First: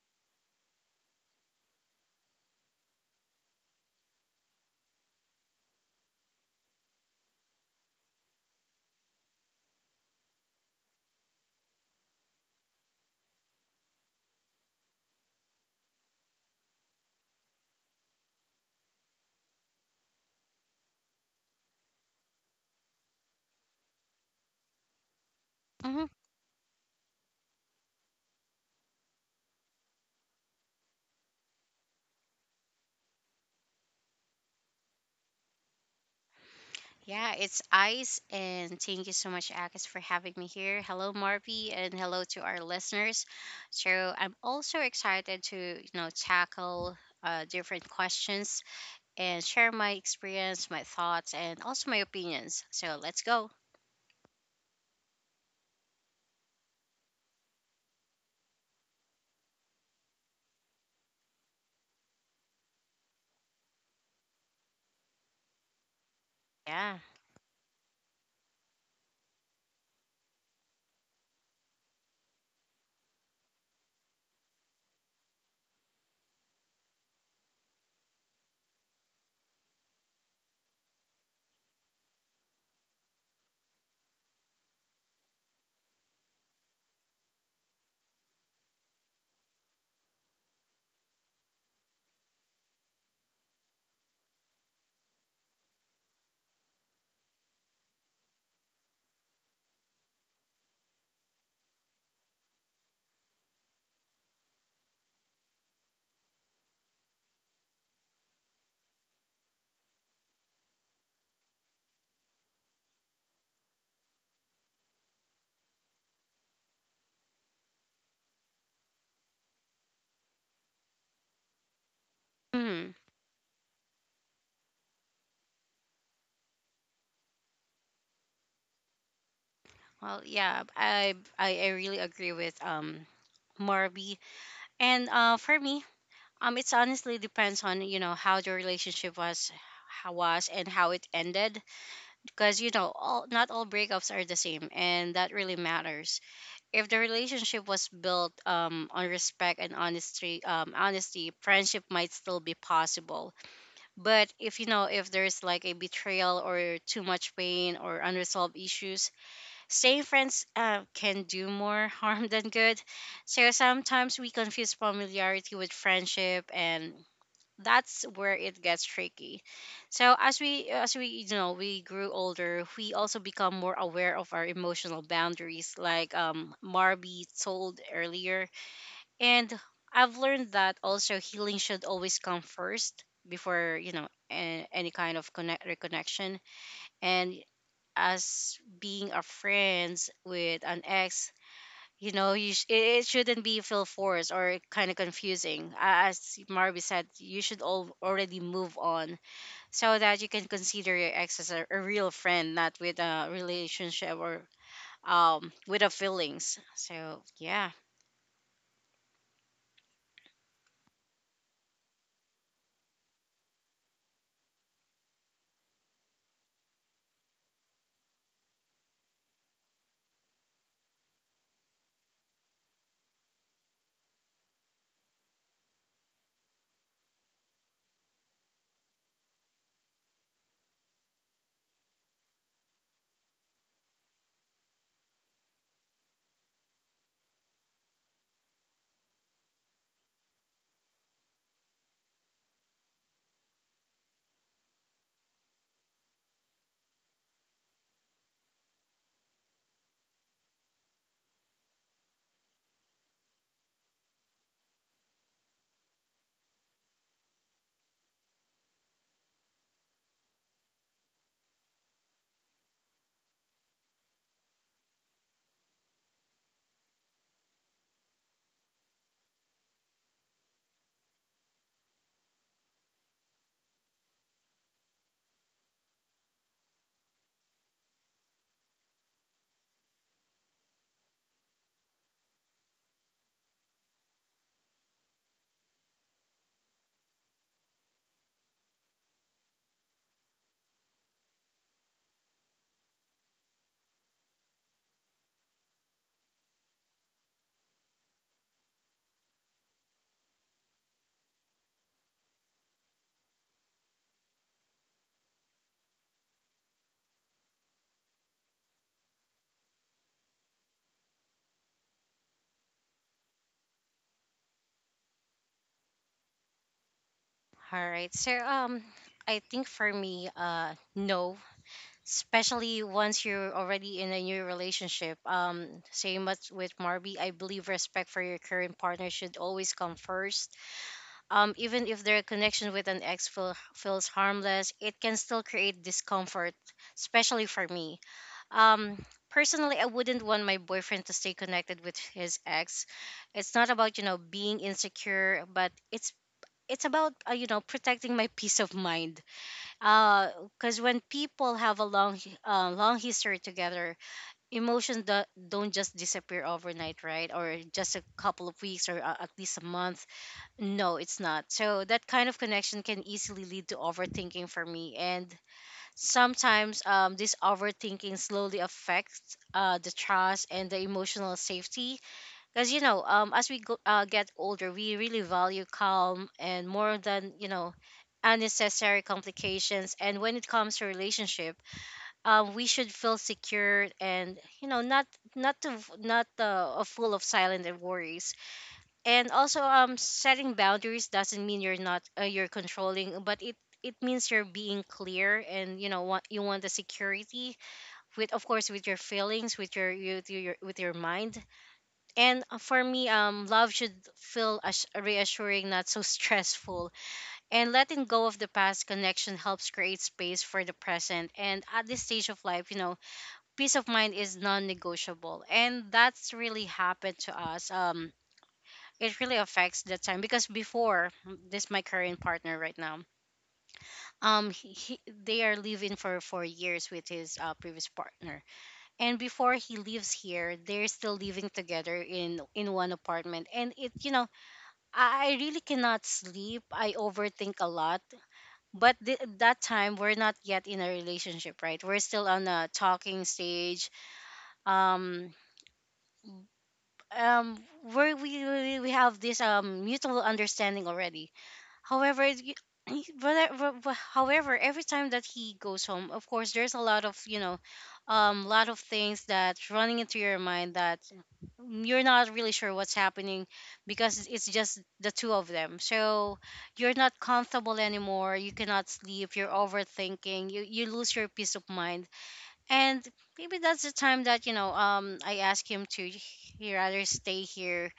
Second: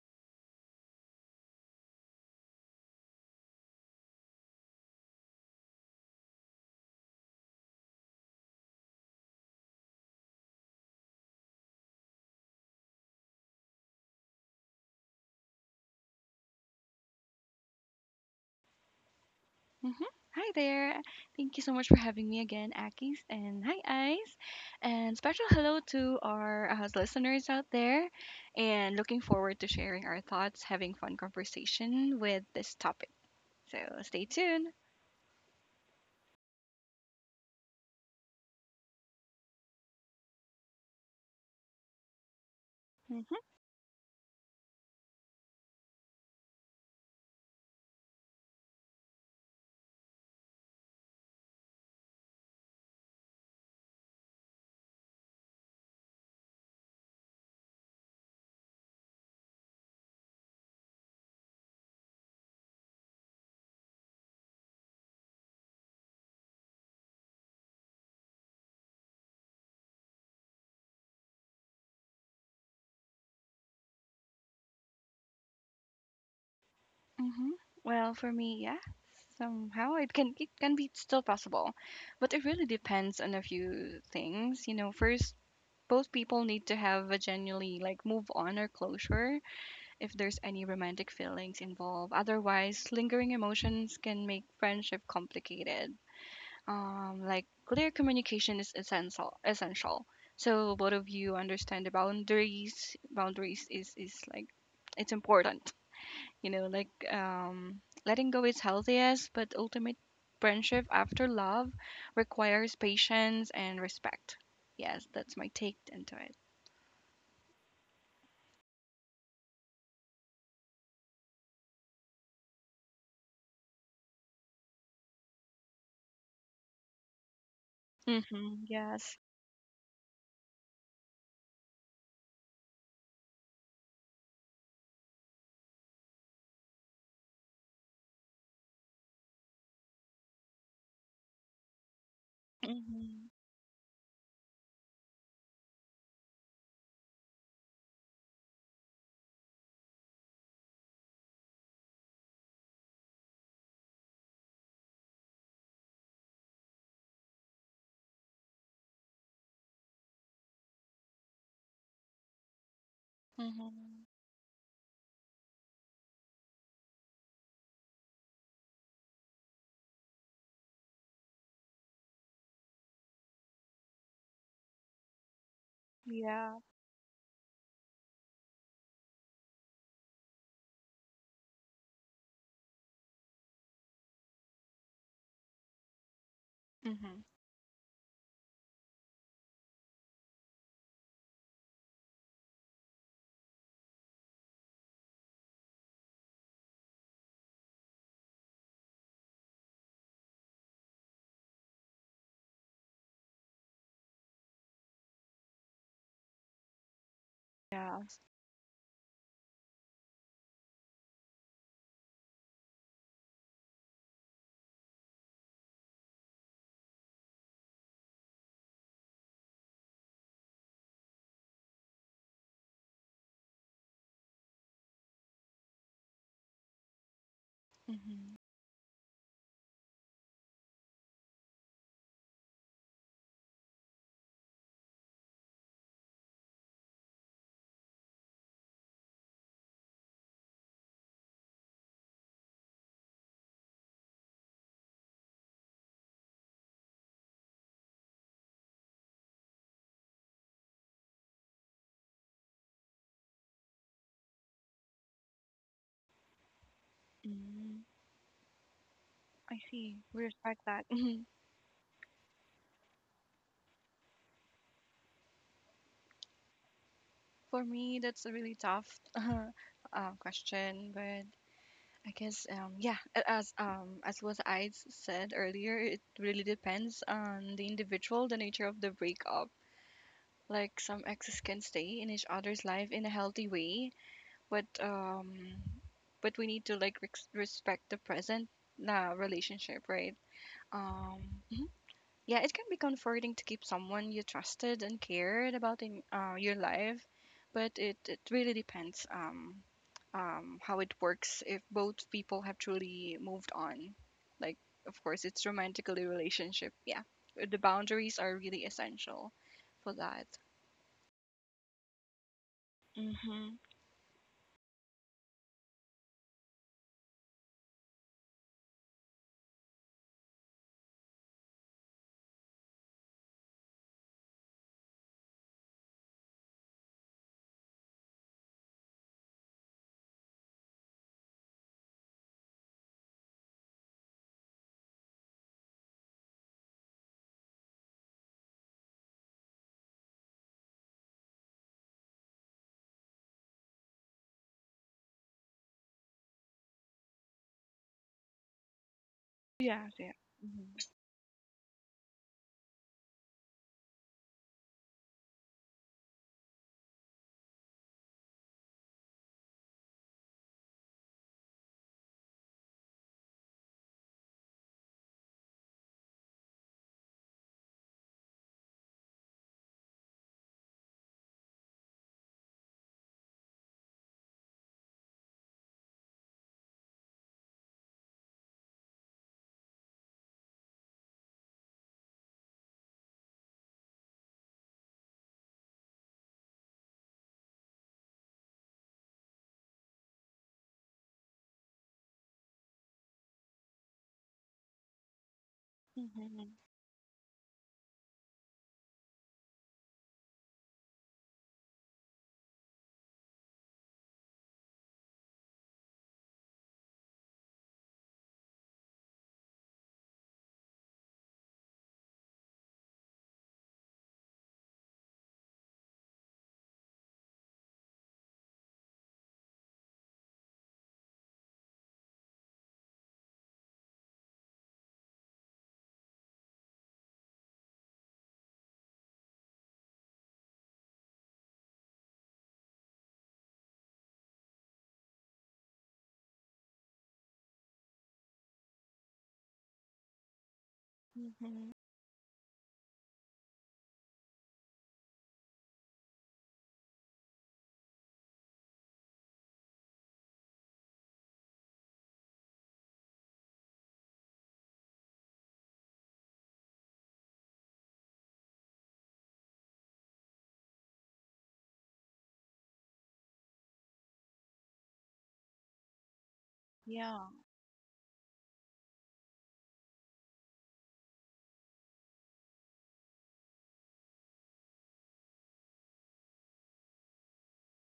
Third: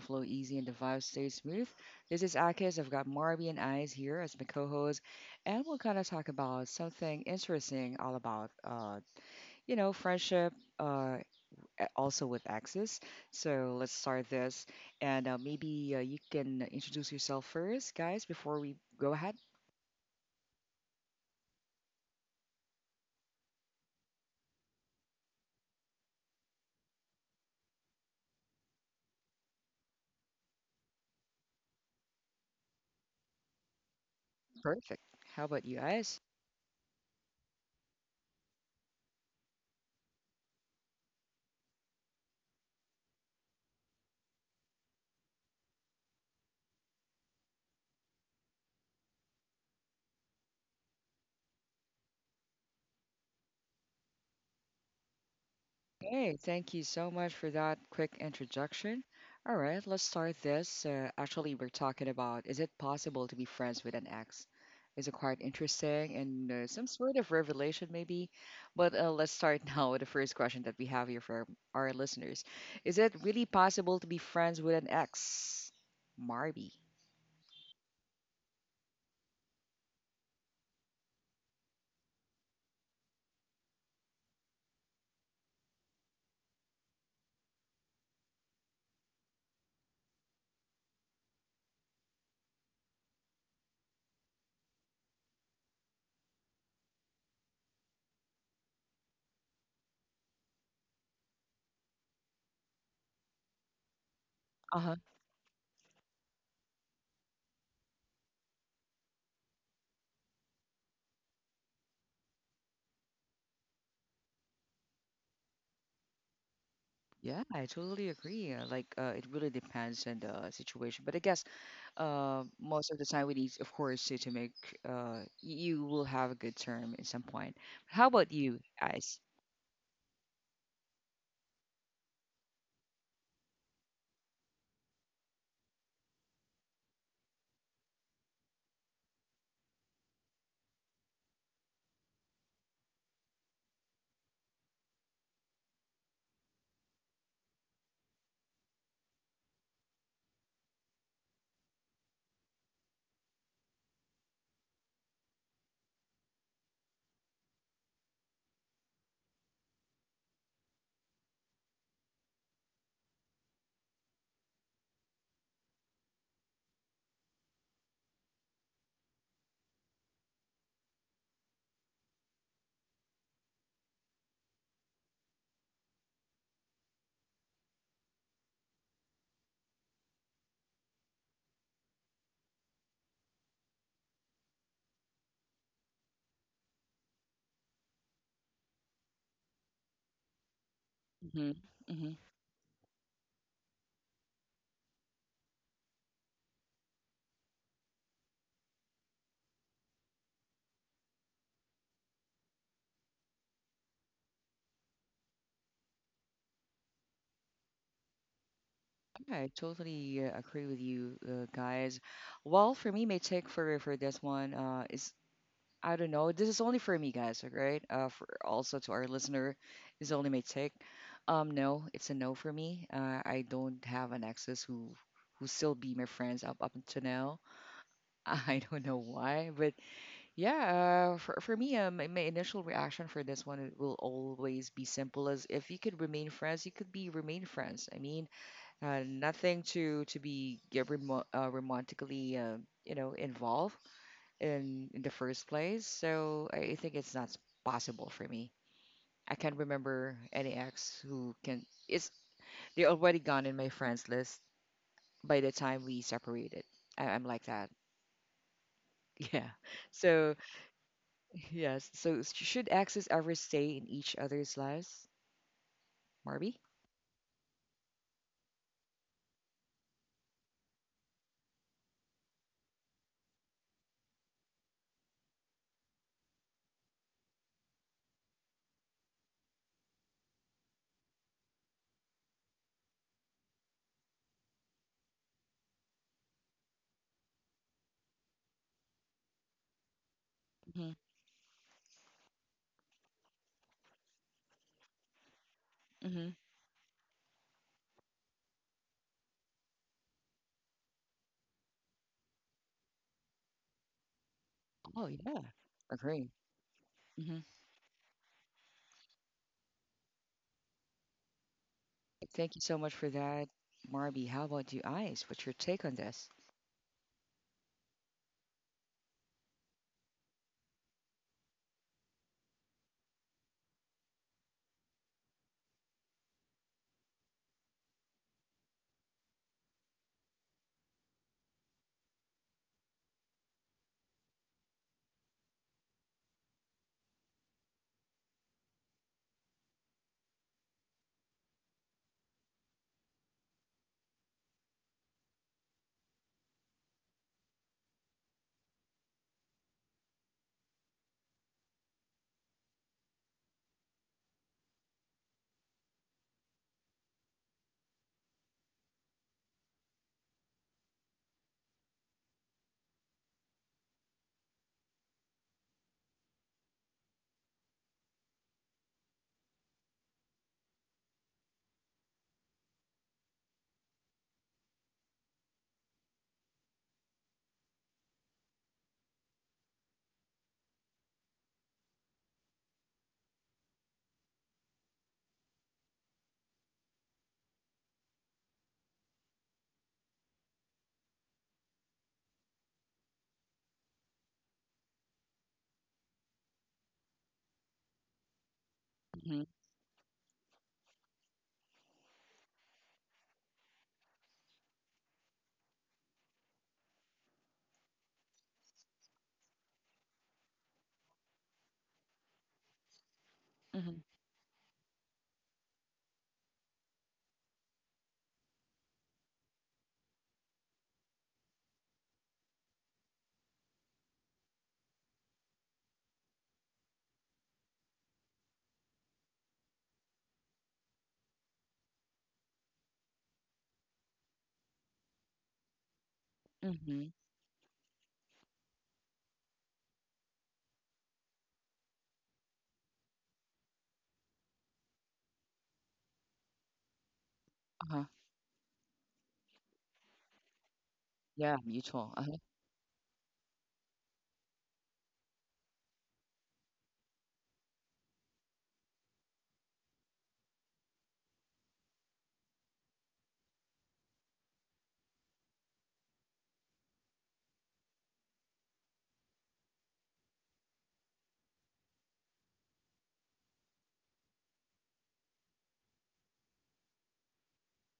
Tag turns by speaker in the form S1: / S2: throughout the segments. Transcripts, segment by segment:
S1: flow easy and the vibe stays smooth. This is Akis. I've got Marby and Eyes here as my co hosts, and we're gonna talk about something interesting, all about friendship, uh, a- also with exes. So let's start this, and maybe you can introduce yourself first, guys, before we go ahead.
S2: hmm Hi there. Thank you so much for having me again, Akis. And hi, Ice. And special hello
S3: hmm
S2: to our listeners out there. And looking forward to sharing our thoughts, having fun conversation with this topic. So stay tuned.
S1: Perfect. How about you guys?
S3: Yeah, it's Ice, and thank you so much, Agus, for having me here. Hello, Marvy, and hello to our listeners.
S2: hmm
S3: So I'm also excited to tackle different questions and share my experience, my thoughts, and also my opinions. So let's go.
S1: Hey, thank you so much for that quick introduction. All right, let's start this. Actually, we're talking about is it possible to be friends with an ex? Is it quite interesting and some
S3: Yeah.
S1: sort of revelation, maybe? But let's start now with the first question that we have here for our listeners. Is it really possible to be friends with an ex? Marby.
S2: hmm Well, for me, yeah, somehow it can be still possible, but it really depends on a few things. You know, first, both people need to have a genuinely like move on or closure if there's any romantic feelings involved. Otherwise, lingering emotions can make friendship complicated. Like clear communication is essential. Essential. So both of you understand the boundaries. Boundaries is like
S1: Uh-huh.
S2: it's important. Letting go is healthy, yes, but ultimate friendship after love requires patience and respect. Yes, that's my take into it.
S1: Yeah, I totally agree. Like, it really depends on the situation. But I guess most
S3: Hmm.
S1: of the time we need, of course, to make you will have a good term at some point. How about you
S2: Mm-hmm. Yes.
S1: guys?
S3: Well, yeah, I really agree with Marby, and for me, it's honestly depends on how the relationship was, how was, and how it ended because you know
S2: Mm-hmm.
S3: all not all breakups are the same, and that really matters if the relationship was built on respect and honesty, honesty friendship might still be possible. But if you know if there's like a betrayal or too much pain or unresolved issues, staying friends can do more harm than good. So
S2: Mm-hmm.
S3: sometimes we confuse familiarity with friendship, and that's where it gets tricky. So as we you know we grew older, we also become more aware of our emotional boundaries, like
S2: Yeah.
S3: Marby told earlier. And I've learned that also healing should always come first before you know any kind of connect reconnection.
S2: Mm-hmm.
S3: And as being a friends with an ex,
S1: Hmm.
S3: you
S1: Hmm.
S3: know it shouldn't be feel forced or kind of confusing. As Marby said, you should all already move on so that you can consider your ex as a real friend, not with a relationship or with a feelings, so yeah.
S2: Yes.
S1: Yeah, I totally agree with you guys. Well, for me, my take for this one is I don't know. This is only for me, guys. Right? For also to our listener, this is only my take. No, it's a no for me. I don't have an exes who still be my friends up until now.
S2: Mm-hmm.
S1: I don't know why, but yeah. For me, my initial reaction for this one it will always be simple as if you could remain friends, you could be remain friends. I mean, nothing to be romantically, involved in the first place. So I think it's not possible for me. I can't remember any ex who can. It's they're already gone in my friends list by the time we separated. I, I'm like that.
S2: Mm.
S1: Yeah.
S2: I see. We
S1: So
S2: respect that.
S1: yes. So should exes ever stay in each other's lives, Marby?
S2: For me, that's a really tough question, but I guess yeah, as said earlier, it really depends on the individual, the nature of the breakup. Like some exes can stay in each other's life in a healthy way, but um, but we need to like respect the present relationship, right?
S1: Hmm.
S2: Um, Yeah, it can be comforting to keep someone you trusted and cared about in
S1: Hmm.
S2: your life, but it really depends how it works if both people have truly moved on. Like, of
S1: Oh
S2: course,
S1: yeah.
S2: it's romantically
S1: Agree.
S2: relationship. Yeah,
S1: Hmm.
S2: the boundaries are really essential for that.
S1: Thank you so much for that,
S2: Mm-hmm.
S1: Marby. How about you, Ice? What's your take on this?
S3: All right, so I think for me, uh, no, especially once you're already in a new relationship. Same as with Marby, I believe respect for your current partner should always come first. Even if their connection with an ex feels harmless, it can still create discomfort, especially for me. Um, personally, I wouldn't want my boyfriend to stay connected with his ex. It's not about you know being insecure, but it's about you know protecting my peace of mind.
S2: Yeah, yeah. Mm-hmm.
S3: Because when people have a long history together, don't just disappear overnight, right? Or just a couple of weeks or at least a month? No, it's not. So that kind of connection can easily lead to overthinking for me, and sometimes this overthinking slowly affects the trust and the emotional safety. Because you know, as we go, get older, we really value calm and more than you know unnecessary complications. And when it comes to relationship, we should feel secure and you know not full of silent worries. And also setting boundaries doesn't mean you're not you're controlling, but it means you're being clear and you know what
S2: Mm-hmm.
S3: you want, the security, with of course with your
S1: Mm-hmm.
S3: feelings, with your mind. And for me, love should feel reassuring, not so stressful. And letting go of the past connection helps create space for the present, and at this stage of life, you know, peace of
S1: Mm-hmm.
S3: mind is non-negotiable. And that's really happened to us, um, it really affects the time, because before this my current partner right now, um he, he, they are living for 4 years with his previous partner, and before he leaves here, they're still living together in one apartment. And it, you know, I really cannot sleep, I
S1: Mm-hmm.
S3: overthink a lot. But that time we're not yet in a relationship,
S2: Mm-hmm.
S3: right? We're still on a talking stage, um um
S1: Uh-huh.
S3: where we have this mutual understanding already.
S1: Yeah, mutual.
S3: However, however, every time that he goes home, of course, there's a lot of you know, lot of things that's running into your mind, that you're not really sure what's happening because it's just the two of them. So you're not
S2: Yeah.
S3: comfortable anymore. You cannot sleep. You're overthinking. You lose your peace of mind. And maybe that's the time that you know, I ask him to he rather stay here,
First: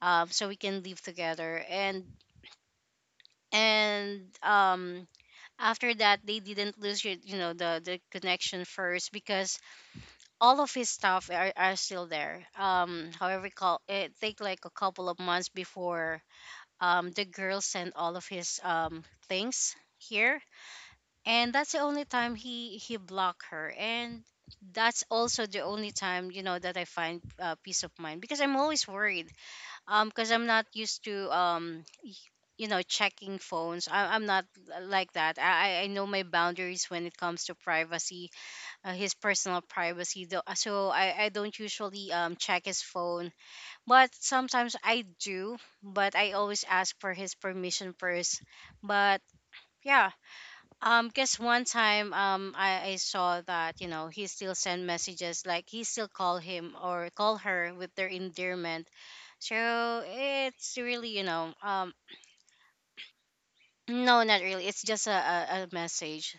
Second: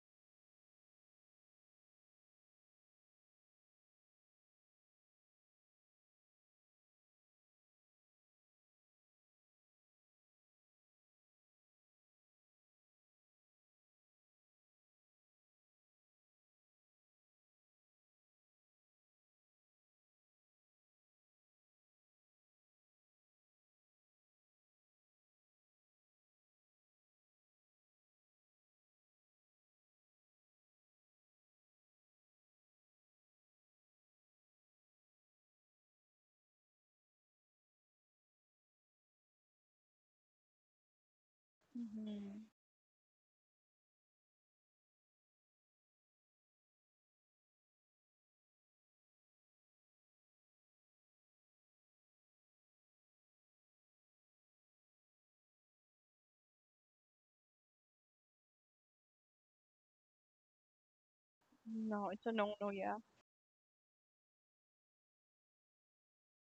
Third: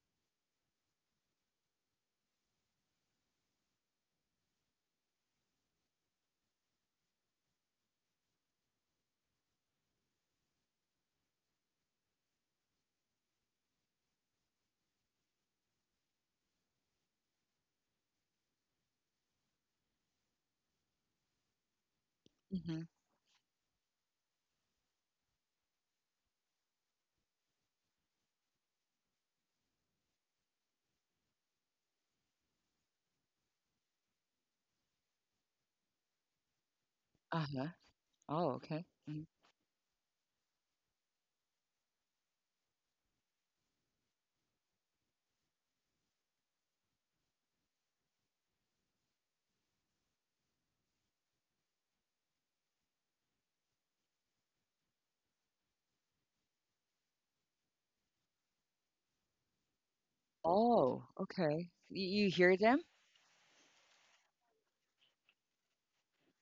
S3: so we can live together. And and um after that they didn't lose you, you know the connection first, because all of his stuff are still there. However call it take like a couple of months before the girl sent all of his things here, and that's the only time
S1: Uh-huh.
S3: he blocked her. And that's also the only time, you know, that I find peace of mind, because I'm always worried, because I'm not used to you know, checking phones. I'm not like that. I know my boundaries when it comes to
S1: Uh-huh.
S3: privacy,
S1: Oh, okay.
S3: his
S1: Mhm.
S3: personal privacy. Though, so I don't usually
S2: Mm-hmm.
S3: check his phone, but sometimes I do. But I always ask for his permission first. But yeah. Guess one time, I saw that you know he still send messages, like he still call him or call her with their endearment, so it's
S1: Oh,
S3: really, you know,
S1: okay. You,
S2: No, it's
S1: you
S2: a
S1: hear
S2: no-no.
S1: them?
S2: Yeah.
S3: no, not really. It's just a message,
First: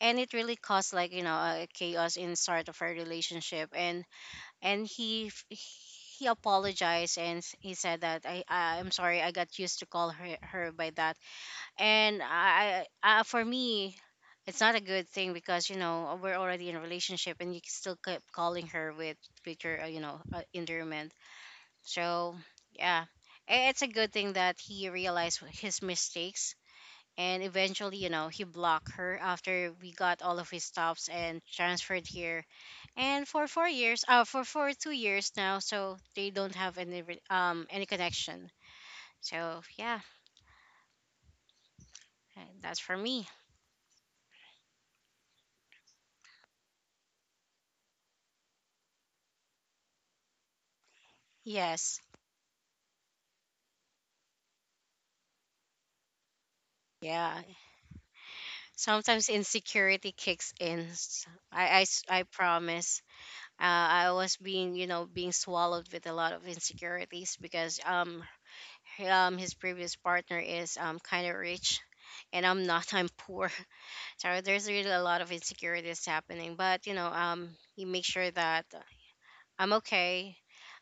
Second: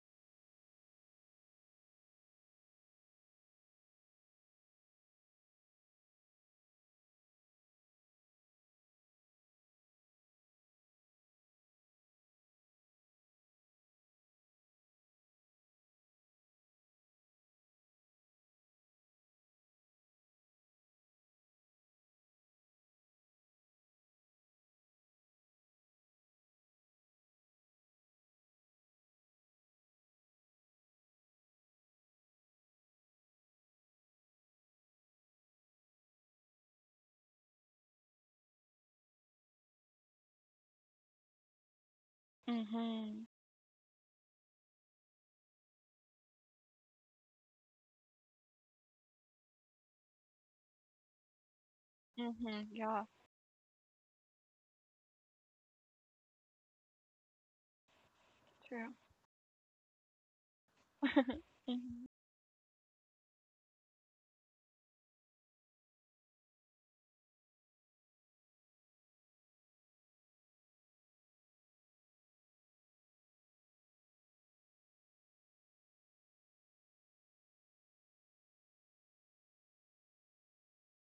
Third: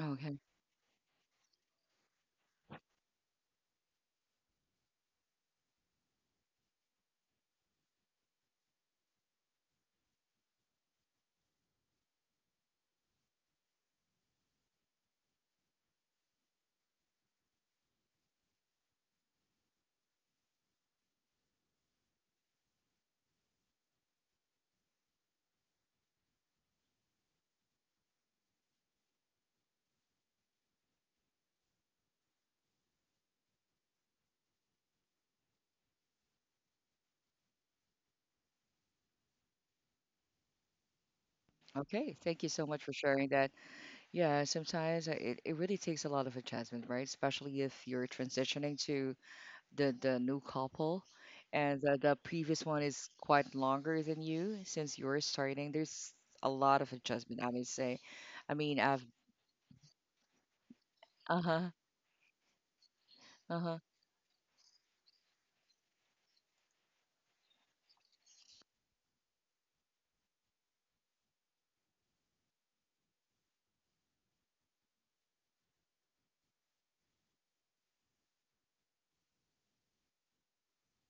S3: and it really caused like you know a chaos in start of our relationship. And and he f- he apologized and he said that I'm sorry I got used to call her her by that. And I for me. It's not a good thing, because you know we're already in a relationship and you can still keep calling her with your you know endearment. So, yeah, it's a good thing that he realized his mistakes, and eventually, you know, he blocked her after we got all of his stops and transferred here. And for 4 years, for 2 years now, so they don't have any any connection. So yeah,
S1: Okay. Thank you so
S3: that's
S1: much for
S3: for
S2: Mm-hmm.
S3: me.
S1: sharing that. Yeah, sometimes it really takes a lot of adjustment, right? Especially if you're transitioning to the new couple and
S3: Yes.
S1: the
S2: Mm-hmm.
S1: previous one
S2: Yeah.
S1: is quite longer than you since you're starting. There's a lot of
S3: Yeah,
S1: adjustment, I would say. I mean,
S2: True.
S1: I've
S3: sometimes insecurity kicks in.
S1: uh-huh,
S2: Mm-hmm.
S3: I promise.
S1: uh-huh.
S3: I was being, you know, being swallowed with a lot of insecurities because his previous partner is kind of rich, and I'm not, I'm poor. So there's really a lot of insecurities happening, but you know he makes sure that I'm okay,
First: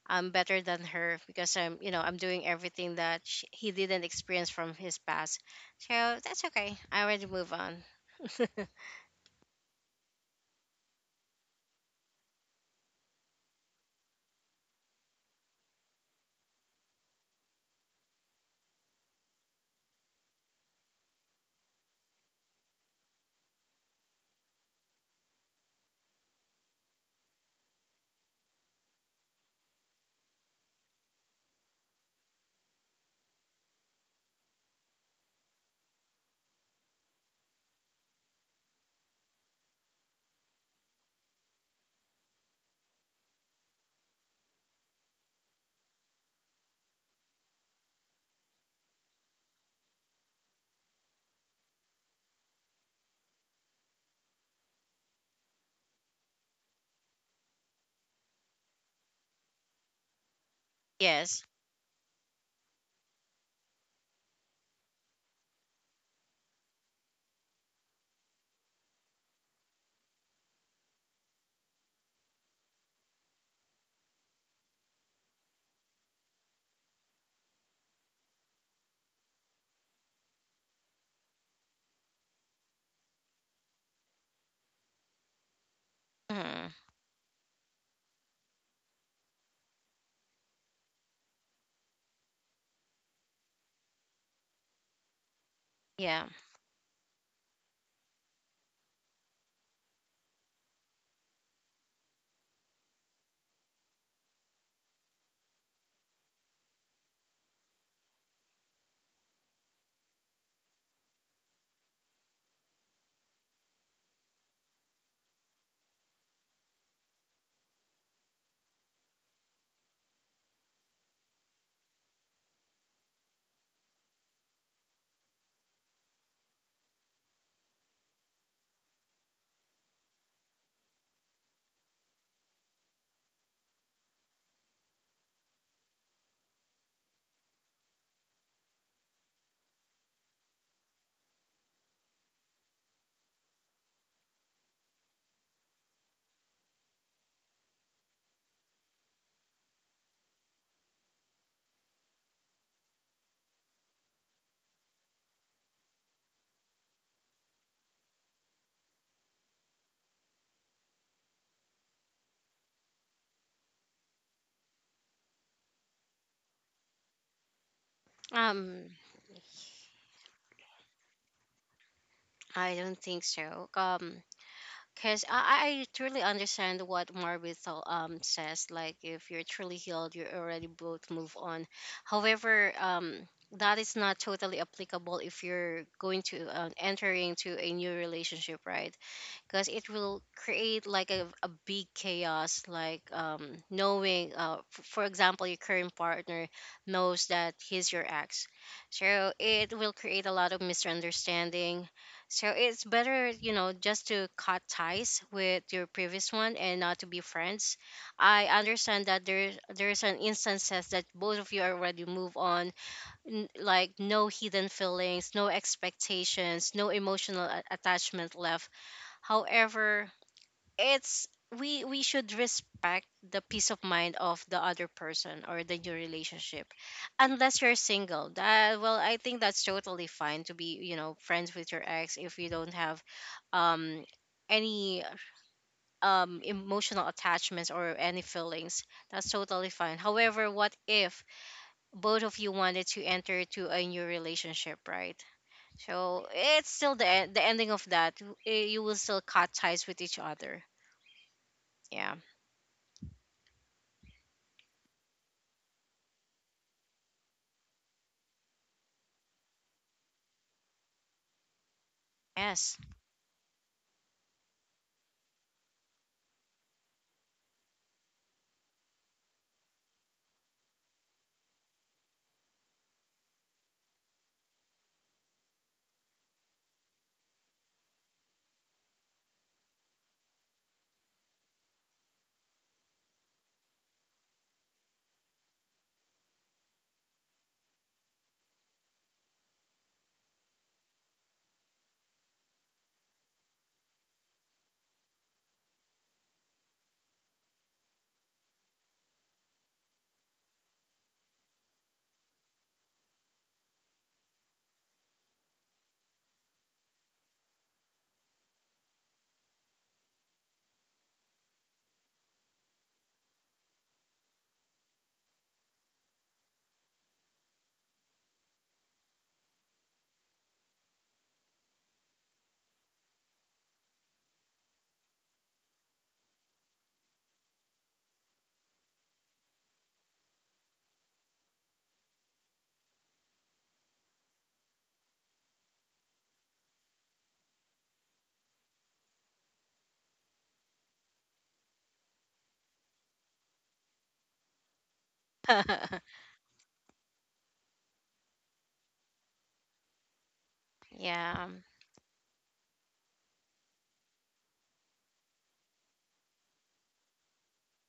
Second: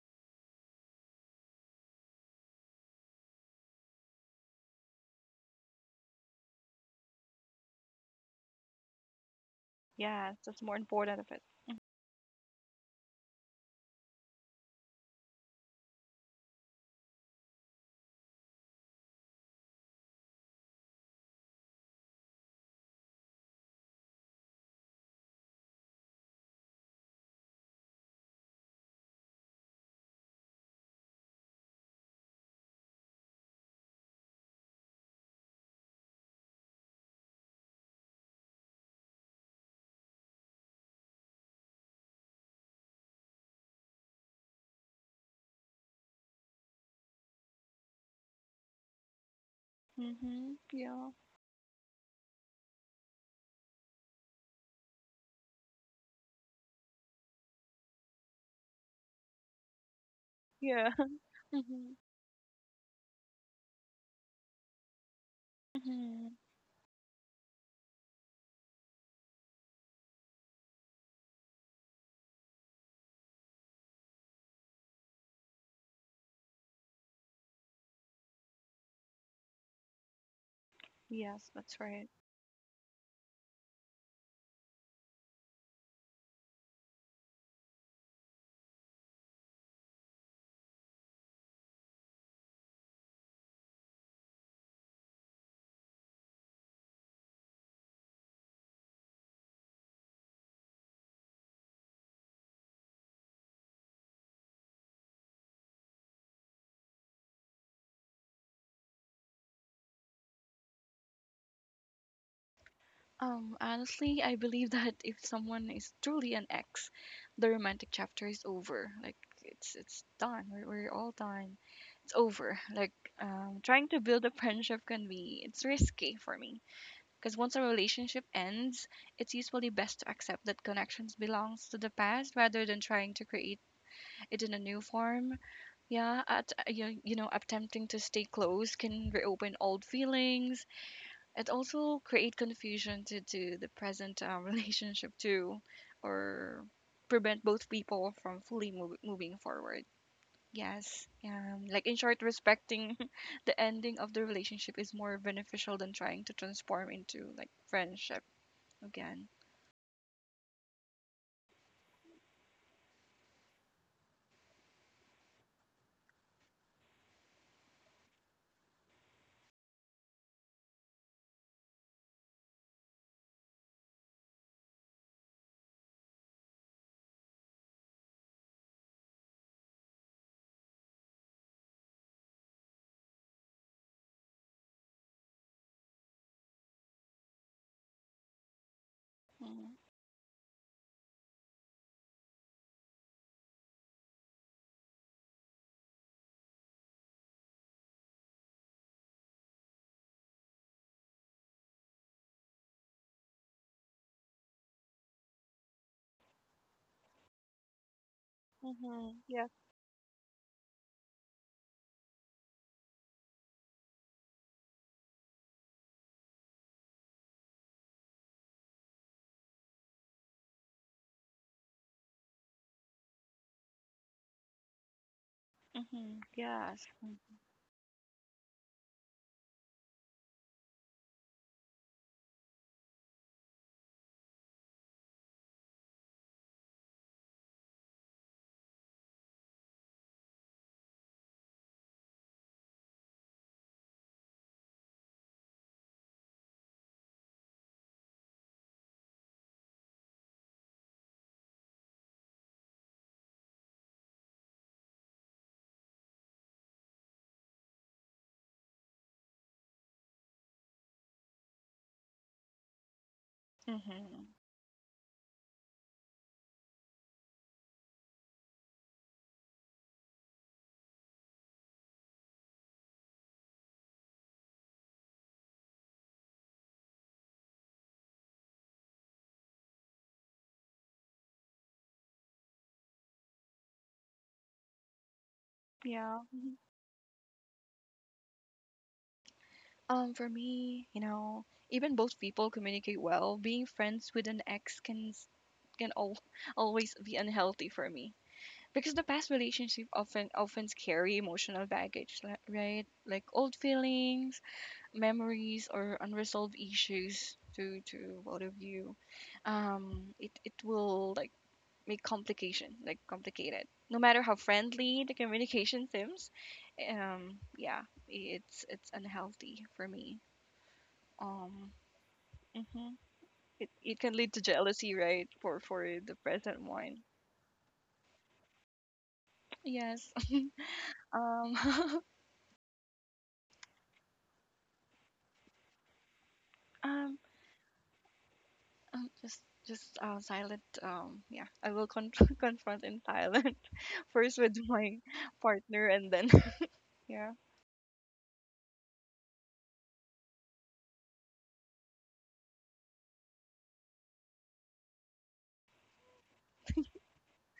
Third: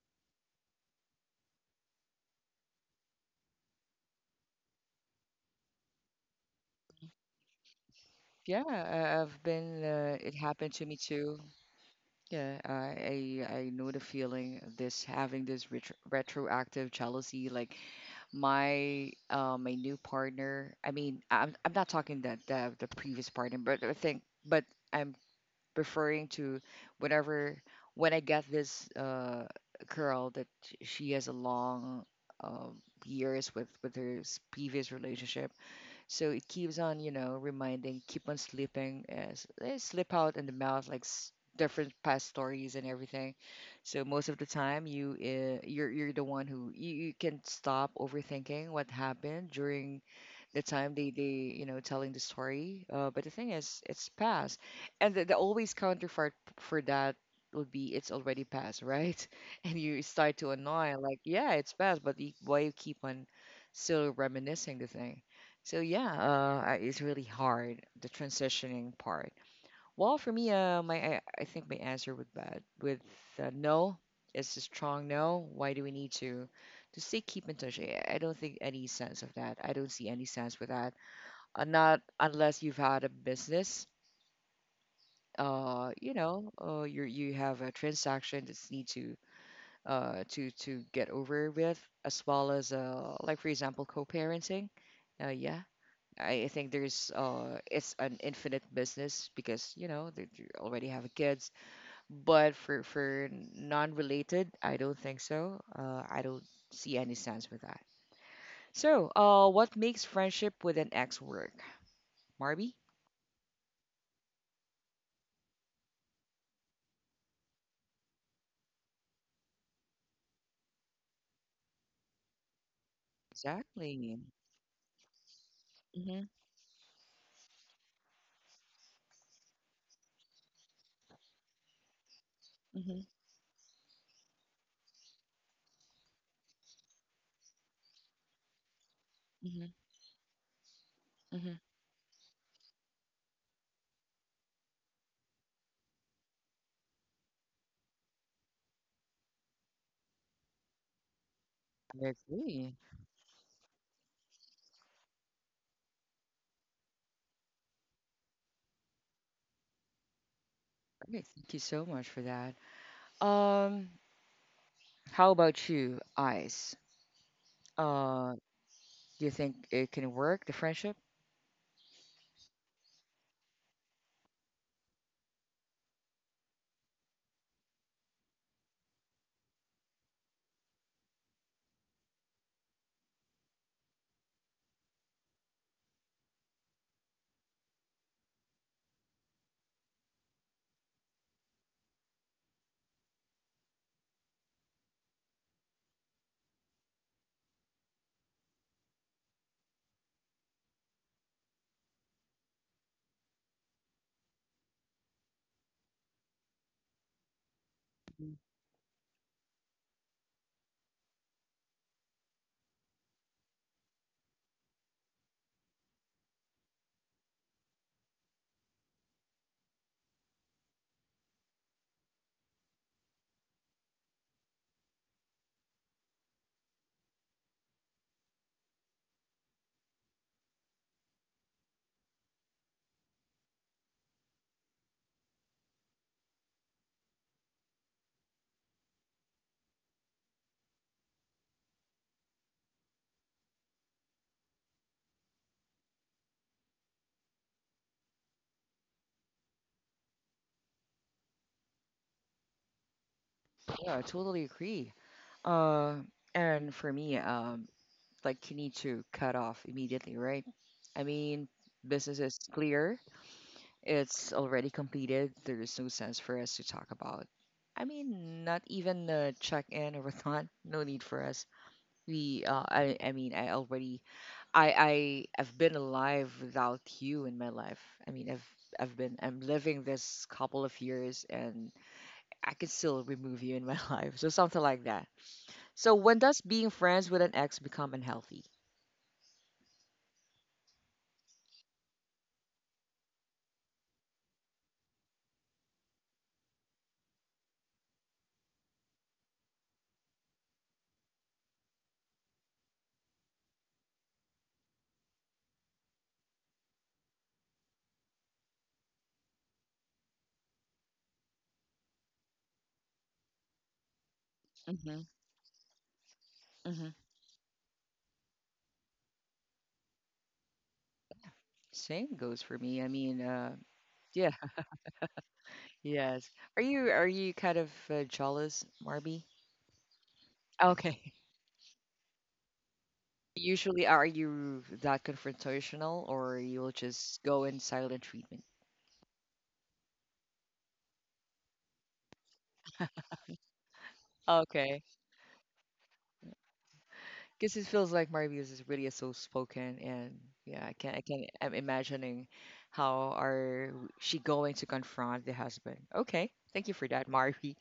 S3: I'm better than her, because I'm you know I'm doing everything that sh he didn't experience from his past. So that's okay, I already move on.
S1: Yeah, I've been it
S2: Yes, that's
S1: happened
S2: more
S1: to me
S2: important of
S1: too.
S2: it.
S1: Yeah, I know the feeling of this having this retroactive jealousy. Like my my new partner. I mean, I'm not talking that the previous partner, but I think, but I'm referring to whenever when I get this girl that she has a long um years with her previous relationship. So it keeps on, you know, reminding, keep on sleeping, as they slip out in the mouth, like different past stories and everything. So most of the time, you you're the one who you, you can stop overthinking what happened during
S2: Mhm.
S1: the time
S2: Yeah.
S1: they you know telling the story. But the thing is, it's past, and the always counterpart for that would be it's already past, right? And you start to
S2: Yeah.
S1: annoy, like,
S3: Yes.
S1: yeah, it's
S2: Mhm.
S1: past, but you, why you keep on still reminiscing the thing? So yeah,
S2: Mhm.
S1: it's really hard the transitioning part. Well, for me, I think my answer would that with no is a strong no. Why do we need to stay keep in touch? I don't think any sense of that. I don't see any sense with that.
S2: Yes, that's
S1: Not
S2: right.
S1: unless you've had a business. You know,
S3: Hmm.
S1: you you have a transaction that's need to to get over with, as well as like for example co-parenting. Yeah,
S3: Yeah.
S1: I think there's it's an infinite business because you know they already have kids. But for non-related, I don't think so. I don't see any sense with that. So, what makes friendship with an ex work, Marby?
S2: Honestly, I believe that if someone is truly an ex, the romantic chapter is over. Like it's done. We're all done. It's over. Trying to
S1: Exactly.
S2: build a friendship can be it's risky
S1: Mhm.
S2: for me because once a relationship ends, it's usually best to accept that connections belongs to the past rather than
S1: Mhm.
S2: trying to create it in a new form. Yeah, at you, you know, attempting to stay close can reopen
S1: Mhm.
S2: old feelings. It
S1: Mhm.
S2: also create confusion to the present relationship too, or prevent both people from fully moving forward. Yes, like in
S1: I
S2: short,
S1: agree.
S2: respecting the ending of the relationship is more beneficial than trying to transform into like friendship again.
S1: Okay, thank you so much for that. Um, how about you, Ice? Uh,
S3: um
S1: do you think it can work the friendship?
S3: I don't think so, because I truly understand what says. Like if you're truly healed, you already both move on. However, that is not totally applicable if you're going to enter into a new relationship, right? Because it
S2: Mm-hmm.
S3: will create like a big chaos, like knowing for example your current partner knows that he's your ex, so it will create a lot of misunderstanding. So it's better you know just to cut ties with your previous one and not to be friends. I understand that
S2: Mm-hmm. Yeah.
S3: there's an instances that both of you already move on, like no hidden feelings, no expectations, no emotional attachment left. However, it's we should respect the peace of mind of the other person or the new
S2: Mm-hmm.
S3: relationship.
S2: Yes.
S3: Unless you're single, that well I think that's totally fine to be you know friends with your ex if you don't have um any emotional attachments or any feelings, that's totally fine. However, what if both of you wanted to enter to a new relationship, right? So it's still the the ending of that, eh, you will still cut ties with each other. Yeah.
S1: Yeah, I totally agree. Uh, and for me, like you need to cut off immediately, right? I mean, business is
S3: Yes.
S1: clear.
S2: Mm-hmm.
S1: It's already completed. There is no sense for us to talk about. I mean, not even check in or whatnot. No need for us. We, I mean, I already, I've been alive without you in my life. I mean, I'm living this couple of years, and I can still remove you in my life. So something like that. So
S2: Yeah.
S1: when does being friends with an ex become unhealthy?
S2: For me, you know, even both people communicate well. Being friends with an ex can s- can al always be unhealthy for me because the past relationship often carry emotional baggage, right? Like old feelings, memories, or unresolved issues to both of you. It will like make complication like complicated. No matter how
S1: Mm-hmm.
S2: friendly the communication seems,
S1: Mm-hmm.
S2: yeah, it's unhealthy for me. Um,
S1: Same goes for me. I
S2: hmm
S1: mean,
S2: It can
S1: yeah,
S2: lead to jealousy, right? For the
S1: yes.
S2: present one.
S1: Are you kind of jealous, Marby?
S2: Yes.
S1: Okay.
S2: Um,
S1: Usually, are you that confrontational, or you'll
S2: um,
S1: just go in silent treatment?
S2: um just just silent. Yeah, I will confront in silent first with
S1: Okay.
S2: my partner, and then yeah.
S1: Because it feels like Marvius is really so spoken, and yeah,
S3: Yeah.
S1: I'm imagining how are she going to confront the husband. Okay, thank you for that, Marvi.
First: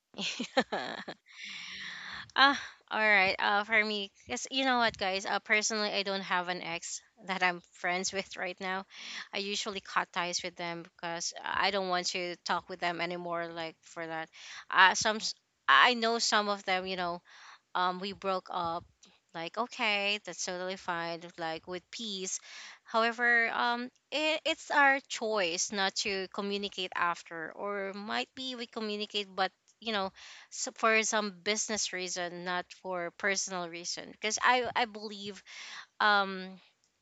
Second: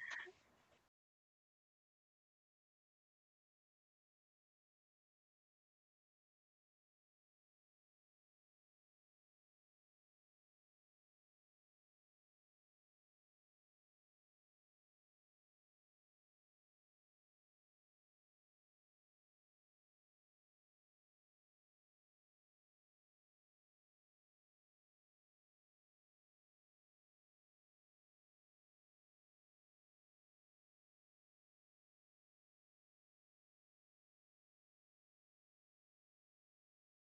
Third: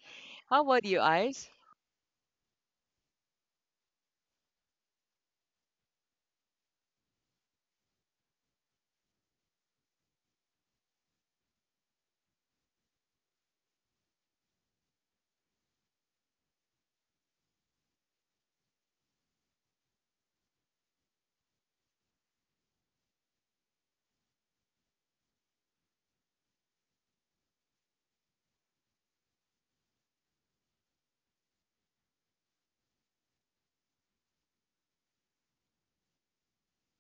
S1: How about you, eyes?
S3: Ah, all right. For me, yes, you know what, guys? Personally, I don't have an ex that I'm friends with right now. I usually cut ties with them because I don't want to talk with them anymore. Like for that, uh, some s- I know some of them. You know, we broke up, like okay that's totally fine, like with peace. However it, it's our choice not to communicate after, or might be we communicate but you know so for some business reason, not for personal reason. Because I believe, um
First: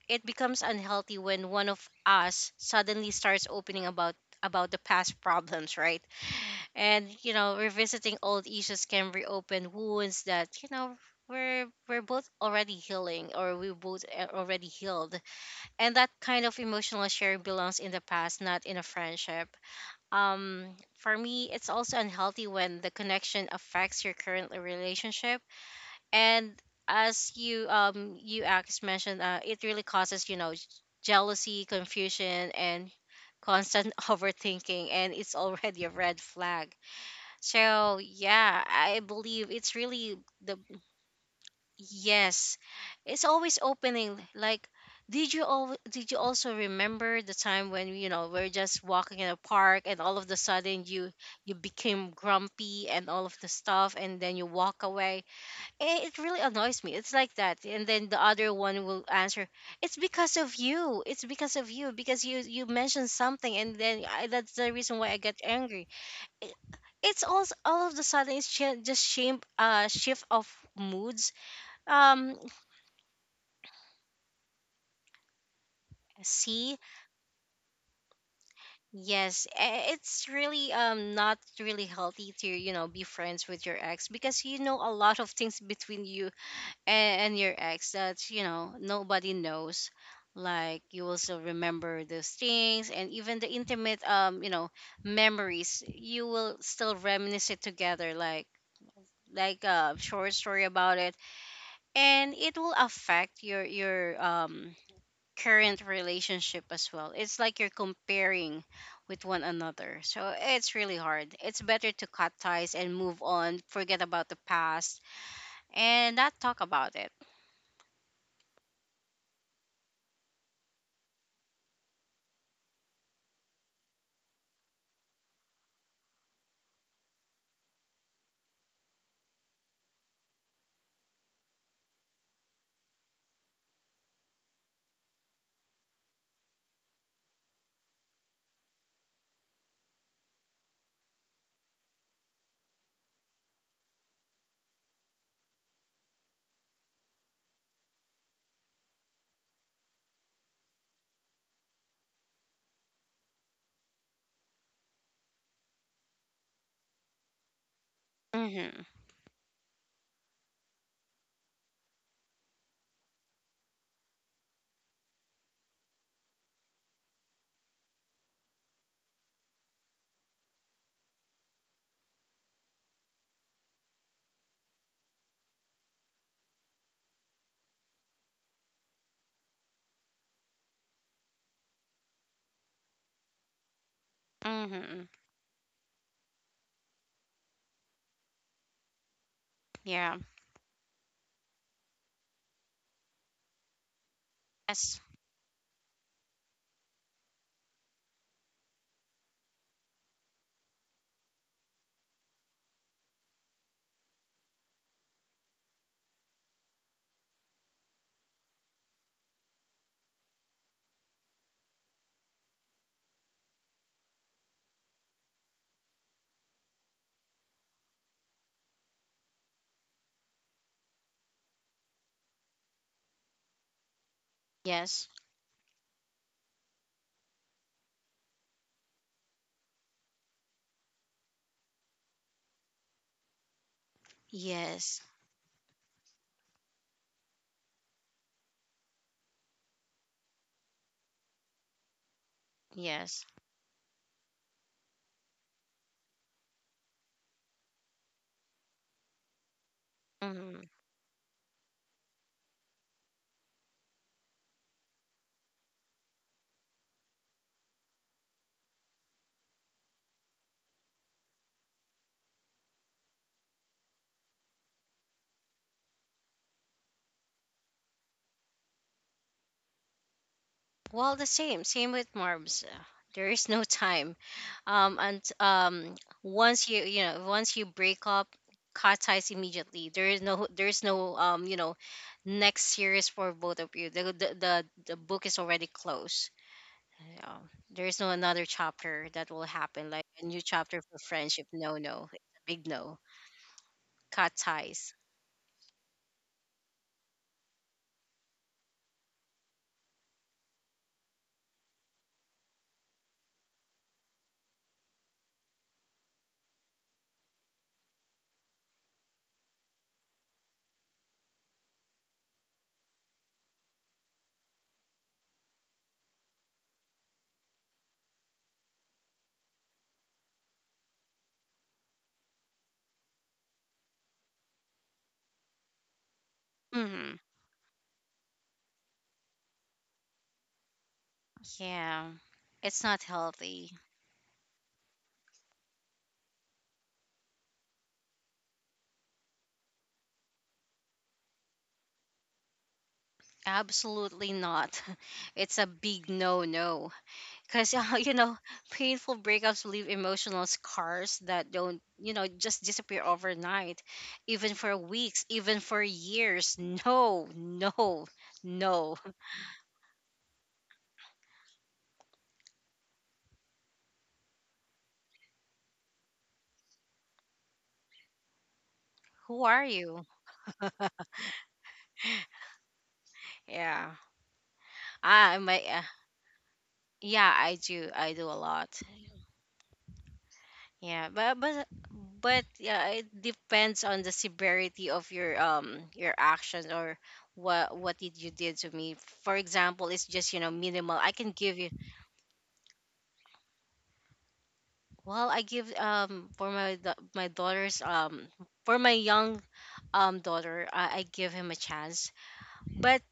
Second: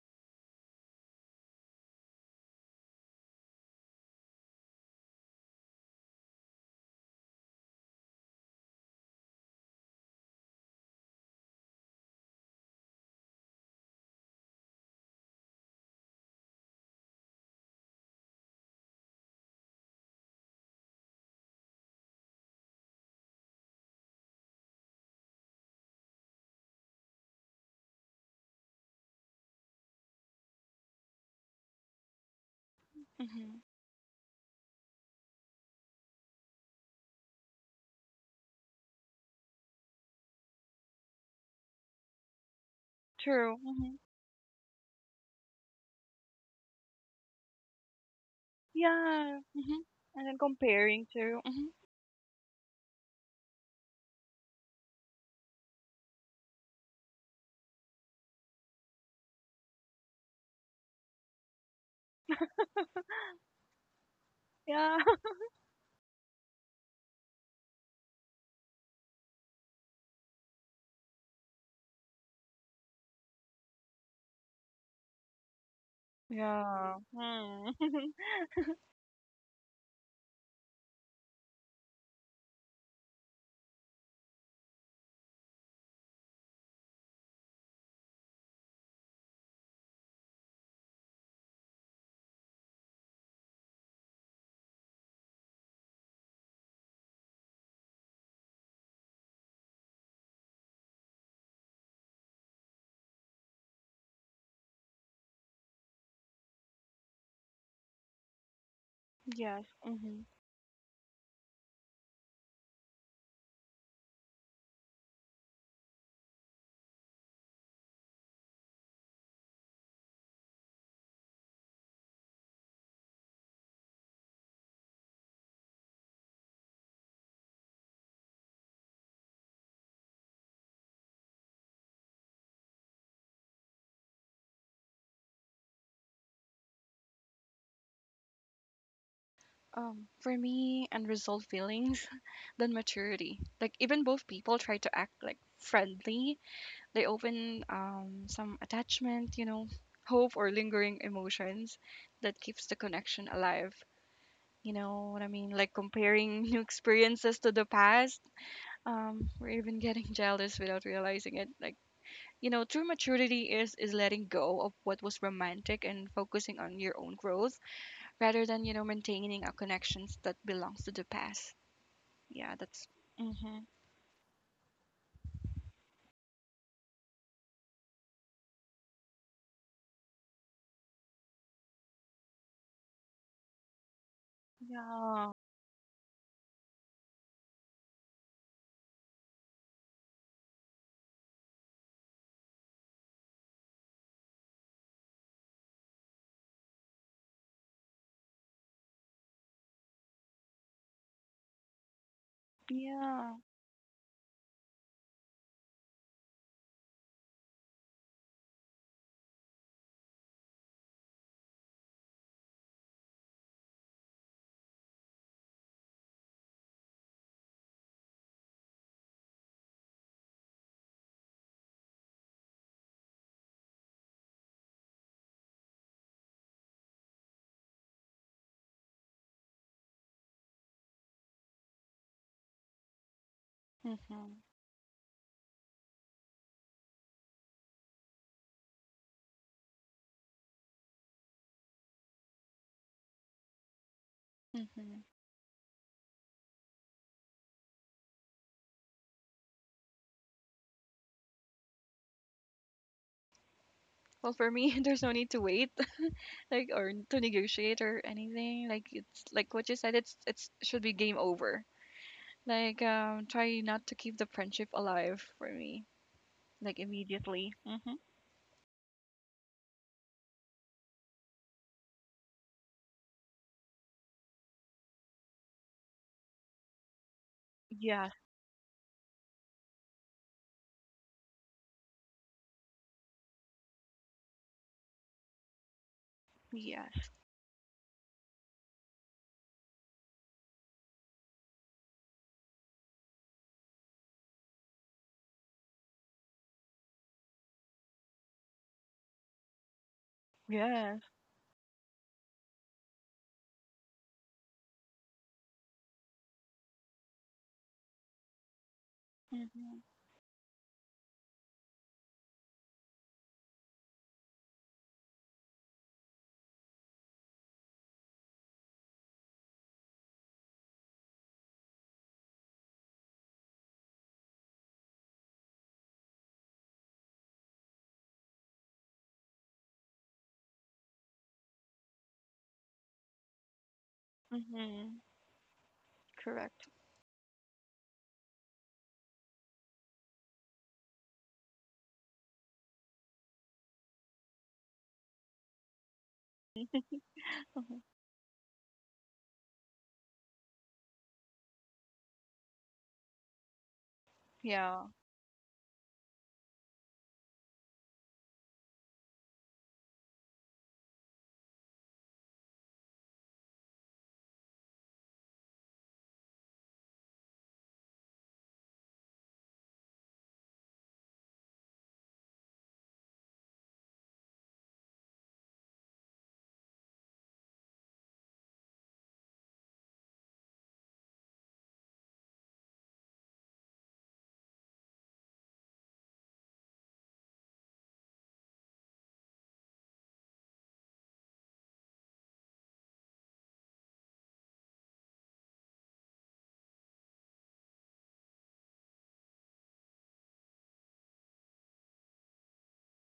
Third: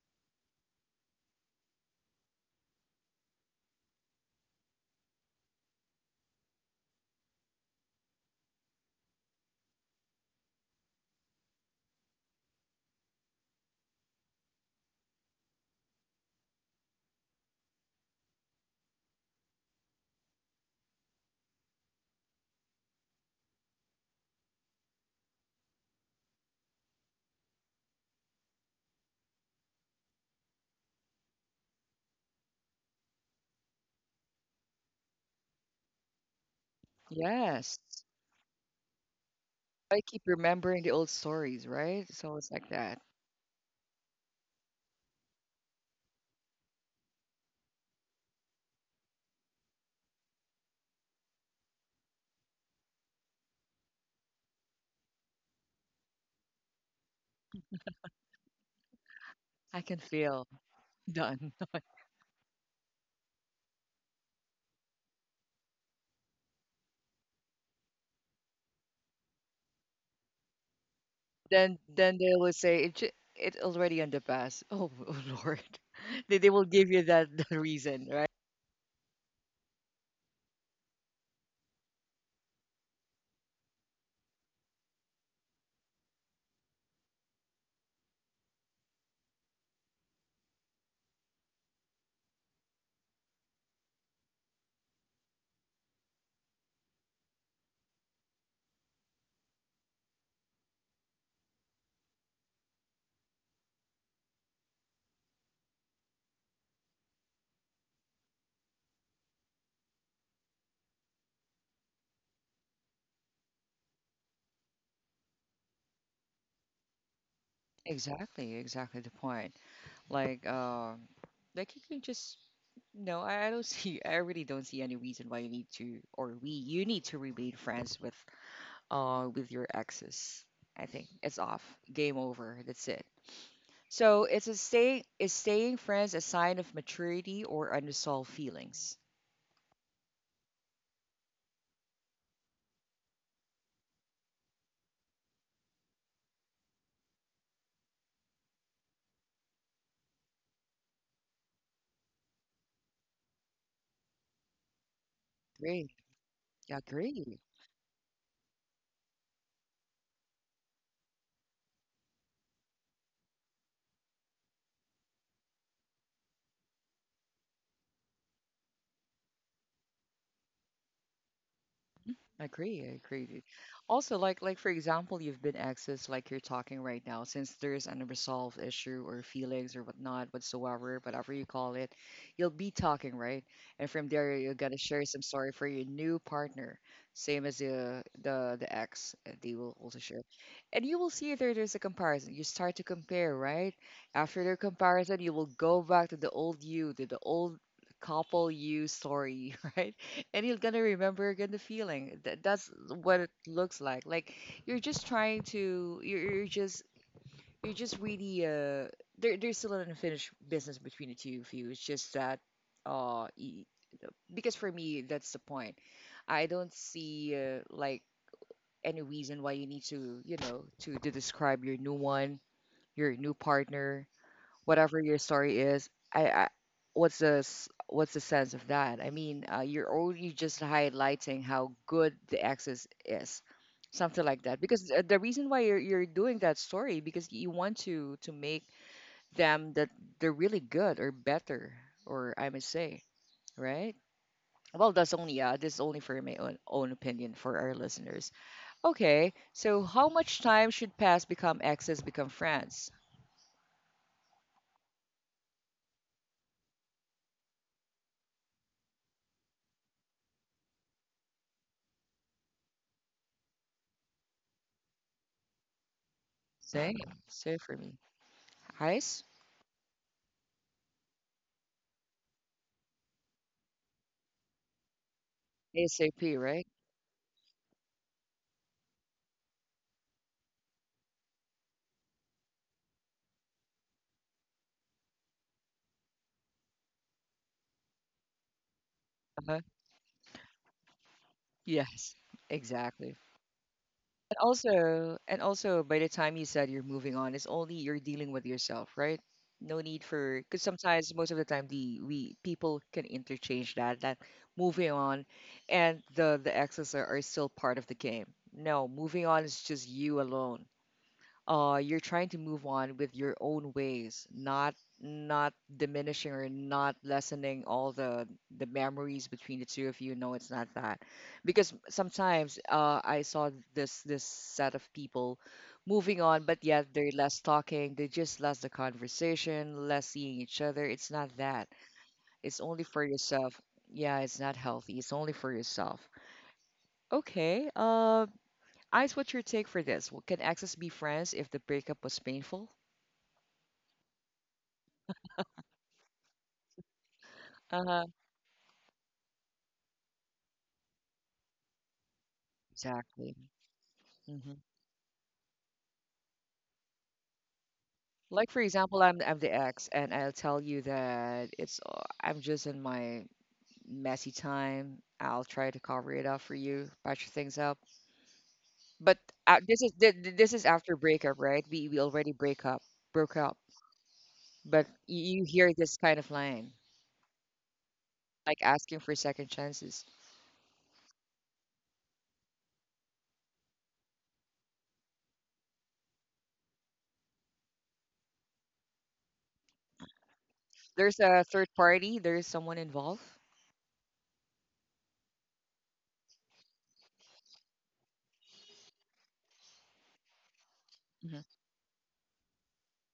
S3: it becomes unhealthy when one of us suddenly starts opening about the past problems, right? And you know revisiting old issues can reopen wounds that you know we're both already healing or we both already healed. And that kind of emotional sharing belongs in the past, not in a friendship. Um, for me it's also unhealthy when the connection affects your current relationship. And as you Alex mentioned, it really causes you know jealousy, confusion and
S2: hmm
S3: constant overthinking, and it's already a red flag.
S1: Yes.
S3: So yeah, I believe it's
S1: I
S3: really
S1: keep
S3: the
S1: remembering the old stories, right? It's always
S3: yes.
S1: like that.
S3: It's
S2: True.
S3: always opening like did you also remember the time when you know we're just walking in a
S2: Yeah.
S3: park and all of
S2: And
S3: the
S2: then
S3: sudden
S2: comparing
S3: you
S2: to.
S3: you became grumpy and all of the stuff and then you walk away. It really annoys me it's like that, and then the other one will answer,
S1: I
S3: it's
S1: can
S3: because
S1: feel
S3: of you, it's
S1: done.
S3: because of you, because you mentioned something and then that's the
S2: Yeah.
S3: reason why I get angry. it- it's also all of the sudden it's just shame shift of moods.
S1: Then they
S3: um
S1: will say it it already on the past. Oh, oh Lord. They will
S3: See,
S1: give
S2: Yeah.
S1: you that the
S2: Mm.
S1: reason, right?
S3: yes. It's really not really healthy to you know be friends with your ex, because you know a lot of things between you and your ex that you know nobody knows, like you will still remember those things, and even the intimate you know memories you will still reminisce it together, like a short story about it. And it will affect your your current relationship as well. It's like you're comparing with one
S2: Yes.
S3: another,
S2: Mhm.
S3: so it's really hard. It's better to cut ties and move on, forget about the past and not talk about it.
S1: Exactly, exactly the point. Like um like you can just no, I don't see I really don't see any reason why you need to or we you need to remain friends with your exes. I think it's off. Game over. That's it. So it's a stay is staying friends a sign of maturity or unresolved feelings?
S2: For me, unresolved feelings than maturity. Like even both people try to act like friendly, they open some attachment, you know, hope or lingering emotions that keeps the connection alive. You know what I mean? Like
S1: Great,
S2: comparing new
S1: yeah, great.
S2: experiences to the past,
S3: Mm-hmm.
S2: or even getting jealous without realizing it. Like you know, true maturity is letting go of what was romantic and focusing on your own growth rather than you know maintaining a connections that belongs to the past.
S1: I
S2: Yeah,
S1: agree,
S2: that's
S1: I agree.
S2: mhm.
S1: Also, like for example, you've been accessed like you're talking right now, since there's an unresolved issue or feelings or whatnot, whatsoever, whatever you call it, you'll be talking, right? And from there you're gonna share
S3: Mm-hmm.
S1: some
S2: Yeah.
S1: story for your new partner, same as the ex, they will also
S3: Yeah.
S1: share. And you will see there's a comparison. You start to compare, right? After their
S3: Yes.
S1: comparison, you will go back to the old you, to the old couple you story, right? And you're gonna remember again the feeling. That that's what it
S2: Yeah.
S1: looks like. Like you're just trying to, you're just really. There's still an unfinished business between the two of you. It's just that, uh, y- because for me that's the point. I don't see like any reason why you need to, you know, to describe your new one, your new partner whatever
S3: Yes.
S1: your story is I what's what's the sense of that. I mean you're only just highlighting how good the access is, something
S2: Mhm.
S1: like that, because
S3: Yes.
S1: the reason why you're doing that story because you want to make them that they're really good or better, or I must say,
S3: Yes.
S1: right? Well,
S2: Mhm.
S1: that's only this is only for my own opinion for our listeners. Okay, so how much
S3: Mm-hmm.
S1: time should pass become exes become friends?
S2: Well, for me, there's no need to wait, like, or to negotiate or anything. Like, it's like what you said. It's should be game over. Like, try not to keep the friendship alive for me. Like
S1: Same,
S2: immediately.
S1: same for me.
S2: Mhm.
S1: Hi.
S3: Well, the same, same with Marbs. There is no time. And
S1: ASAP, right?
S3: once you you know once you break
S2: Yes.
S3: up, cut ties immediately. There is no, there is no you know next series for both of you. The book is already closed.
S2: Yes.
S3: Yeah. There is no another chapter that will
S1: Uh-huh.
S3: happen, like a new chapter for friendship. No, no,
S1: Yes,
S3: it's a big no.
S1: exactly.
S3: Cut ties.
S1: And also, by the time you said you're moving on, it's only you're dealing with yourself, right? No need for, because
S2: Yes.
S1: sometimes, most of the time, the we people can interchange that moving on, and the exes are still part of the game. No, moving on is
S2: Mhm.
S1: just you alone. Uh, you're trying to move on with your own ways, not not diminishing or not lessening all the memories between the two of you. No, it's not that, because sometimes I saw this set of people moving on but yet they're
S3: Hmm.
S1: less talking, they just less the conversation, less seeing each other. It's not that.
S3: Yeah,
S1: It's
S3: it's
S1: only
S3: not
S1: for yourself.
S3: healthy.
S1: Yeah, it's not healthy,
S2: Mhm.
S1: it's only for yourself.
S2: Correct.
S1: Okay, uh, Ice, what's your take for this? Well, can exes be friends if the breakup was painful?
S3: Absolutely not. It's a big no no. Because
S2: Mhm.
S1: Uh-huh.
S3: you know painful breakups leave emotional scars that don't you know just disappear
S1: Exactly.
S3: overnight,
S1: Hmm.
S3: even for
S2: Yeah.
S3: weeks, even for years. No, no.
S1: Like for
S3: No.
S1: example, I'm the ex, and I'll tell you that it's I'm just in my messy time. I'll try to cover it up for you, patch things up. But
S3: Who
S1: uh,
S3: are
S1: this is
S3: you?
S1: th- th- this is after breakup, right? We already break up, broke up.
S3: Yeah,
S1: But you,
S3: I
S1: you
S3: my
S1: hear this kind of line,
S3: yeah, I do a
S1: like
S3: lot.
S1: asking for second chances.
S3: Yeah, but but yeah, it depends on the severity of your action, or what did you did to me. For example, it's just you know minimal, I
S1: There's
S3: can
S1: a
S3: give
S1: third
S3: you.
S1: party. There is someone involved.
S3: Well, I give for my my daughter's for my young daughter, I give
S1: Hmm.
S3: him a chance, but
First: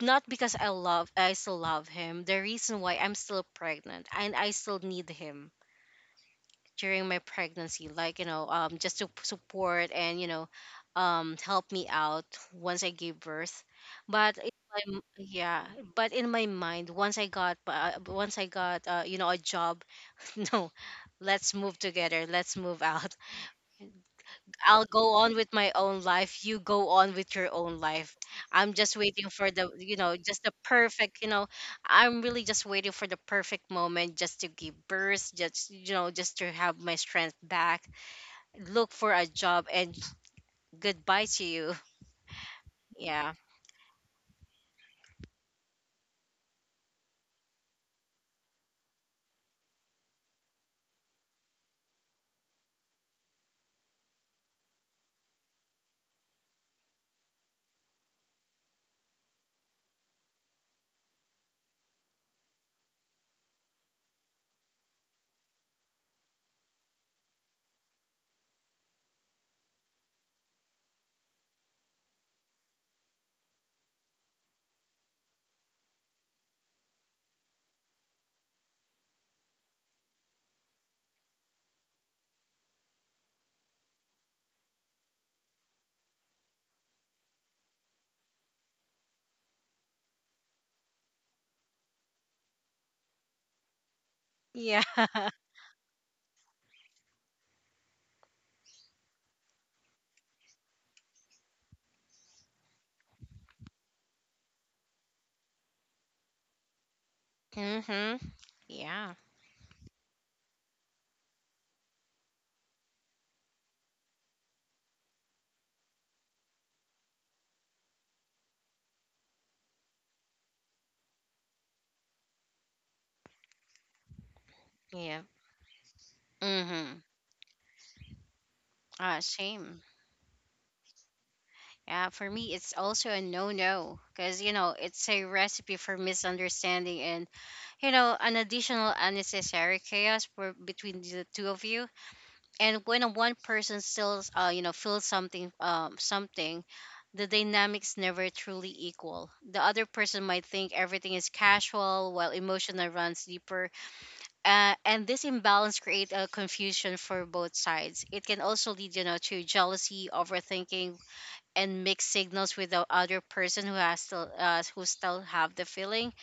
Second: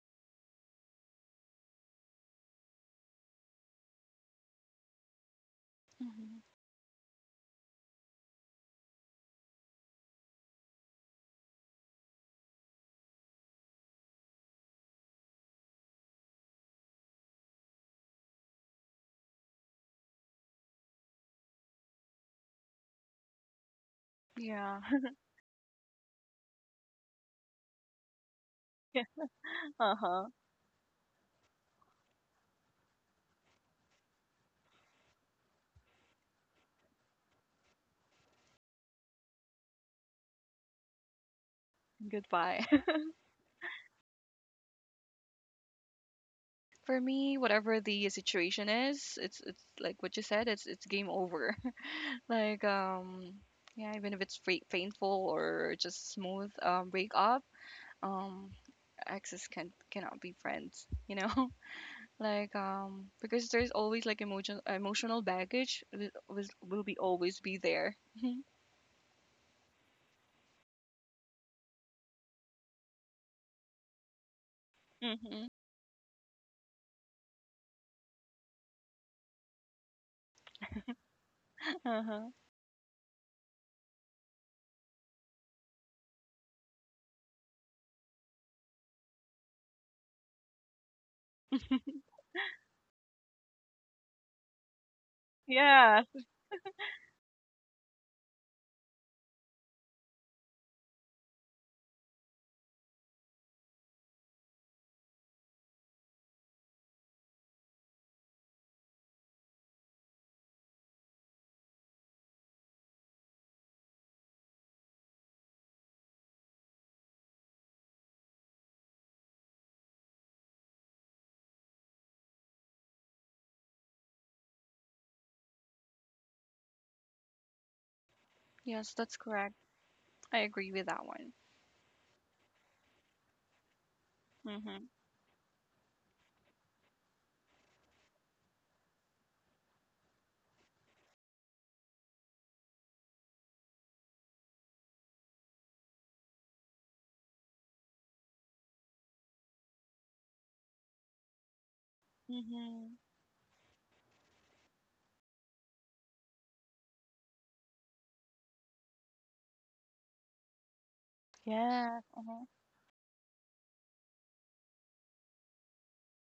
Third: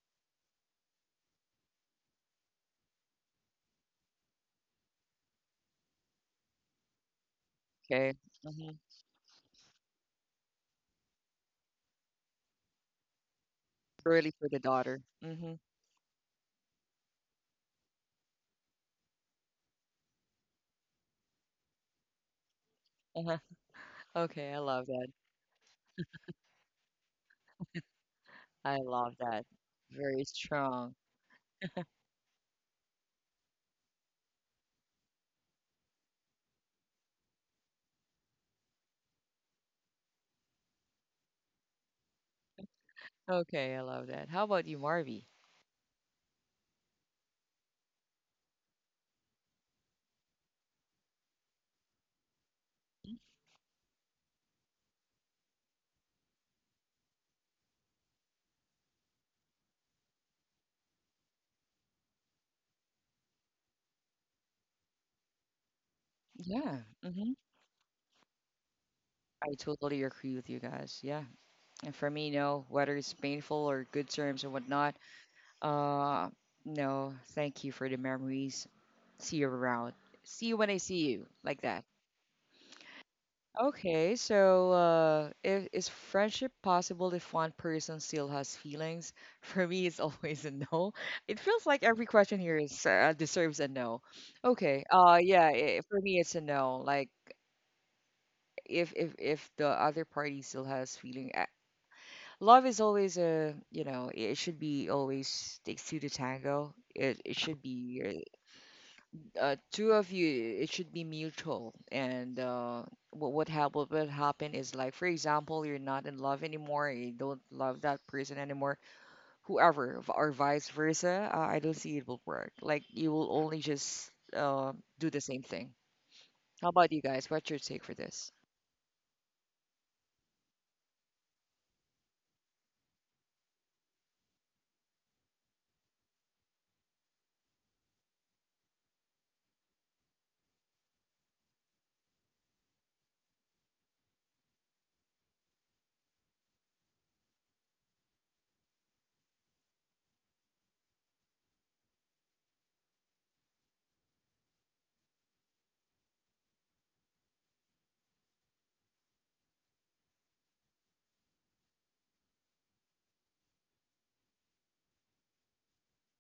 S3: not because I love, I still love him. The reason why I'm still pregnant and I still need him
S2: Mhm.
S3: during my pregnancy,
S1: Okay.
S3: like you know,
S1: Hmm.
S3: just to support and you know, help me out once I gave birth.
S1: Really
S3: But
S1: for
S3: in
S1: the
S3: my m-
S1: daughter. Hmm.
S3: Yeah, but in my mind, once I got you know a job, no, let's move together, let's move out.
S1: Uh-huh. Okay, I
S2: Yeah.
S3: I'll
S1: love that.
S3: go on with my own life, you go on with your own life. I'm
S1: I
S3: just
S1: love
S3: waiting
S1: that.
S3: for the,
S2: Uh
S3: you know,
S1: Very
S2: huh.
S3: just the
S1: strong.
S3: perfect, you know, I'm really just waiting for the perfect moment, just to give birth, just, you know, just to have my strength back. Look for a job, and goodbye to you.
S2: Goodbye.
S3: Yeah.
S1: Okay, I love that. How about you, Marvy?
S2: For me, whatever the situation is, it's like what you said, it's game over. Like um yeah, even if it's painful or just smooth breakup, um exes cannot be friends, you know? Like because there's always like emotional baggage will
S1: Yeah,
S2: be
S1: hmm.
S2: always be there.
S1: I totally agree with you guys. Yeah, and for me, no, whether it's painful or good terms and whatnot,
S2: Mm-hmm.
S1: uh, no, thank you for the memories. See you around. See you when I see you, like that.
S2: Uh-huh.
S1: Okay, so if, is friendship possible if one person still has feelings? For me, it's always a no. It feels like every question here is deserves a no.
S3: Yeah.
S1: Okay, yeah, I for
S2: Yeah.
S1: me, it's a no. Like if the other party still has feeling, love is always a you know it should be always takes two to tango. It should be
S3: Mm-hmm. Yeah.
S1: two of you, it should be mutual. And uh, what would happen is like, for example, you're not in love anymore, you don't love that person anymore, whoever, or vice versa. I don't see it will work. Like you will only just uh, do the
S3: Yeah.
S1: same thing. How about
S3: Mm-hmm.
S1: you guys? What's your take for this?
S2: Yes, that's
S3: Ah,
S2: correct.
S3: shame.
S2: I agree with that one.
S3: Yeah, for me, it's also a no-no, because you know
S2: Mm-hmm.
S3: it's a recipe for misunderstanding and you know an additional unnecessary chaos for, between the two of you. And when a one person still, you know, feels something, something, the dynamics never truly equal. The other person might think everything is casual, while emotional
S2: Mm-hmm.
S3: runs deeper. And this imbalance creates a confusion for both sides. It can also lead, you know, to jealousy, overthinking, and
S2: Yeah.
S3: mixed
S2: Uh-huh.
S3: signals with the other person who has still, who still have the feeling.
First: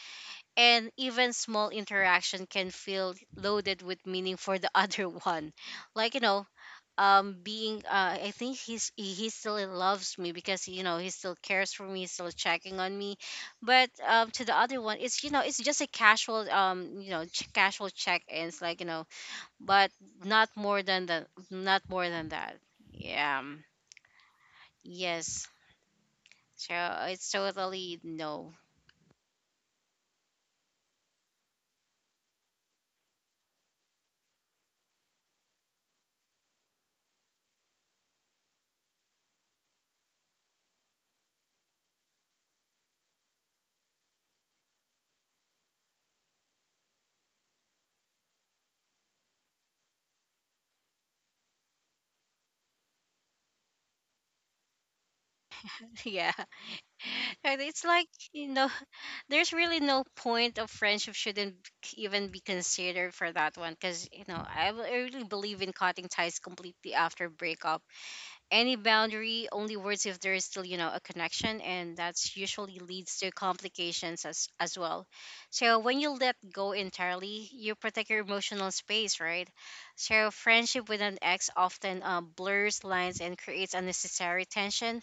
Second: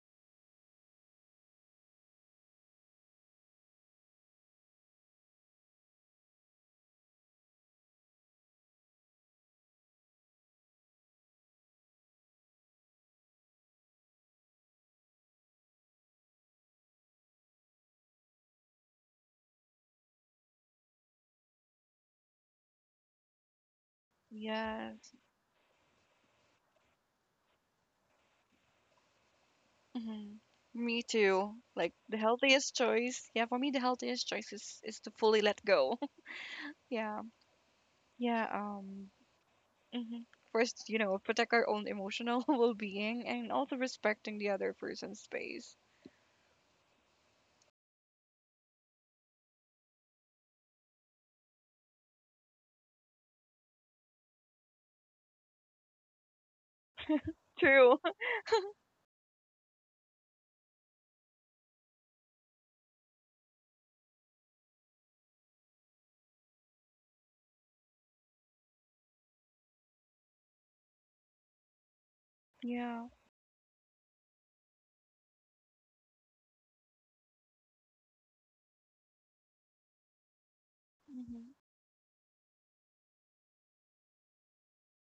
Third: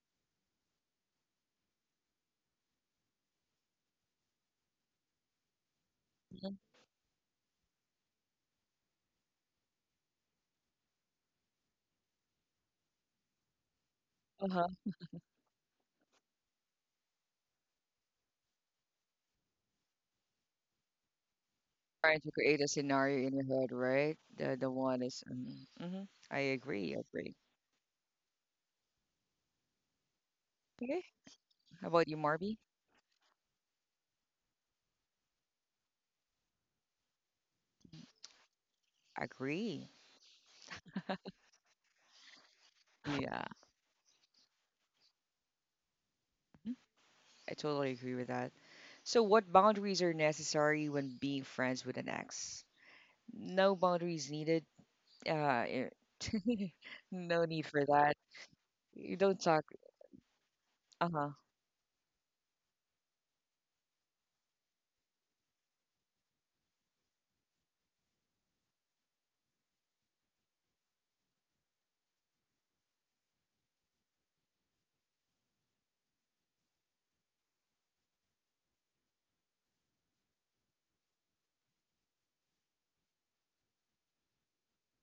S3: And even small interaction can feel loaded with meaning for the other one, like you know
S1: Mhm.
S3: being I think he's, he still loves me because you know he still cares for me, he's still checking on me. But to the
S1: Uh-huh.
S3: other one, it's you know it's just a casual you know casual check ins like you know, but not more
S1: Trying
S3: than
S1: to
S3: that.
S1: create a scenario in
S3: Yeah.
S1: your
S3: Um,
S1: head, right? The one
S2: Yes.
S1: is.
S3: yes.
S1: Mm-hmm. Mm-hmm. I
S3: So
S1: agree. I
S3: it's
S1: agree.
S3: totally no.
S2: Mhm.
S1: Okay.
S2: Me too.
S1: How
S2: Like
S1: about you,
S2: the
S1: Marby?
S2: healthiest choice, yeah, for me the healthiest choice is to fully let go. Yeah. Yeah,
S1: Agree.
S2: mhm. First, you know, protect our own emotional well-being
S1: Yeah.
S2: and also respecting the other person's space.
S1: I totally agree with that. So, what boundaries are necessary when being friends with an ex? No boundaries needed. Uh, eh,
S3: Yeah.
S1: no
S3: Right,
S1: need
S3: it's
S1: for
S2: True.
S3: like,
S1: that.
S3: you know,
S1: You don't
S3: there's
S1: talk.
S3: really no point of
S1: Uh
S3: friendship,
S1: huh.
S3: shouldn't even be considered for that one, because, you know, I really believe in cutting ties completely after breakup. Any boundary only works if there is still, you know, a connection, and that's usually
S2: Yeah.
S3: leads to complications as well. So when you let go entirely, you protect your emotional space, right? So friendship with an
S2: Mhm.
S3: ex often um blurs lines and creates unnecessary tension.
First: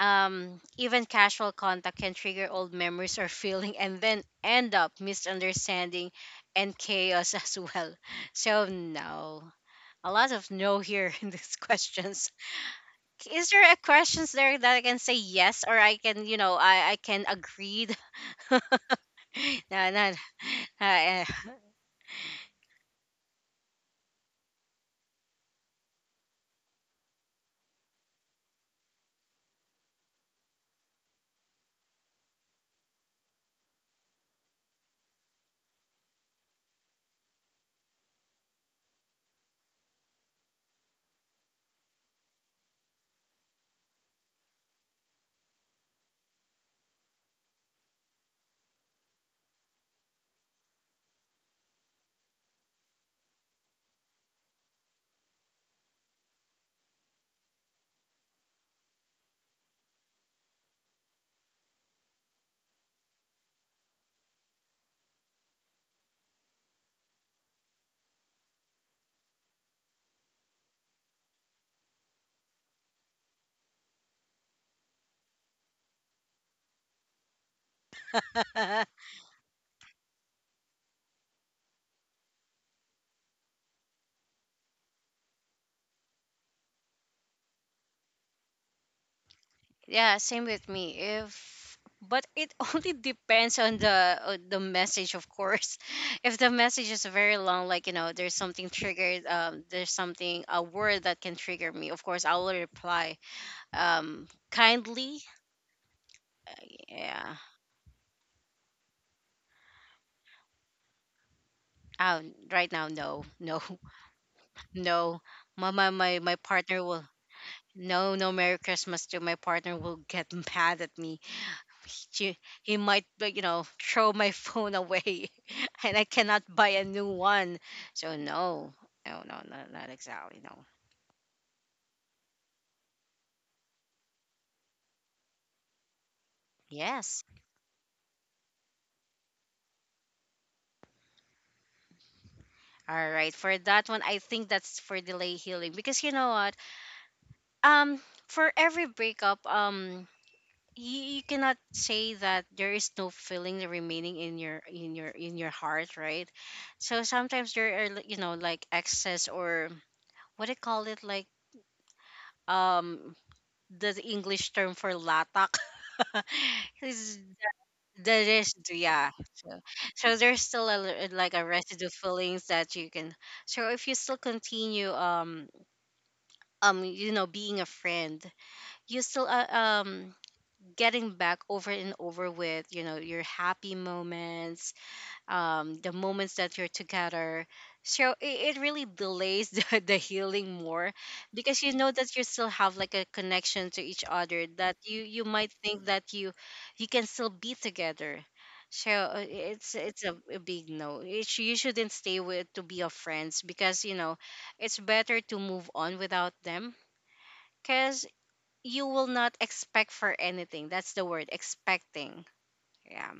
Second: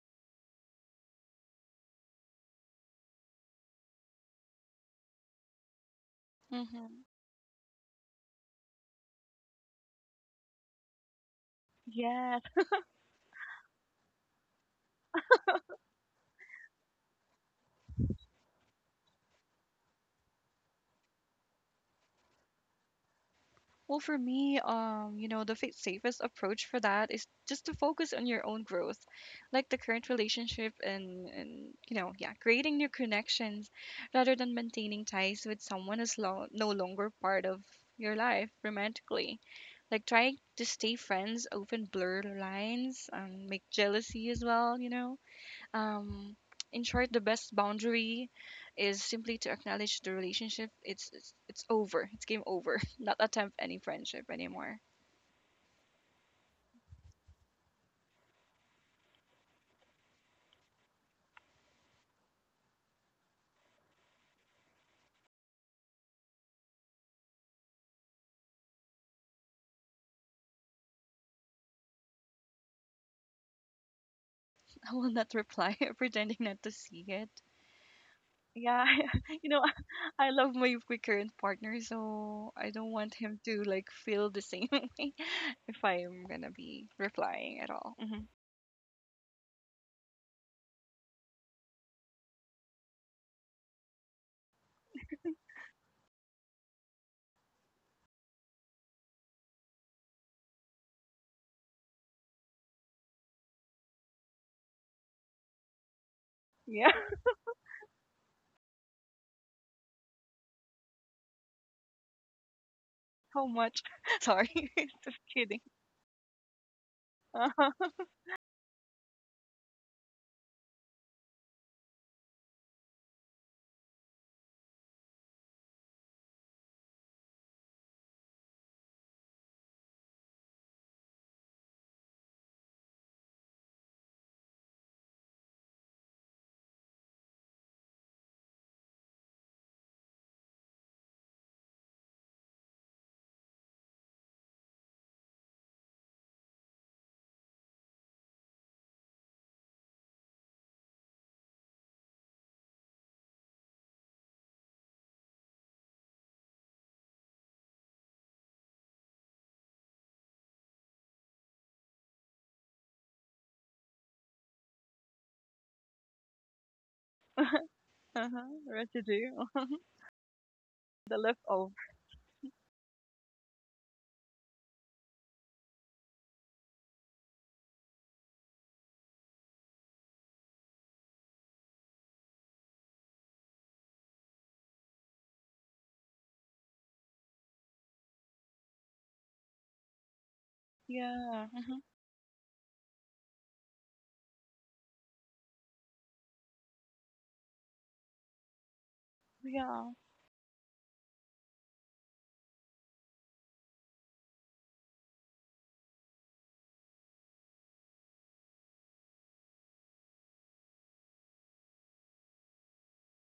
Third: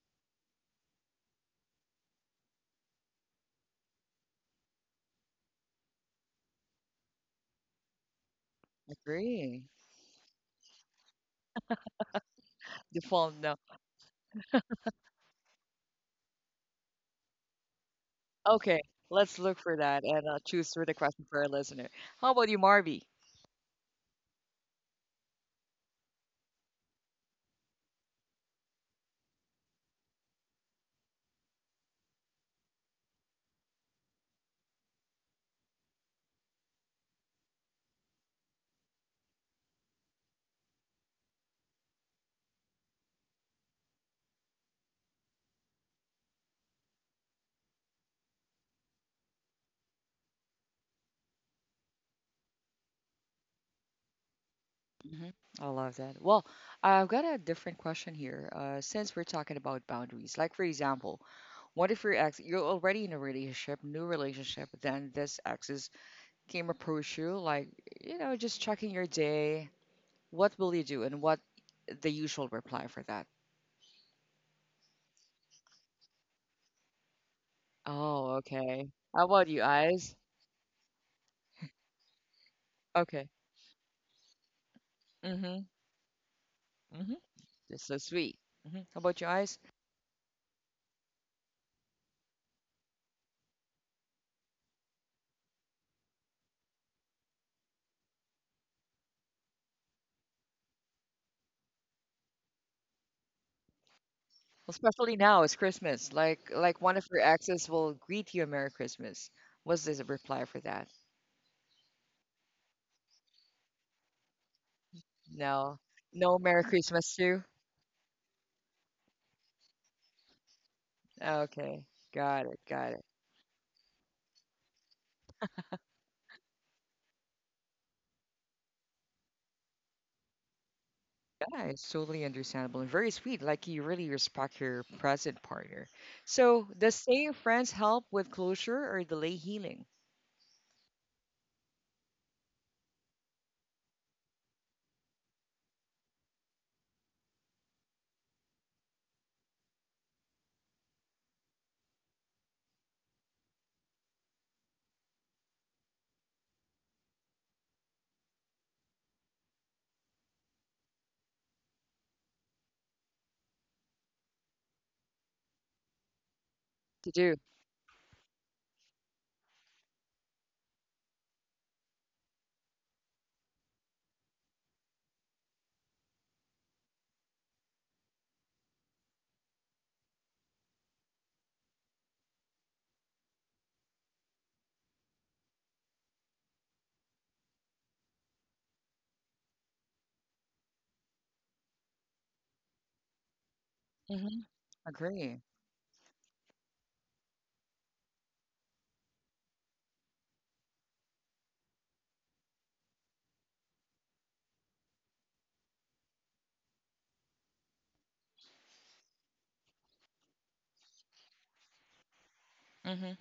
S3: Um, even casual contact can trigger old memories or feeling, and then end up misunderstanding and
S2: Mhm.
S3: chaos as well. So no.
S1: Agree.
S3: A lot of no here in these questions.
S2: Yes.
S1: Default
S3: Is
S1: no.
S3: there a questions there that I can say yes or I can, you know, I can agreed? No.
S1: Okay, let's look for
S3: No.
S1: that
S3: No.
S1: and choose for the question for our listener. How about you, Marby?
S2: Well, for me, you know, the safest approach for that is just to focus on your own growth, like the current relationship and you know, yeah, creating new connections rather than maintaining ties with someone who's no longer part of your life romantically. Like trying to stay friends, often blur the lines, make jealousy as well, you know um, in short, the best boundary is simply to acknowledge the relationship. It's over. It's game over. Not attempt any friendship anymore.
S1: Hmm. I love that. Well, I've got a different question here. Since we're talking about boundaries, like for example, what if your ex, you're already in a relationship, new relationship, then this ex is came approach you, like, you know, just checking your day, what will you do and what the usual reply for that?
S2: I will not reply, pretending not to see it.
S1: Oh,
S2: Yeah,
S3: Uh,
S1: okay. How about
S2: you
S1: you,
S2: know,
S1: eyes?
S2: I love my my current partner, so I don't want
S1: Okay.
S2: him to like feel the same way
S1: Mm-hmm.
S2: if I'm gonna be
S1: Mm-hmm.
S2: replying at
S1: It's
S2: all.
S1: so sweet. Hmm. How about your eyes?
S3: yeah, same with me. If but it only depends on the message, of course. If the message is very long, like you know, there's something triggered, there's something a word that can trigger me. Of course, I will reply,
S1: Well, especially
S3: kindly.
S1: now, it's Christmas. Like
S2: Yeah,
S1: one of your
S3: Yeah.
S1: exes will greet you a Merry Christmas. What's the reply for that?
S3: Right now, no,
S2: how
S3: no.
S2: much? Sorry, just
S3: No.
S2: kidding.
S3: My
S1: No, no Merry
S3: partner will.
S1: Christmas too.
S2: Uh-huh,
S3: No, no, Merry Christmas to my partner will get mad at me.
S1: Okay,
S3: She,
S1: got it,
S3: he
S1: got it.
S3: might like, you know throw my phone away and I cannot buy a new one, so no, no, no, no, not exactly, no.
S1: Yeah, it's totally understandable and very sweet. Like you really respect your present partner. So, does
S3: Yes,
S1: staying friends help with closure or delay healing?
S3: all right, for that one I think that's for delay healing, because you know what, um for every breakup you, you cannot say that there is no feeling remaining in your in your in your heart, right? So sometimes there are like, you know, like excess or what do you call it, like um the English term for latak.
S1: To
S3: Is
S1: do.
S3: the
S2: uh-huh.
S3: residue, yeah.
S2: Residue,
S3: So, so there's still a,
S2: the
S3: like a
S2: leftover.
S3: residue feelings that you can. So if you still continue, you know, being a friend, you still getting back over and over with, you know, your happy moments, the moments that you're together. So it really delays the, the healing more,
S2: Yeah.
S3: because you
S2: Mm-hmm.
S3: know that you still have like a connection to each
S1: Mm-hmm.
S3: other, that you
S1: Agree.
S3: might think that you can still be together. So it's
S2: Yeah.
S3: a big no. You shouldn't stay with to be of friends, because you know it's better to move on without them, because you will not expect for anything. That's the word, expecting.
S1: Mm-hmm.
S3: Yeah.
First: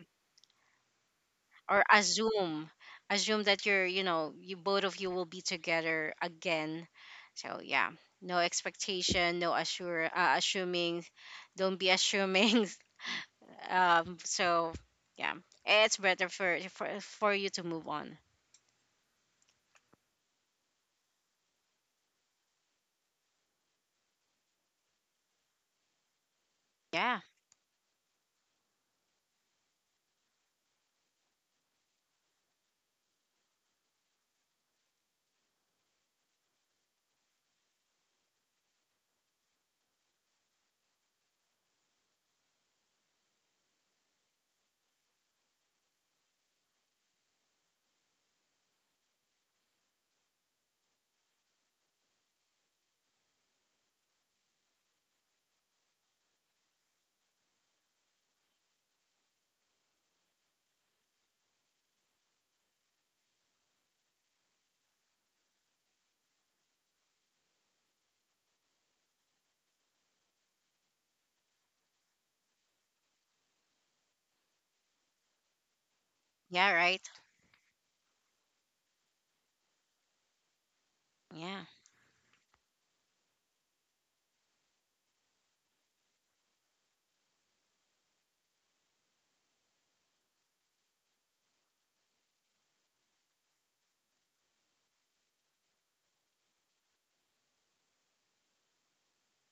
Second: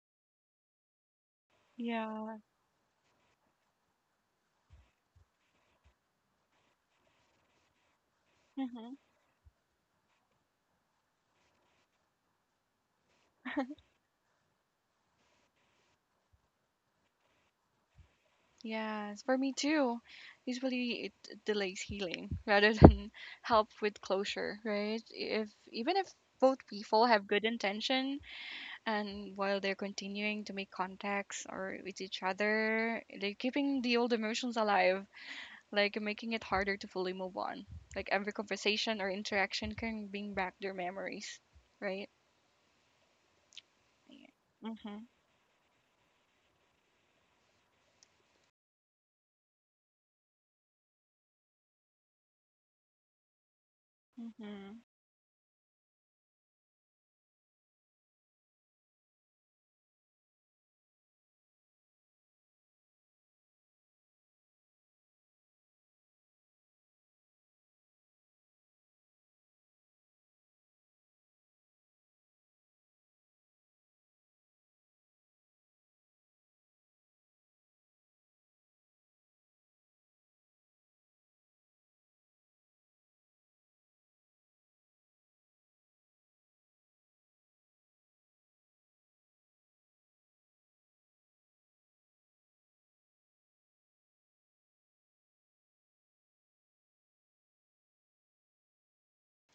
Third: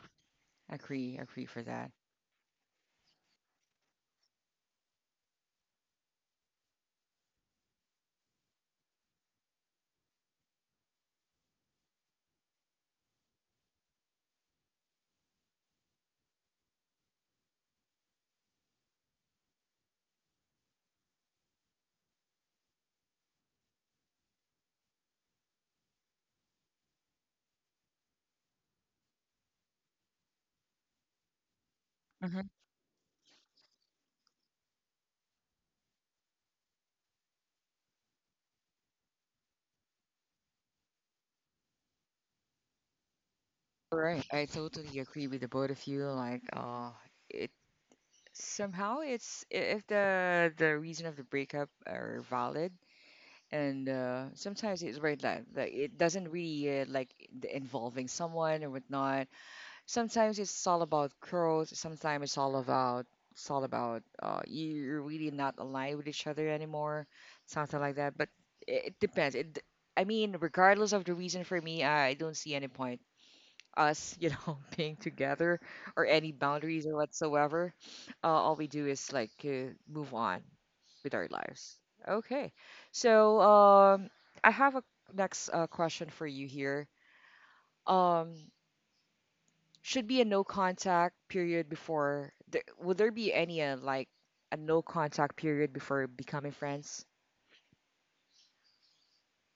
S1: Agree. Agree for
S3: Or
S1: that.
S2: Yeah.
S3: assume, assume that you're you know you both of you will be together again. So yeah, no
S2: hmm
S3: expectation, no assure, assuming. Don't be assuming. Um, so yeah, it's better for you to move on.
S2: Yes, for me too. Usually it delays healing rather than help with closure, right? If even if both people
S3: Yeah.
S2: have good intention and while they're continuing to make contacts or with each
S1: Mm-hmm.
S2: other, they're keeping the old emotions alive, like making it harder to fully move on. Like every conversation or interaction can bring back their memories, right?
S1: All right. I
S2: Mm-hmm.
S1: totally agree with the both of you. Like, it somehow if the the reason of the breakup are valid, and
S2: Mm-hmm.
S1: sometimes it's right that like it doesn't really the involving someone or whatnot, sometimes it's all about growth, sometimes it's all about, it's all about you're really not aligned with each other anymore, something like that, but it depends it d- I mean regardless of the reason for me I don't see any point us you know being together or any
S3: Yeah,
S1: boundaries or
S3: right.
S1: whatsoever. All we do is like move on with our
S3: Yeah.
S1: lives. Okay, so um I have a next question for you here. um should be a no contact period before there, would there be any a no contact period before becoming friends?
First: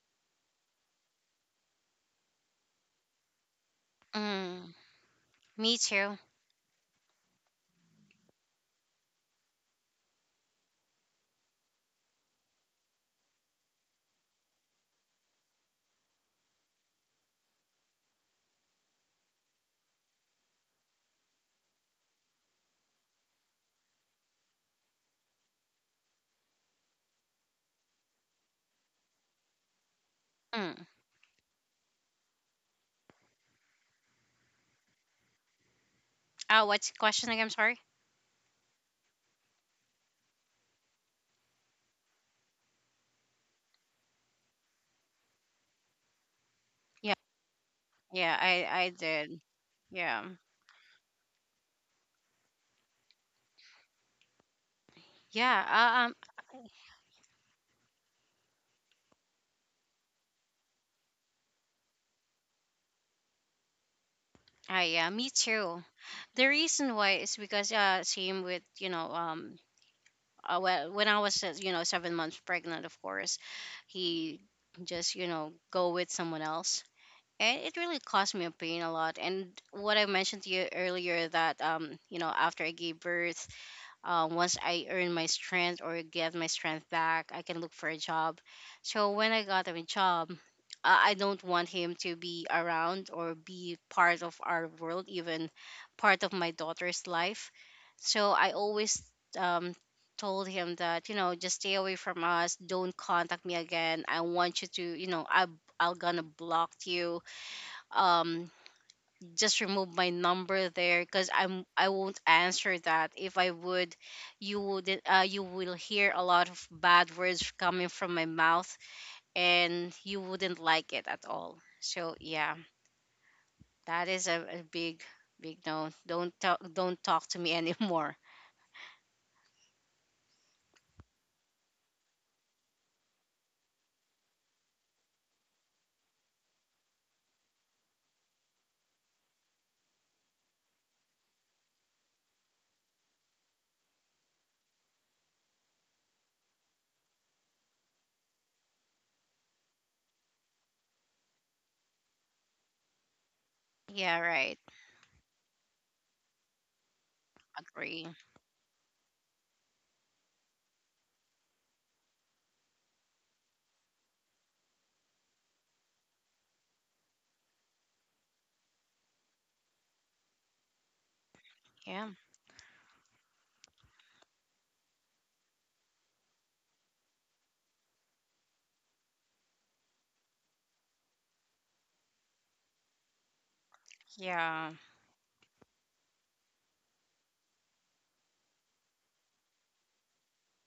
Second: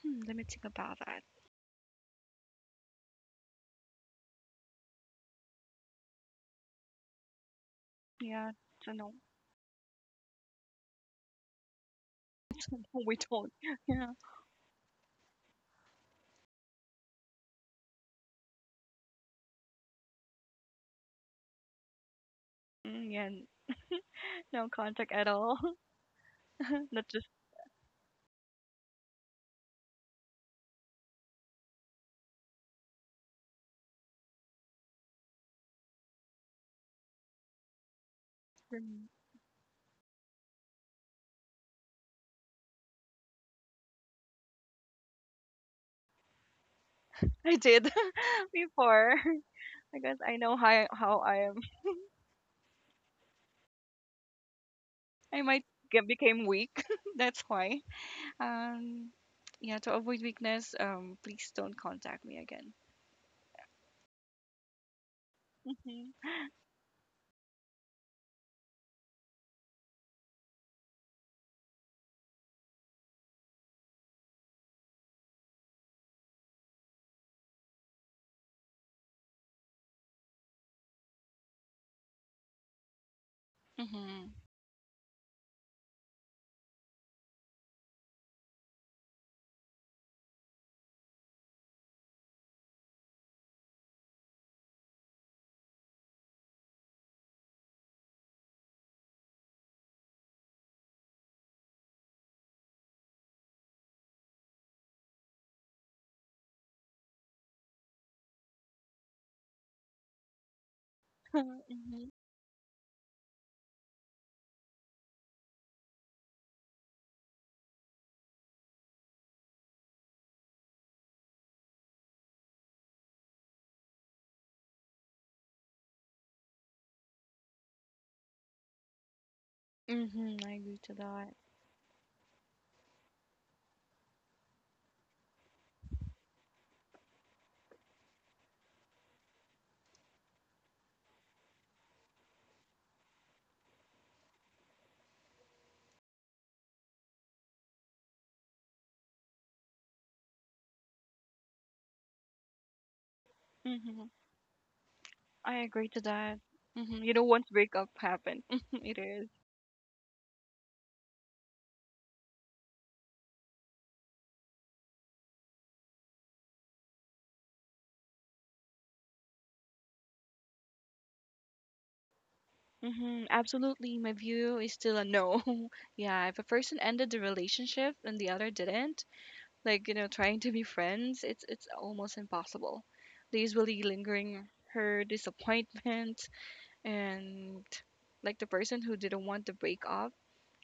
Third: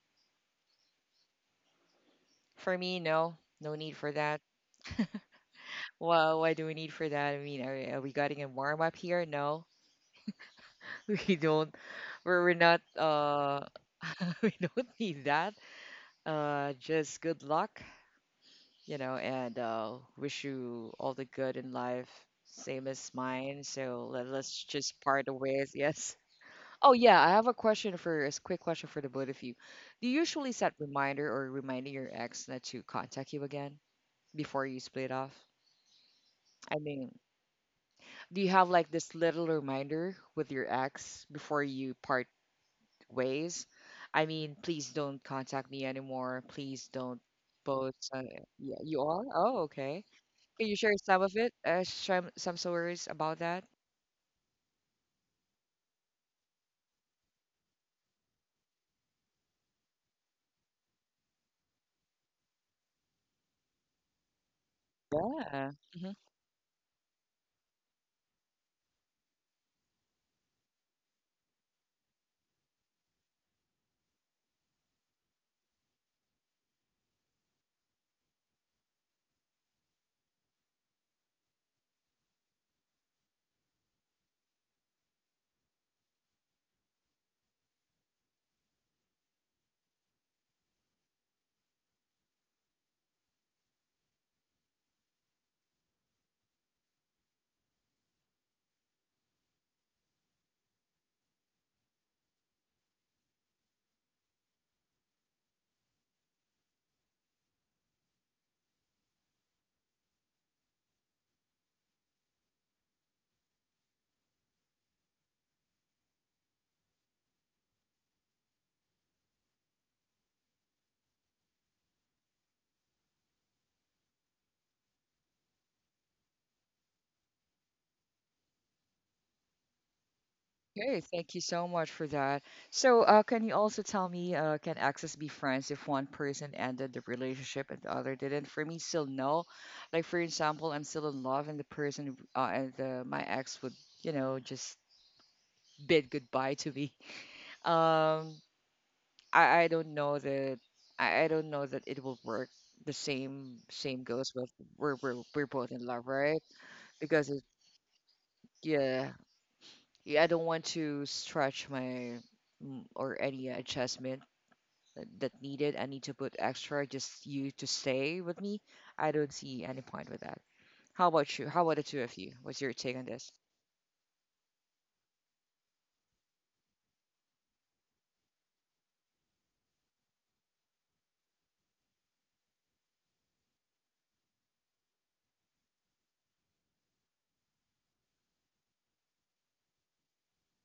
S2: Hmm, let me think about that.
S1: For me no, no need for that.
S3: Mm. Me too.
S1: Well why do we need for that? I mean are we getting a
S2: Yeah,
S1: warm
S2: so
S1: up
S2: no.
S1: here? No, we don't. We're not
S2: We don't.
S1: uh,
S2: Yeah.
S1: we don't need that. Uh just good luck, you know, and wish you all the good in life, same
S2: Mm,
S1: as
S2: yeah.
S1: mine. So let's
S2: No
S1: just
S2: contact
S1: part
S2: at
S1: the
S2: all.
S1: ways. Yes. Oh
S2: Not
S1: yeah,
S2: just
S1: I have a question for a quick question for the both of you. Do you usually set
S3: Mm.
S1: reminder or reminding your ex not to contact you again before you split off?
S3: Oh,
S1: I
S3: what's the
S1: mean,
S3: question again? Sorry.
S1: do you have
S2: for
S1: like
S2: me.
S1: this little reminder with your ex before you part ways? I mean, please don't contact me anymore. Please
S3: Yeah.
S1: don't
S2: I did
S1: post.
S3: Yeah, i
S1: Yeah,
S3: i
S1: you
S2: before.
S1: are?
S3: did.
S1: Oh,
S2: I
S1: okay.
S2: guess
S3: Yeah.
S2: I know
S1: Can you
S2: how
S1: share
S2: how
S1: some of
S2: I
S1: it?
S2: am.
S1: Some stories about that?
S2: I might
S3: Yeah.
S2: get became weak. That's why. Um. Yeah. To avoid weakness, please don't contact me again.
S3: Ah, yeah, me
S1: Yeah.
S3: too.
S2: Mhm.
S3: The reason why is because same with you know when I was you know 7 months pregnant, of course, he just you know go with someone else, and it really caused me a pain a lot. And what I mentioned to you earlier, that you know after I gave birth,
S2: Mhm.
S3: once I earn my strength or get my strength back, I can look for a job. So when I got a job, I don't want him to be around or be part of our world, even part of my daughter's life. So I always um told him that you know just stay away from us. Don't contact me again. I want you to you know I am gonna block you. Um, just remove my number there because I
S2: Mhm.
S3: won't answer that. If I would you will hear a lot of bad words coming from my mouth, and you wouldn't like it at all. So yeah, that is a big big no. Don't talk to me anymore.
S2: Mhm. I agree to
S1: Okay, thank
S2: that.
S1: you so much for that. So, can you also tell me, can exes be friends if one person ended the relationship and the other didn't? For me, still no. Like for example, I'm still in love, and the person, my ex would, you know, just bid goodbye to me. Um, I don't know that. I don't know that it will work. The same same
S2: Mhm.
S3: Yeah,
S1: goes with
S3: right.
S1: we're
S2: I
S1: both in
S2: agree to
S1: love,
S2: that.
S1: right?
S2: Mhm. You know,
S1: Because it,
S2: once breakup
S3: Agree.
S2: happened, it
S1: yeah,
S2: is.
S1: yeah, I don't want to stretch my mm, or any adjustment that that needed. I need to put extra just you to stay with me. I don't see any point with that. How about you? How about the two
S3: Yeah.
S1: of you? What's your take on
S2: Mm-hmm,
S1: this?
S2: absolutely. My view is still a no. Yeah, if a person ended the relationship and the other didn't, like, you know, trying to be friends, it's almost impossible. There's really lingering
S3: Yeah,
S2: her disappointment and like the person who didn't want to break up.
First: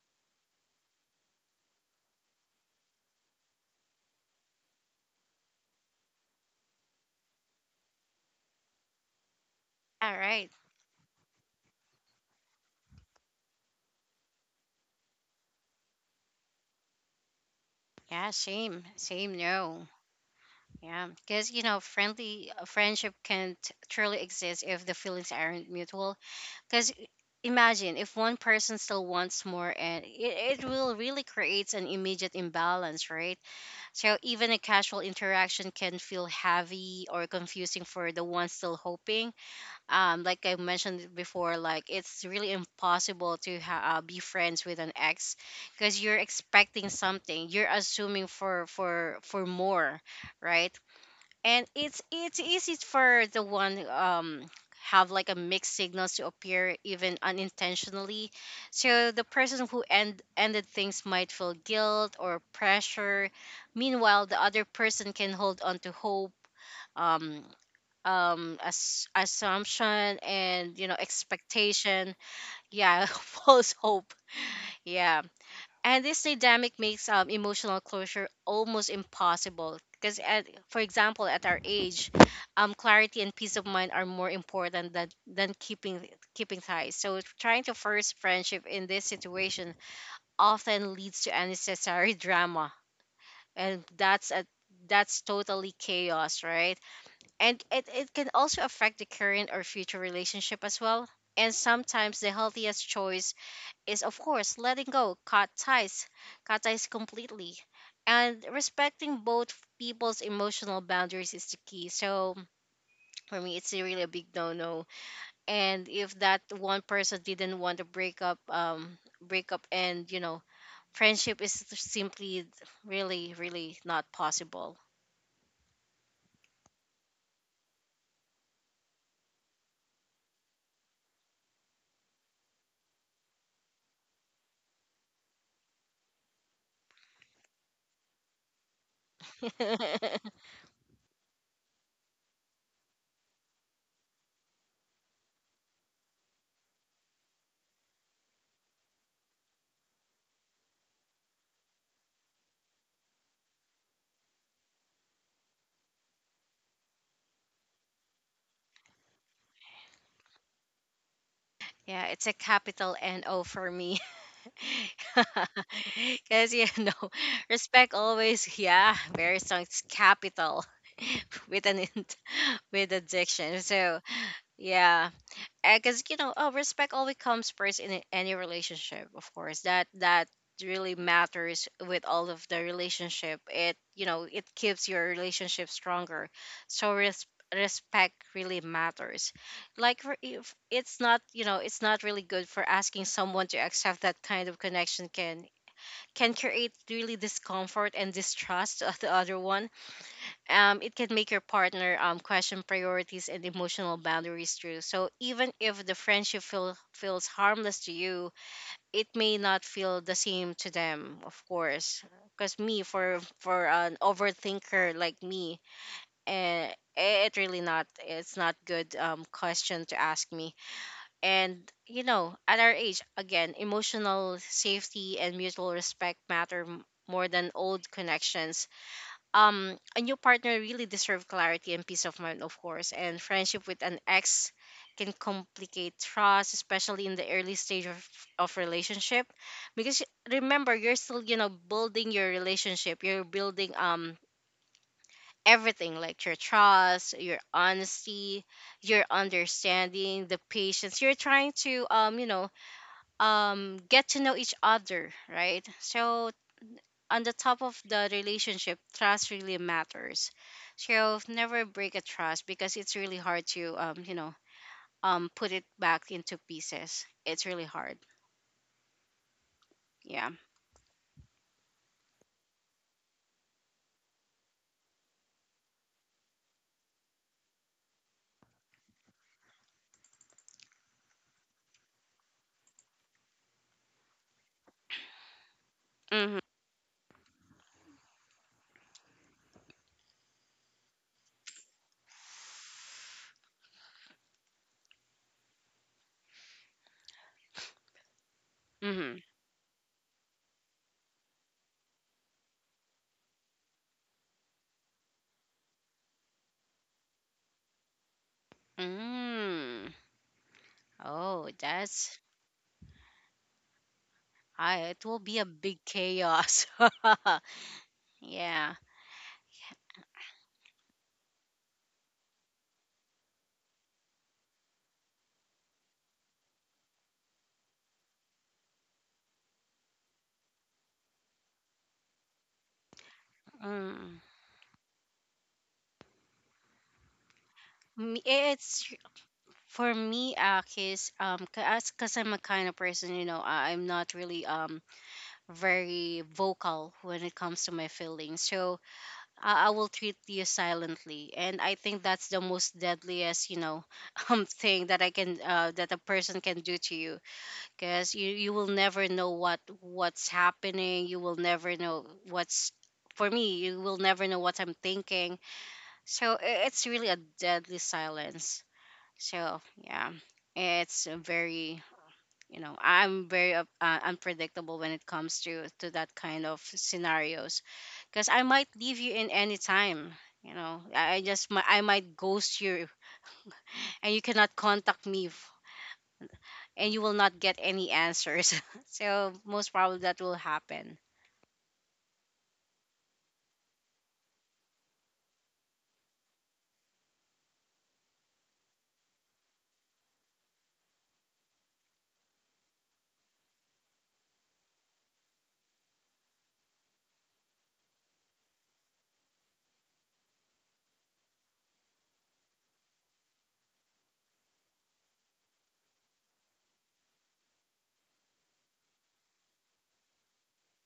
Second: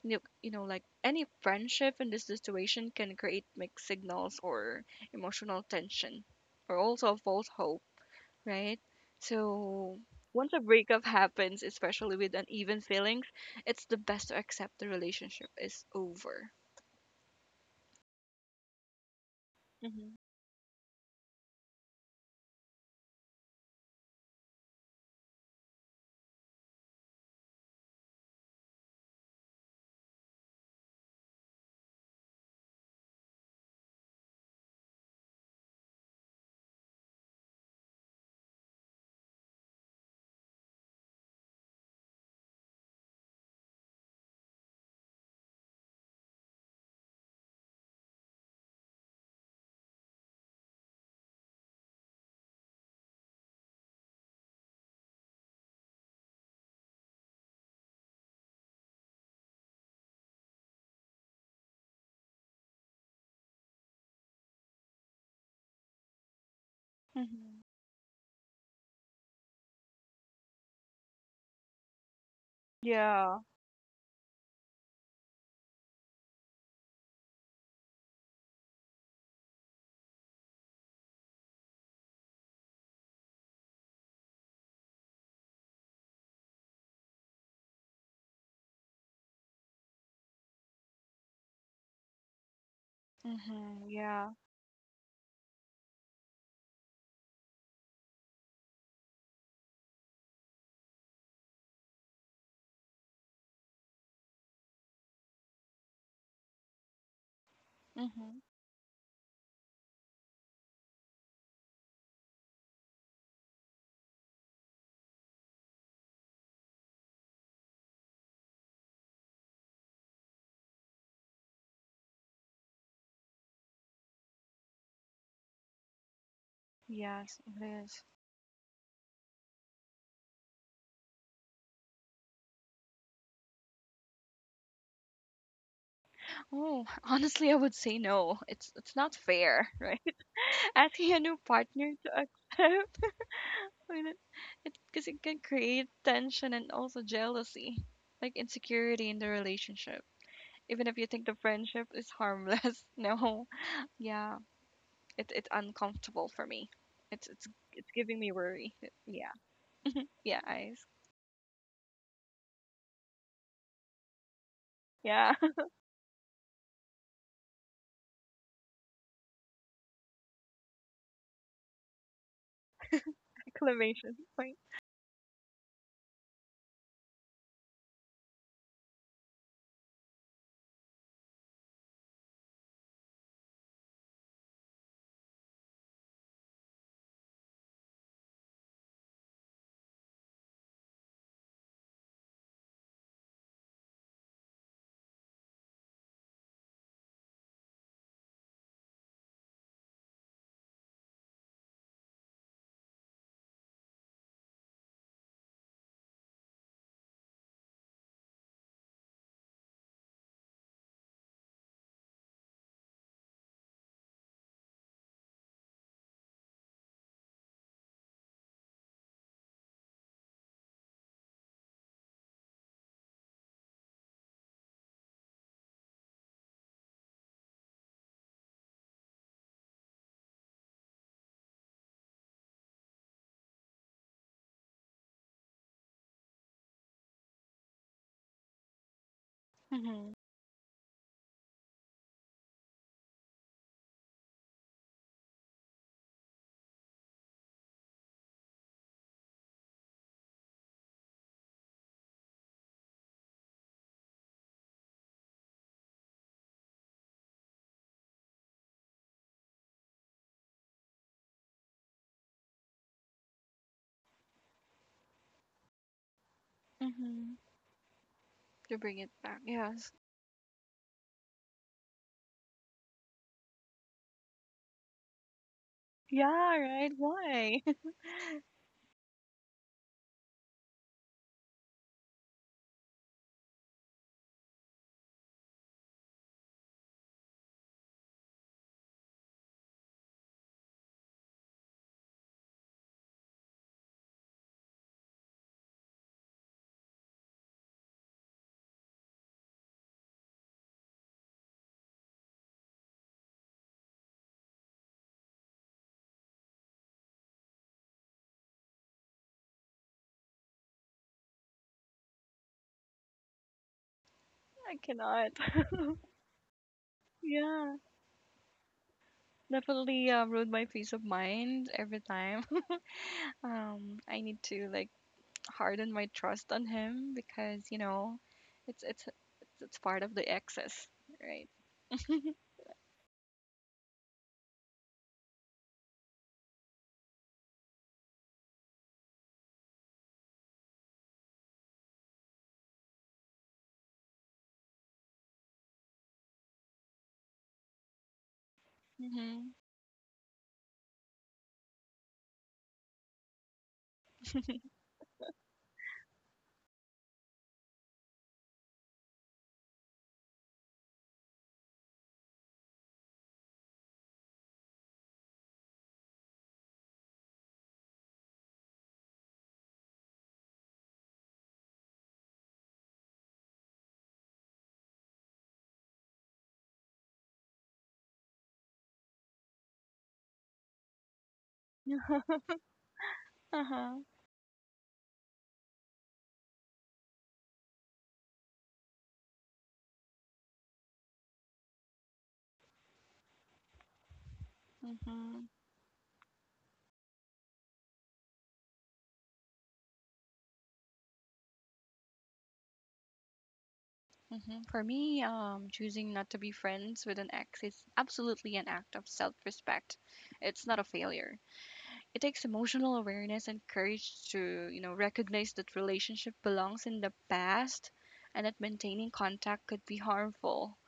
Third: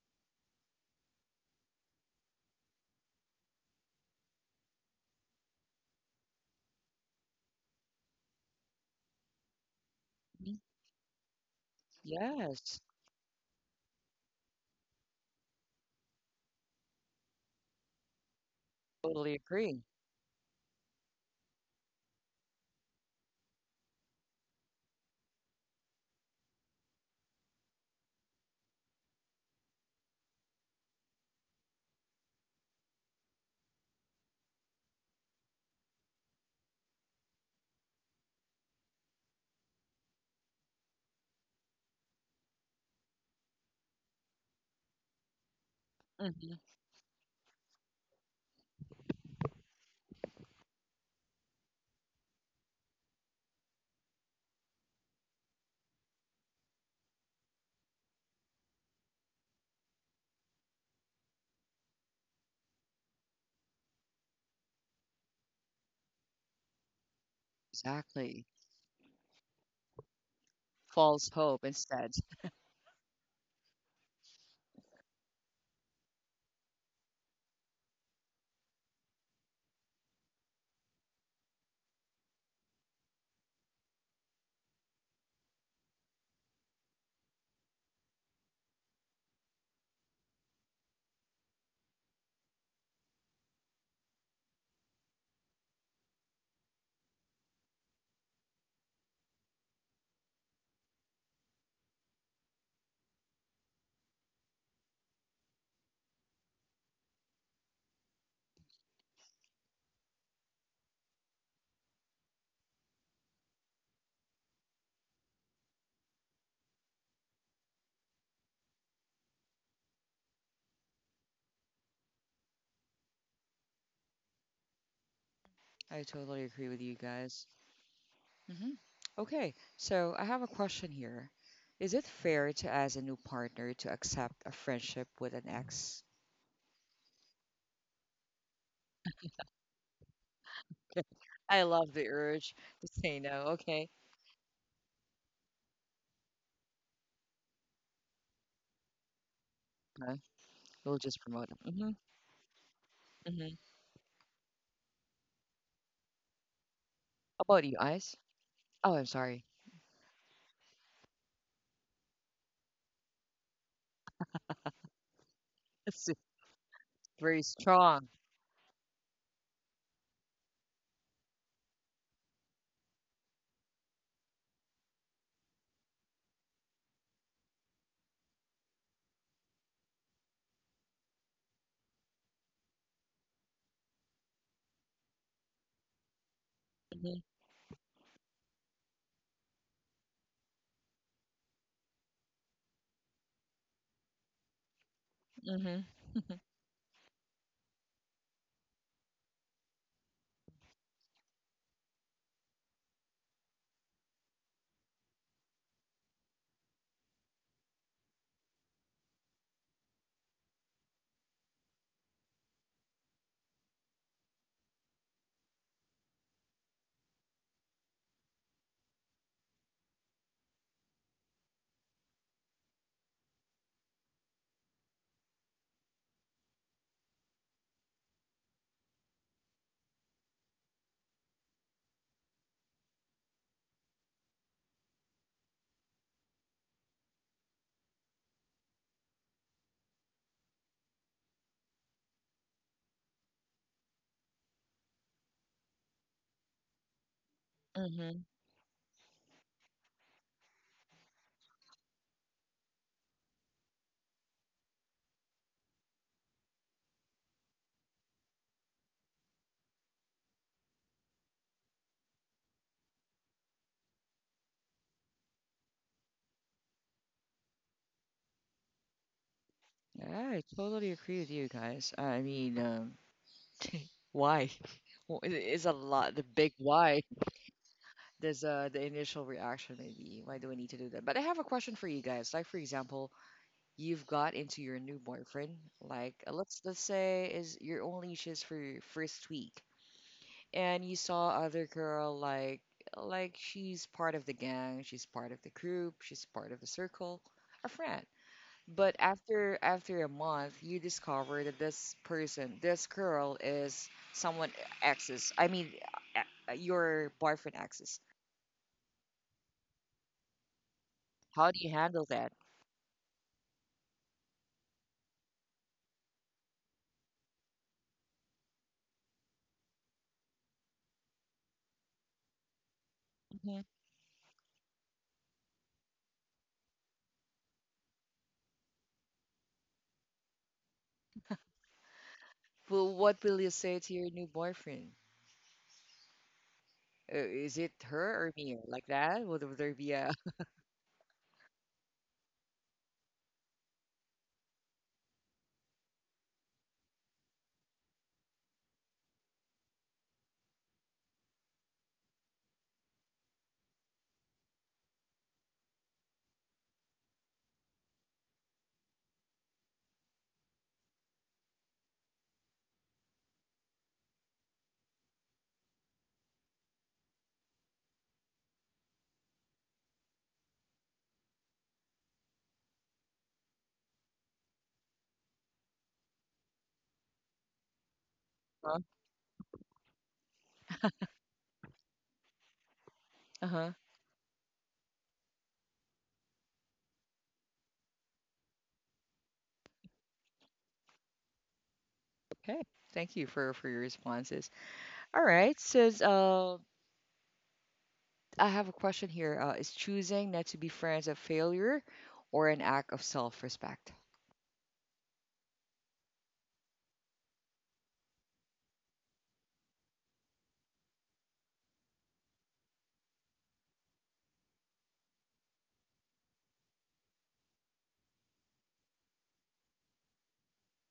S2: You know, like any friendship in this situation can create mixed signals or emotional tension or also false hope, right? So
S3: all right.
S2: once
S1: Mhm.
S2: a breakup happens, especially with
S1: Yes,
S2: uneven feelings, it's the best to accept the relationship is over.
S3: Yeah, same,
S1: totally
S3: same,
S1: agree.
S3: no.
S2: Mm-hmm.
S3: Yeah, because you know friendly friendship can't truly exist if the feelings aren't mutual. Because imagine if one person still wants more, and it will really creates an immediate imbalance, right? So even a casual interaction can feel heavy or confusing for the one still hoping. Like I mentioned before, like it's really impossible to be friends with an ex, because you're
S1: Hmm.
S3: expecting something, you're assuming for more, right? And it's easy for the one who, have like a mixed signals to appear even unintentionally. So the person who ended things might feel guilt or pressure. Meanwhile, the other person can hold on to hope. um
S2: Mm-hmm.
S1: Exactly.
S3: um as, assumption and
S1: False hope instead.
S3: expectation. Yeah.
S2: Yeah.
S3: False hope. Yeah. And this dynamic makes emotional closure almost impossible because, at for example at our age, clarity and peace of mind are more important than keeping ties. So trying to force friendship in this situation often leads to unnecessary drama. And
S2: Mm-hmm,
S3: that's
S2: yeah.
S3: a that's totally chaos, right? And it can also affect the current or future relationship as well. And sometimes the healthiest choice is, of course, letting go. Cut ties completely.
S2: Mm-hmm.
S3: And respecting both people's emotional boundaries is the key. So for me, it's a really a big no-no. And if that one person didn't want to break up, and friendship is simply really, really not possible.
S1: I totally agree with you
S2: Yes,
S1: guys.
S2: it is.
S1: Hmm. Okay, so I have a question here. Is it fair to ask a new partner to accept a friendship with an ex?
S2: Oh, honestly, I would say no. It's not fair,
S3: Yeah,
S2: right? Asking a new
S1: I love
S2: partner
S1: the
S2: to accept
S1: urge to say no. Okay,
S2: because it 'cause it can create tension and also jealousy, like insecurity in the relationship.
S1: Uh,
S2: Even if
S1: we'll
S2: you
S1: just
S2: think the
S1: promote it.
S2: friendship
S1: Hmm.
S2: is harmless. No,
S1: Hmm.
S2: yeah, it's uncomfortable for me. It's
S1: How
S2: it's
S1: about you,
S2: it's
S1: Ice?
S2: giving me worry. It-
S1: Oh, I'm
S2: Yeah,
S1: sorry.
S2: yeah, eyes.
S3: it's a capital NO for me.
S2: Yeah,
S1: It's just
S3: Because,
S1: very
S3: respect
S1: strong.
S3: always, yeah, very strong. It's capital with an int- with addiction. So,
S2: exclamation point.
S3: yeah, because respect always comes first in any relationship, of course. That really matters with all of the relationship. It keeps your relationship stronger, so
S1: Hmm.
S3: respect really matters. Like, if it's not really good for asking someone to accept that kind of connection, can
S1: Hmm.
S3: create really discomfort and distrust of the other one. Um, it can make your partner question priorities and emotional boundaries too. So even if the friendship feels harmless to you, it may not feel the same to them, of course. Because me, for an overthinker like me, eh, it's not good, question to ask me. And at our age, again, emotional safety and mutual respect matter more than old connections. Um a new partner really deserves clarity and peace of mind, of course, and friendship with an ex can complicate trust, especially in the early stage of relationship. Because
S2: Mhm,
S3: remember, you're still, building your relationship, you're building everything like your trust, your
S1: Hmm.
S3: honesty, your understanding, the patience. You're trying to get to know each other, right? So on the top of the relationship, trust really matters. So never break a trust, because it's really hard to put it back into pieces.
S2: mhm.
S3: It's really hard.
S2: To bring it back, yes.
S1: Yeah,
S3: Yeah.
S1: I totally agree with you guys. I mean, Why? Well, it is a lot. The
S2: Yeah,
S1: big
S2: right.
S1: why.
S2: Why?
S1: The initial reaction maybe. Why do we need to do that? But I have a question for you guys. Like for example, you've got into your new boyfriend. Like uh,
S3: Mhm.
S1: let's let's say is you're only just for your first week, and you saw other girl like she's part of the gang, she's part of the group, she's part of the circle, a friend. But
S3: Mhm.
S1: after a month, you discover that this person, this girl, is someone ex's. I mean, your boyfriend ex's.
S3: Mm.
S1: How
S3: Oh,
S1: do you handle
S3: that's.
S1: that?
S2: I
S3: I. It will
S2: cannot.
S3: be a big chaos.
S2: Yeah,
S3: Yeah.
S2: definitely ruin my peace of mind every time.
S1: Mhm.
S2: I need to like harden my trust on him because you know, it's it's it's part of the excess, right?
S1: Well, what will you say to your
S3: Mm.
S1: new boyfriend? Is it her or me? Like
S3: It's
S1: that? Would there be
S3: for
S1: a?
S3: me, Akis. Because I'm a kind of person, I'm not really very vocal when it comes to my feelings. So
S2: Mhm.
S3: I will treat you silently, and I think that's the most deadliest, thing that that a person can do to you, because you will never know what's happening. You will never know what's, for me, you will never know what I'm thinking. So it's really a deadly silence. So yeah, it's very, I'm very unpredictable when it comes to that kind of scenarios, because I might
S1: Uh
S3: leave you in any time. I just mi- I might
S2: Yeah.
S3: ghost you,
S1: huh.
S2: Uh-huh.
S3: and you cannot contact me, and you will not get any answers. So most probably that will happen.
S1: Okay. Thank you for your responses. All
S2: Mhm.
S1: right. Says I have a question here. Is choosing not to be friends a failure or an act of self-respect?
S2: Mhm. For me, choosing not to be friends with an ex is absolutely an act of self-respect. It's not a failure. It takes emotional awareness and courage to, you know, recognize that relationship belongs in the past and that maintaining contact could be harmful.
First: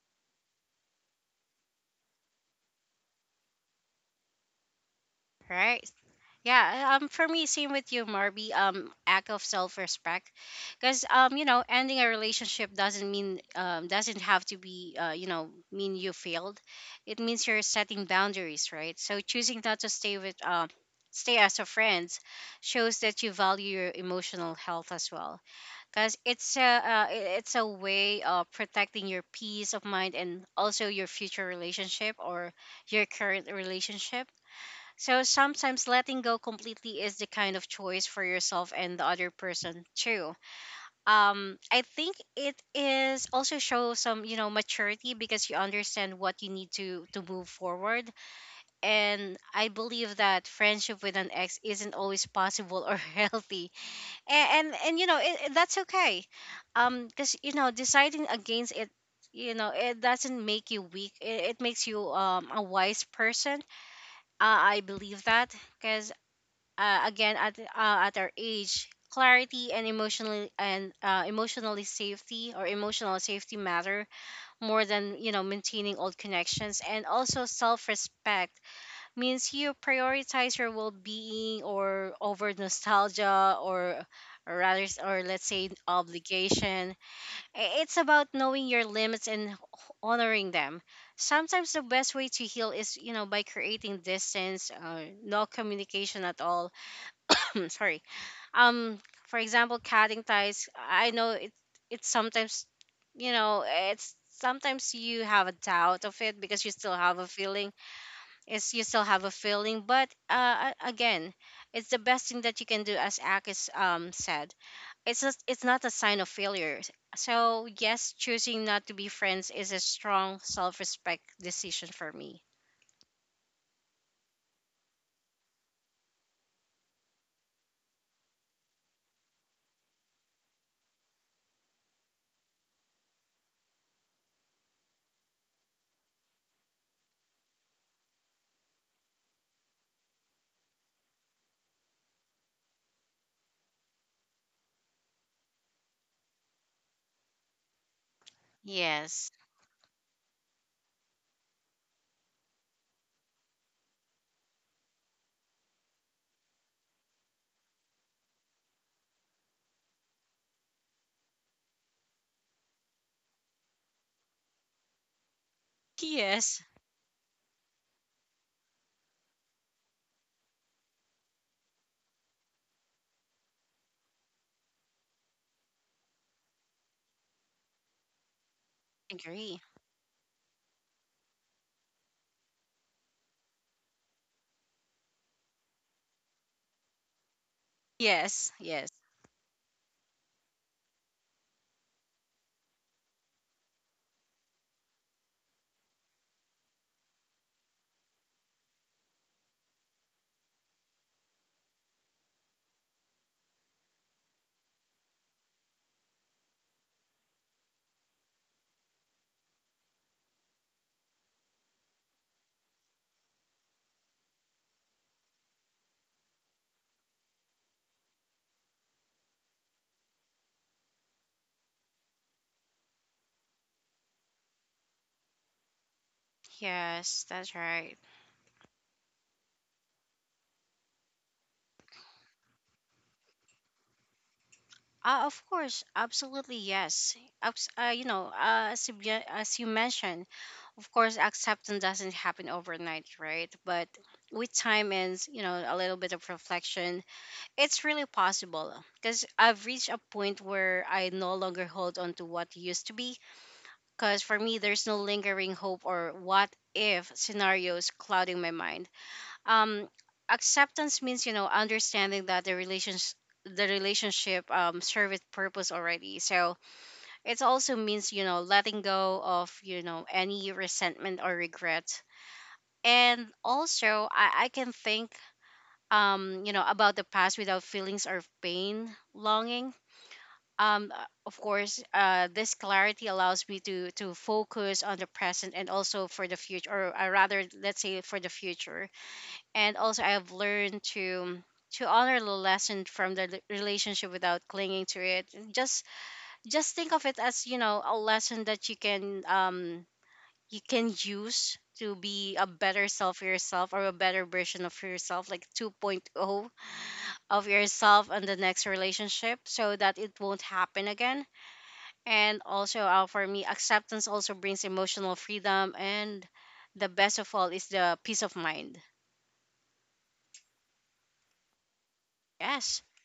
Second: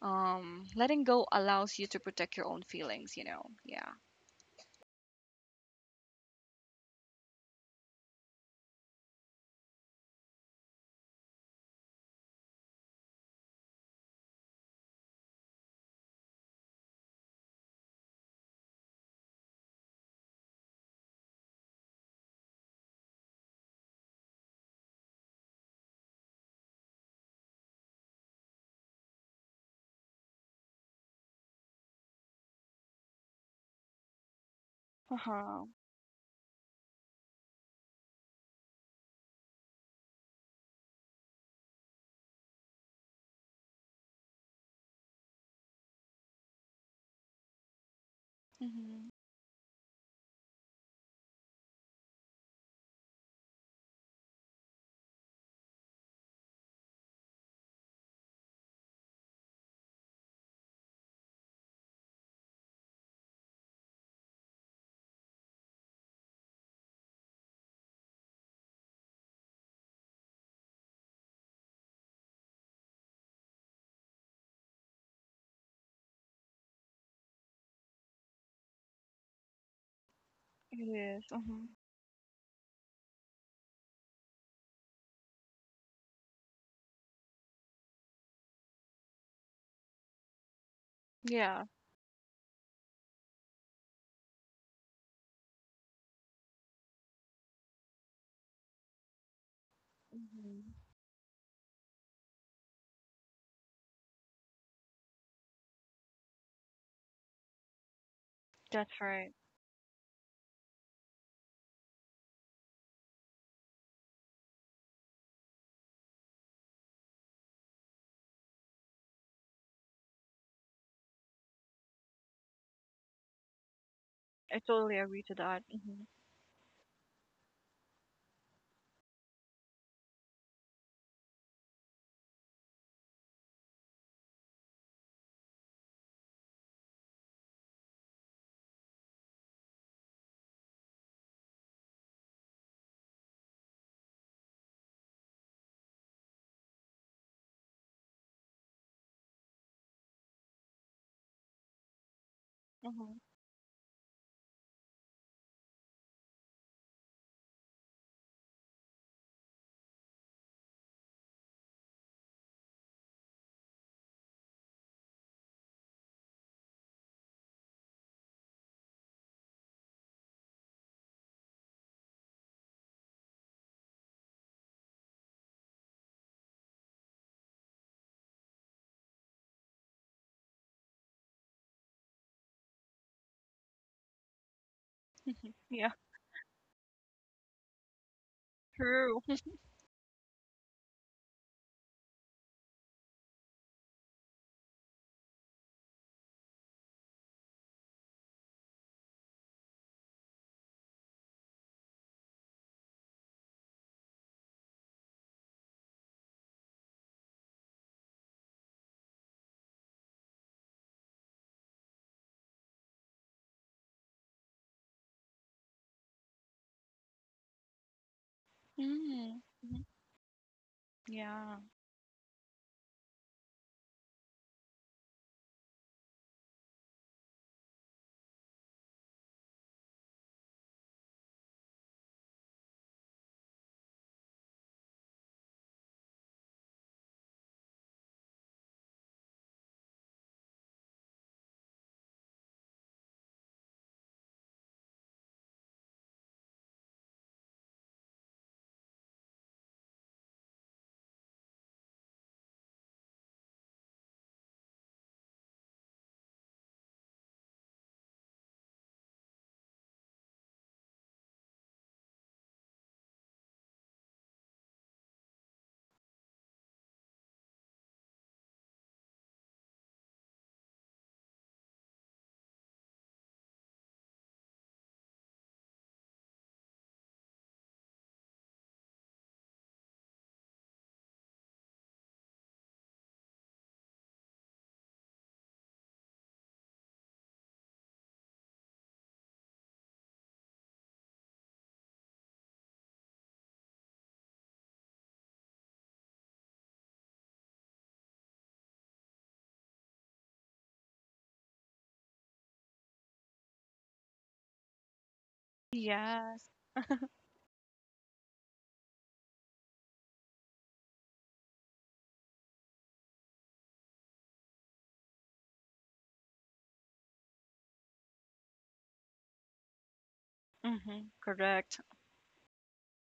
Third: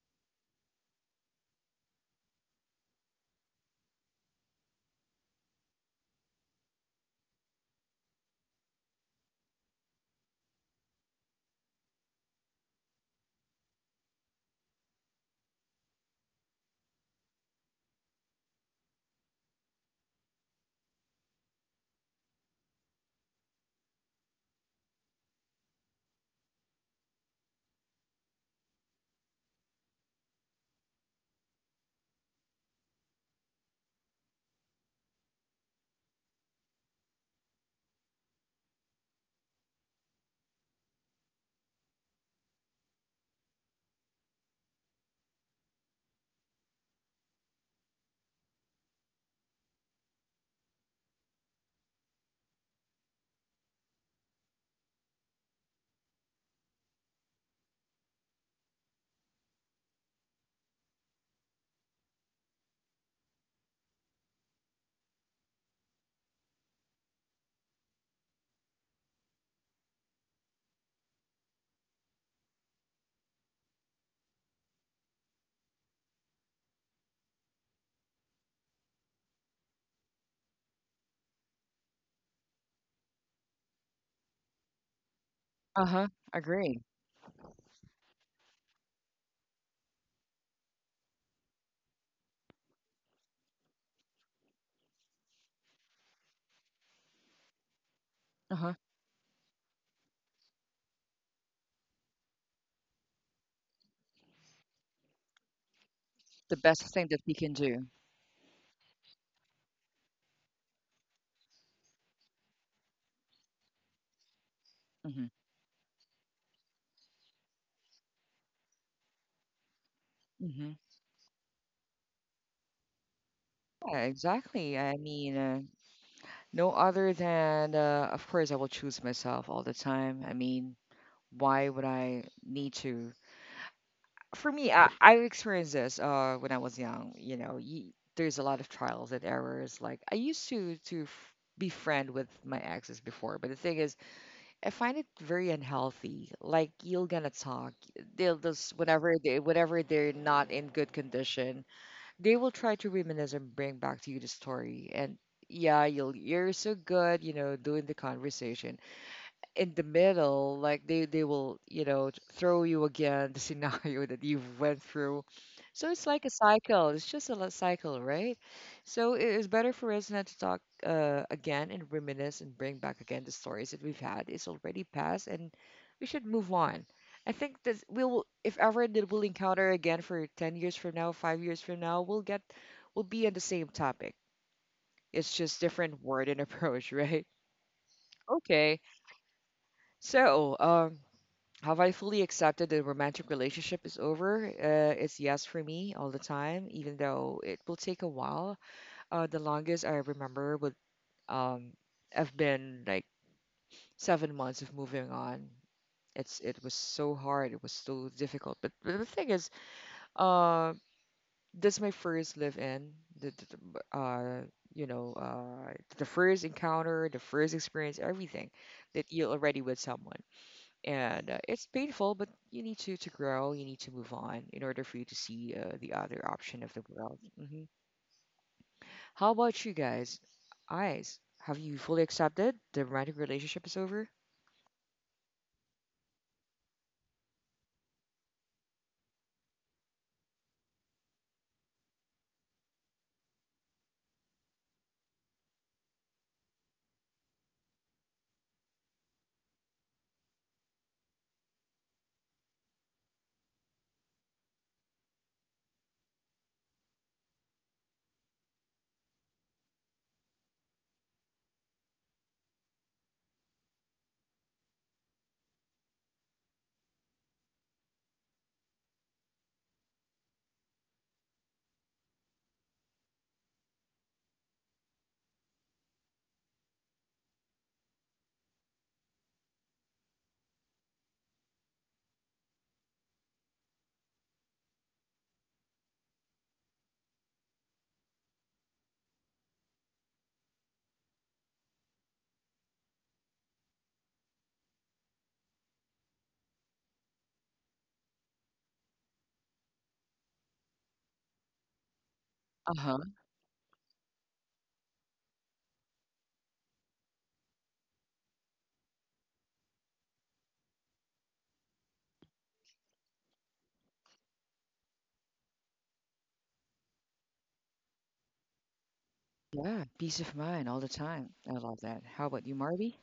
S2: Letting go allows you to protect your own feelings, you know. Yeah.
S3: Right. Yeah, for me, same with you, Marby. Act of self-respect, because ending a relationship doesn't mean doesn't have to be, mean you failed. It means you're setting boundaries, right? So choosing not to stay with stay as a friend shows that you value your emotional health as well, because it's a way of protecting your peace of mind and also your future relationship or your current relationship. So
S2: Uh-huh.
S3: sometimes letting go completely is the kind of choice for yourself and the other person too. I think it is also show some, maturity, because you understand what you need to move forward.
S2: Mhm.
S3: And I believe that friendship with an ex isn't always possible or healthy. And you know it. That's okay. Because you know, deciding against it, you know, it doesn't make you weak. It makes you a wise person. I believe that, because again at our age, clarity and emotionally and, emotionally safety or emotional safety matter more than, maintaining old connections. And also self-respect means you prioritize your
S2: It is.
S3: well-being
S2: Mm-hmm.
S3: or over nostalgia, or rather or let's say
S1: Uh-huh. Agree.
S3: obligation. It's about knowing your limits and honoring them.
S2: Yeah.
S3: Sometimes the best way to heal is, by creating distance, no communication at all. Sorry.
S1: Uh-huh.
S3: Um for example, cutting ties.
S2: Mhm.
S3: I know it's sometimes, you have a doubt of it
S1: The
S3: because you still
S1: best thing
S3: have
S1: that
S3: a
S1: we can
S3: feeling.
S1: do.
S3: Is you
S2: That's
S3: still have
S2: right.
S3: a feeling. But again, it's the best thing that you can do, as Akis said. it's
S1: Mm-hmm.
S3: just it's not a sign of failure. So yes, choosing not to be friends is a strong
S1: Mm-hmm.
S3: self-respect decision for me.
S1: Yeah,
S2: I
S1: exactly. I
S2: totally agree to
S1: mean,
S2: that.
S1: no other than, of course, I will choose myself all the time. I mean, why would I need to? For me, I experienced this when I was young. You know, y there's a lot of trials and errors. Like I used to be friend with my exes before, but the thing is, I find it very unhealthy. Like you're gonna talk, they'll just
S3: Yes.
S1: whenever they're not in good condition, they will try to
S2: Mhm.
S1: reminisce and bring back to you the story. And yeah, you'll you're so good, you know, doing the conversation in the middle, like they will, you know, throw you again the scenario that you went through. So it's like a
S3: Yes.
S1: cycle. It's just a cycle, right? So it is better for us not to talk again and reminisce and bring back again the stories that we've had. It's already past, and we should move on. I think that we'll, if ever that we'll
S3: Agree.
S1: encounter again for 10 years from now, 5 years from now, we'll get, we'll be on the same topic. It's just
S2: Yeah,
S1: different word and approach, right?
S3: Yes,
S1: Okay.
S3: yes,
S2: true.
S1: So, have I fully accepted the romantic relationship is over? It's yes for me all the time, even though it will take a while. The longest I remember would um, have been like 7 months of moving on. It's it was so hard. It was so difficult. But the thing is, uh, this is my first live-in. The, the, the, uh, you know, the first encounter, the first experience, everything that you
S2: Mhm.
S1: already with
S2: Mhm.
S1: someone, and
S2: Yeah.
S1: it's painful but you need to grow, you need to move on in order for you to see the other option of the world.
S3: yes. That's
S1: Hmm.
S3: right.
S1: How about you guys, eyes, have you fully accepted the romantic relationship is over?
S3: Of course, absolutely yes. Abs- you know, as, you, ge- As you mentioned, of course, acceptance doesn't happen overnight, right? But with time and, a little bit of reflection, it's really possible. Because I've reached a point where I no longer hold on to what used to be. Because for me, there's no lingering hope or what if scenarios clouding my mind. Um acceptance means, understanding that the relationship serve its purpose already. So it also means, letting go of, any resentment or regret. And also, I can think, about the past without feelings or pain longing. Of course, this clarity allows me to focus on the present and also for the future or, rather, let's say, for the future. And also I've learned to honor the lesson from the relationship without clinging to it. Just think of it as, a lesson that you can, you can use to be a better
S1: Uh-huh.
S3: self yourself, or a better version of yourself, like 2.0
S2: Yes.
S3: of yourself in the next relationship, so that it won't happen again. And also, for me, acceptance also brings emotional freedom, and the best of all is the peace of mind.
S1: Yeah, peace of mind all the
S2: Mhm.
S1: time. I
S2: Correct.
S1: love that. How about you,
S3: Yes.
S1: Marby?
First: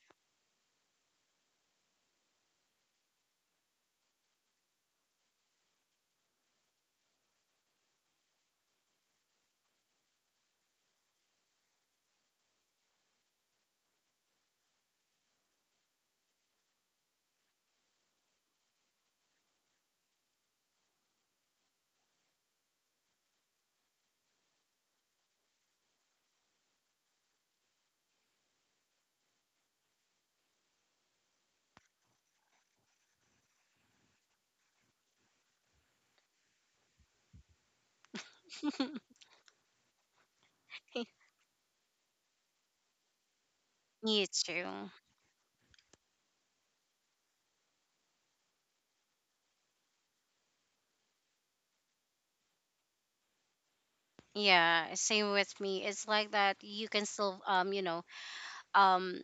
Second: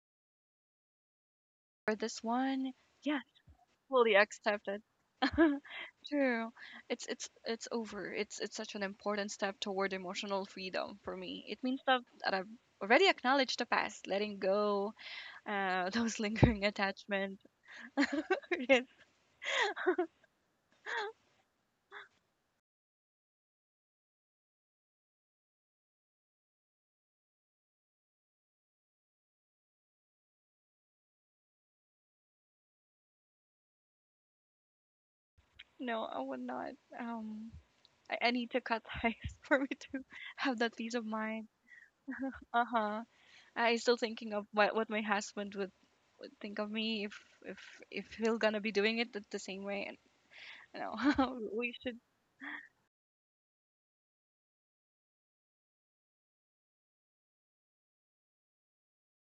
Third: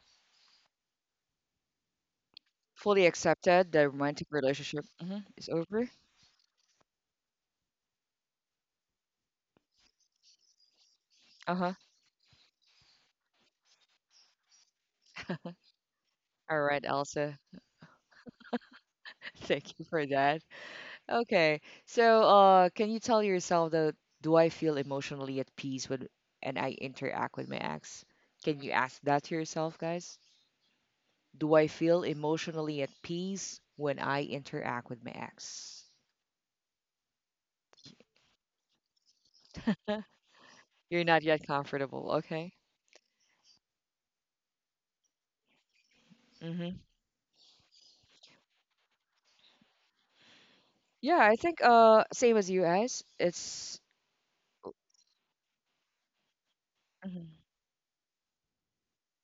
S2: For this one,
S1: Fully
S2: yeah,
S1: accepted the
S2: fully
S1: romantic
S2: accepted.
S1: relationship, mhm, is over.
S2: True. It's over. It's such an important step toward emotional freedom for me. It
S1: Uh-huh.
S2: means that, that I've already acknowledged the past, letting go, those
S1: All
S2: lingering
S1: right, Elsa.
S2: attachments. Yes.
S1: Thank you for that. Okay. So, can you tell yourself that do I feel emotionally at peace when and I interact with my ex? Can you ask that to yourself, guys? Do I feel emotionally at peace when I interact with my ex?
S2: No, I would not. Um, I need to cut ties for me to have that peace
S1: You're
S2: of
S1: not yet
S2: mind.
S1: comfortable, okay?
S2: Uh huh. I'm still
S3: You
S2: thinking of what
S3: too.
S2: what my husband would think of
S1: Mm-hmm.
S2: me if if he'll gonna be doing it the same way. And you
S1: Yeah, I
S2: know,
S1: think
S2: we should.
S1: same as you guys. It's.
S3: Yeah, same with me. It's like that you can
S1: Mhm.
S3: still, um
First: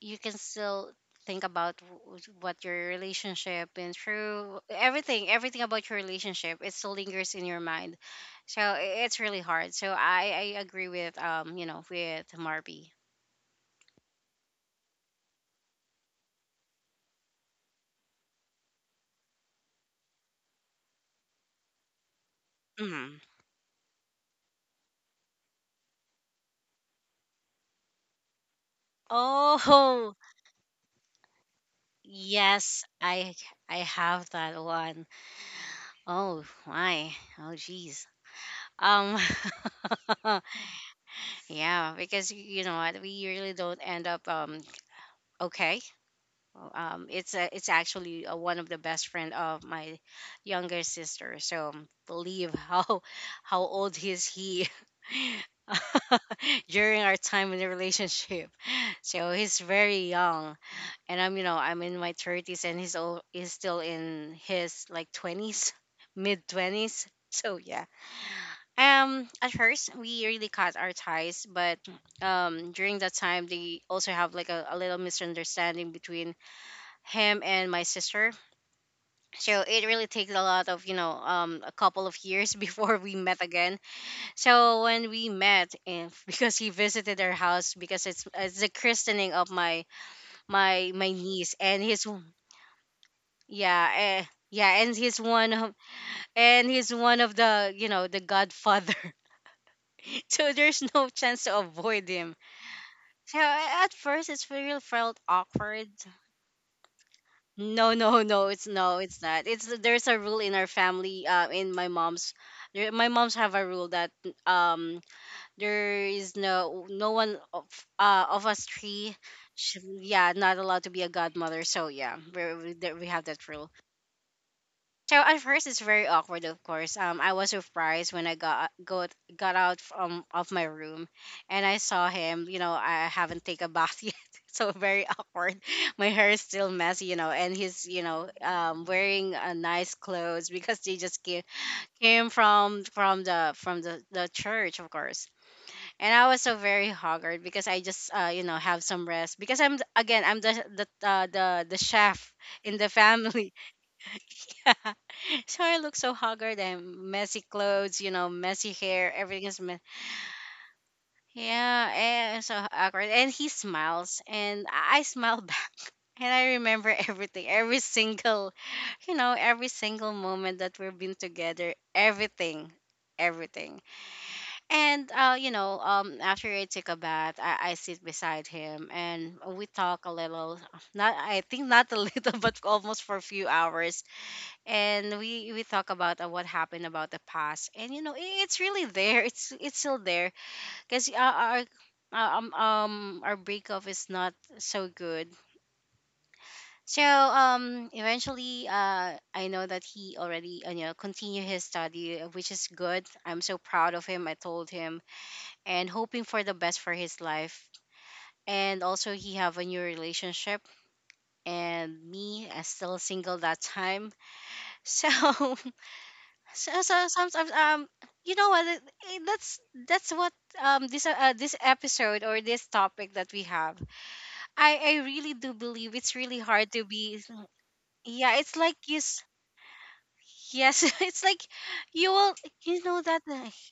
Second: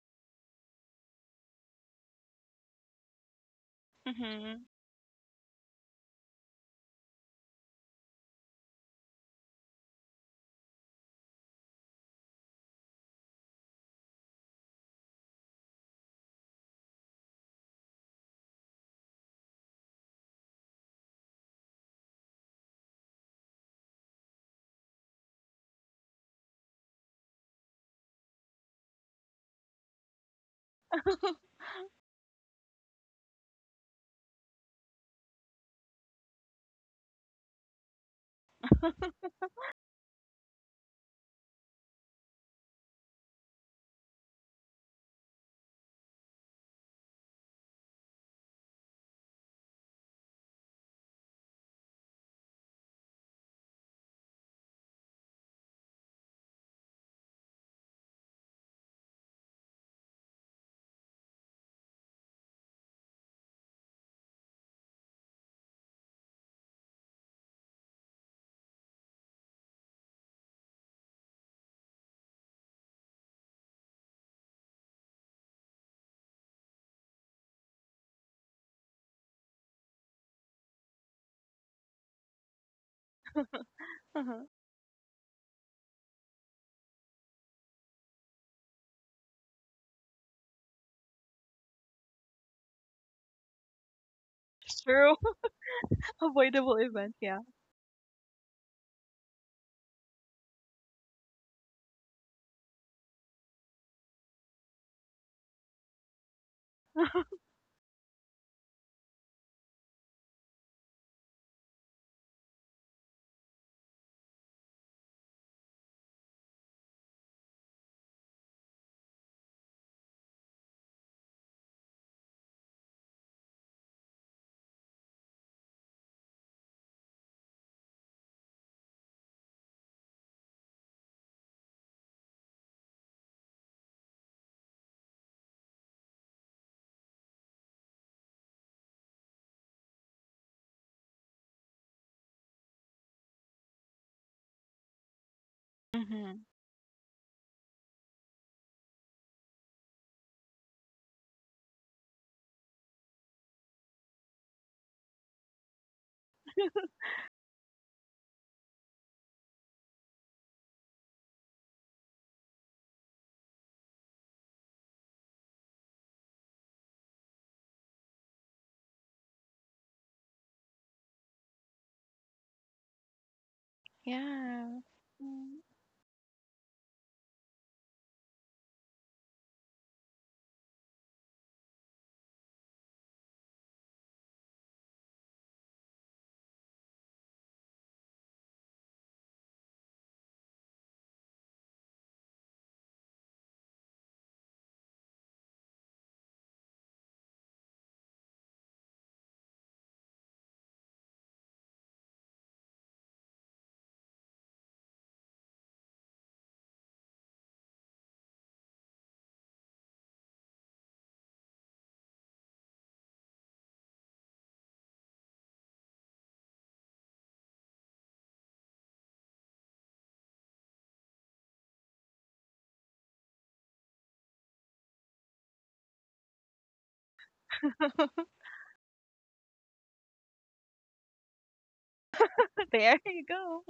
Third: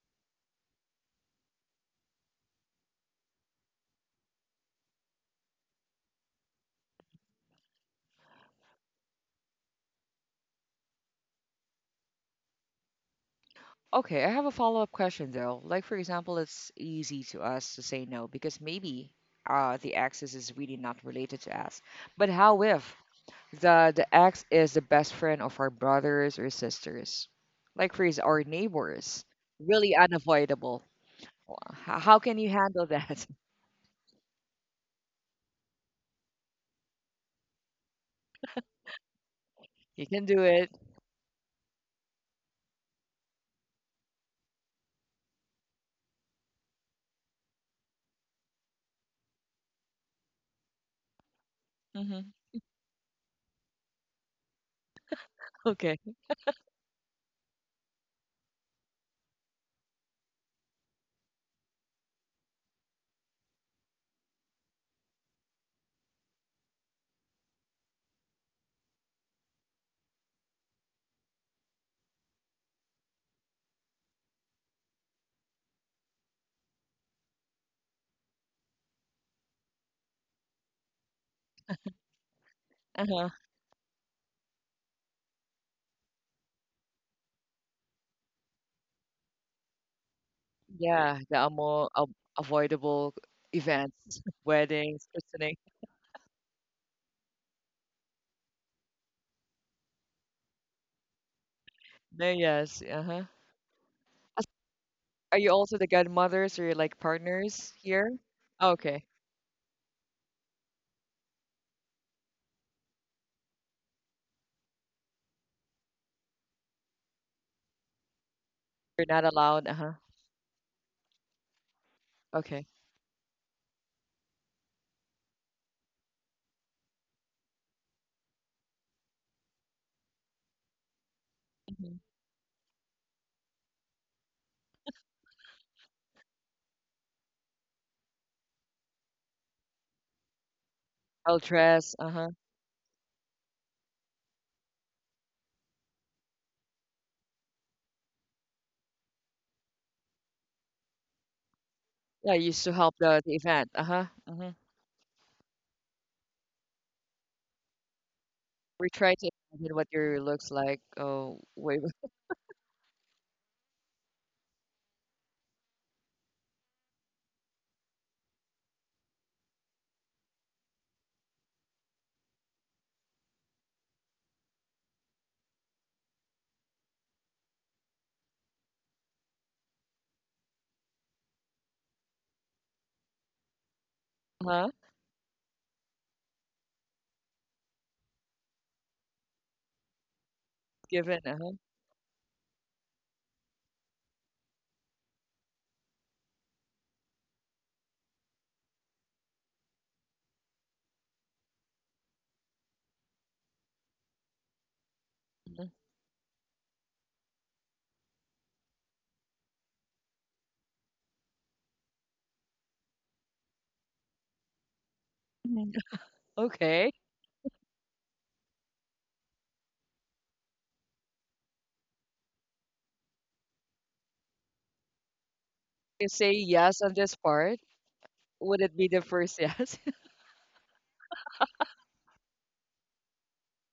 S3: you can still think about what your relationship been through,
S2: hmm
S3: everything, everything about your relationship. It still lingers in your mind. So it's really hard. So I agree with Marby.
S1: Okay. I have a follow-up question though. Like for example, it's easy to us to say no because maybe the ex is really not related to us. But how if?
S3: Hmm.
S1: The ex is the best friend of our brothers or sisters. Like for his our neighbors. Really
S3: Oh,
S1: unavoidable. Wh- how can you
S3: yes,
S1: handle that?
S3: I I have that one. Oh, my. Oh, jeez. Um
S1: You can do it.
S3: Yeah, because you know what, we really don't end up okay. Well, it's actually one of the best friend of my younger sister. So
S1: Hmm.
S3: believe how how old is he
S1: Okay.
S3: during our time in the relationship. So he's very young, and I'm, I'm in my thirties, and he's still in his like twenties, mid twenties. So yeah, at first we really cut our ties. But during that time they also have like a little misunderstanding between him and my sister. So it really takes a lot of, a couple of years before we
S1: Uh-huh.
S3: met again.
S2: uh-huh.
S3: So when we met, and because he visited our house because it's the christening of my
S1: Yeah, the
S3: niece and
S1: more
S3: his.
S1: avoidable
S3: Yeah,
S1: events,
S3: yeah,
S2: It's
S3: and
S1: weddings,
S2: true.
S3: he's one
S1: christening.
S3: of
S2: Avoidable event. Yeah.
S3: the, the godfather. So there's no chance to avoid
S1: No,
S3: him.
S1: yes. Uh-huh.
S3: So at first,
S1: As-
S3: it's really felt
S1: Are you also the
S3: awkward.
S1: godmothers or like partners
S3: No,
S1: here?
S3: no, no. It's no,
S1: Okay.
S3: it's not. It's There's a rule in our family. In my mom's, my mom's have a rule that, um there is no one of, of us
S1: You're
S3: three,
S1: not allowed.
S3: should,
S1: Uh-huh.
S3: yeah, not allowed to be a godmother. So yeah, we
S1: Okay.
S3: we there- we have that rule. So at first it's very awkward, of course. I was surprised when I got out from of my room, and I
S1: Mhm.
S3: saw him. I haven't taken a bath yet, so very awkward. My hair is still messy, and he's, wearing a nice clothes because they just
S1: I'll
S3: came,
S1: dress.
S3: came
S1: Uh-huh.
S3: from the church, of course. And I was
S2: hmm
S3: so very haggard because I just have some rest, because I'm again I'm the chef
S1: Yeah, you used to
S3: in the
S1: help the
S3: family.
S1: event. Uh-huh. Mhm.
S3: So I look so haggard and messy clothes, messy
S1: We
S3: hair,
S1: try to
S3: everything is
S1: imagine
S3: mess.
S1: what your looks like. Oh, wait,
S3: Yeah, and so awkward. And he smiles, and I smile back, and I remember everything, every single, every single moment that we've been together, everything. Everything,
S2: Yeah.
S3: and
S2: Mm.
S3: after I take a bath, I sit beside him and we talk a little. Not, I think not a little, but almost for a few hours
S1: huh?
S3: and we talk about what happened about the past, and you know it's really there, it's still there because
S1: Given, uh-huh.
S3: our breakup is not so good. So eventually, I know that he already, you know, continue his study, which is good. I'm so proud of him, I told him,
S1: Mhm.
S3: and hoping for the best for his life. And also, he have a new relationship, and me, I still single that time. So
S1: Mhm.
S3: so,
S1: Okay.
S3: sometimes, you know what it- it- that's that's what this this episode or this topic that we have, I really do believe
S1: You
S3: it's
S1: say
S3: really hard
S1: yes
S3: to
S1: on this
S3: be
S1: part.
S3: yeah, it's
S1: Would it
S3: like
S1: be
S3: you
S1: the first yes?
S3: yes. It's like you will, you know
S2: There
S3: that
S2: you go.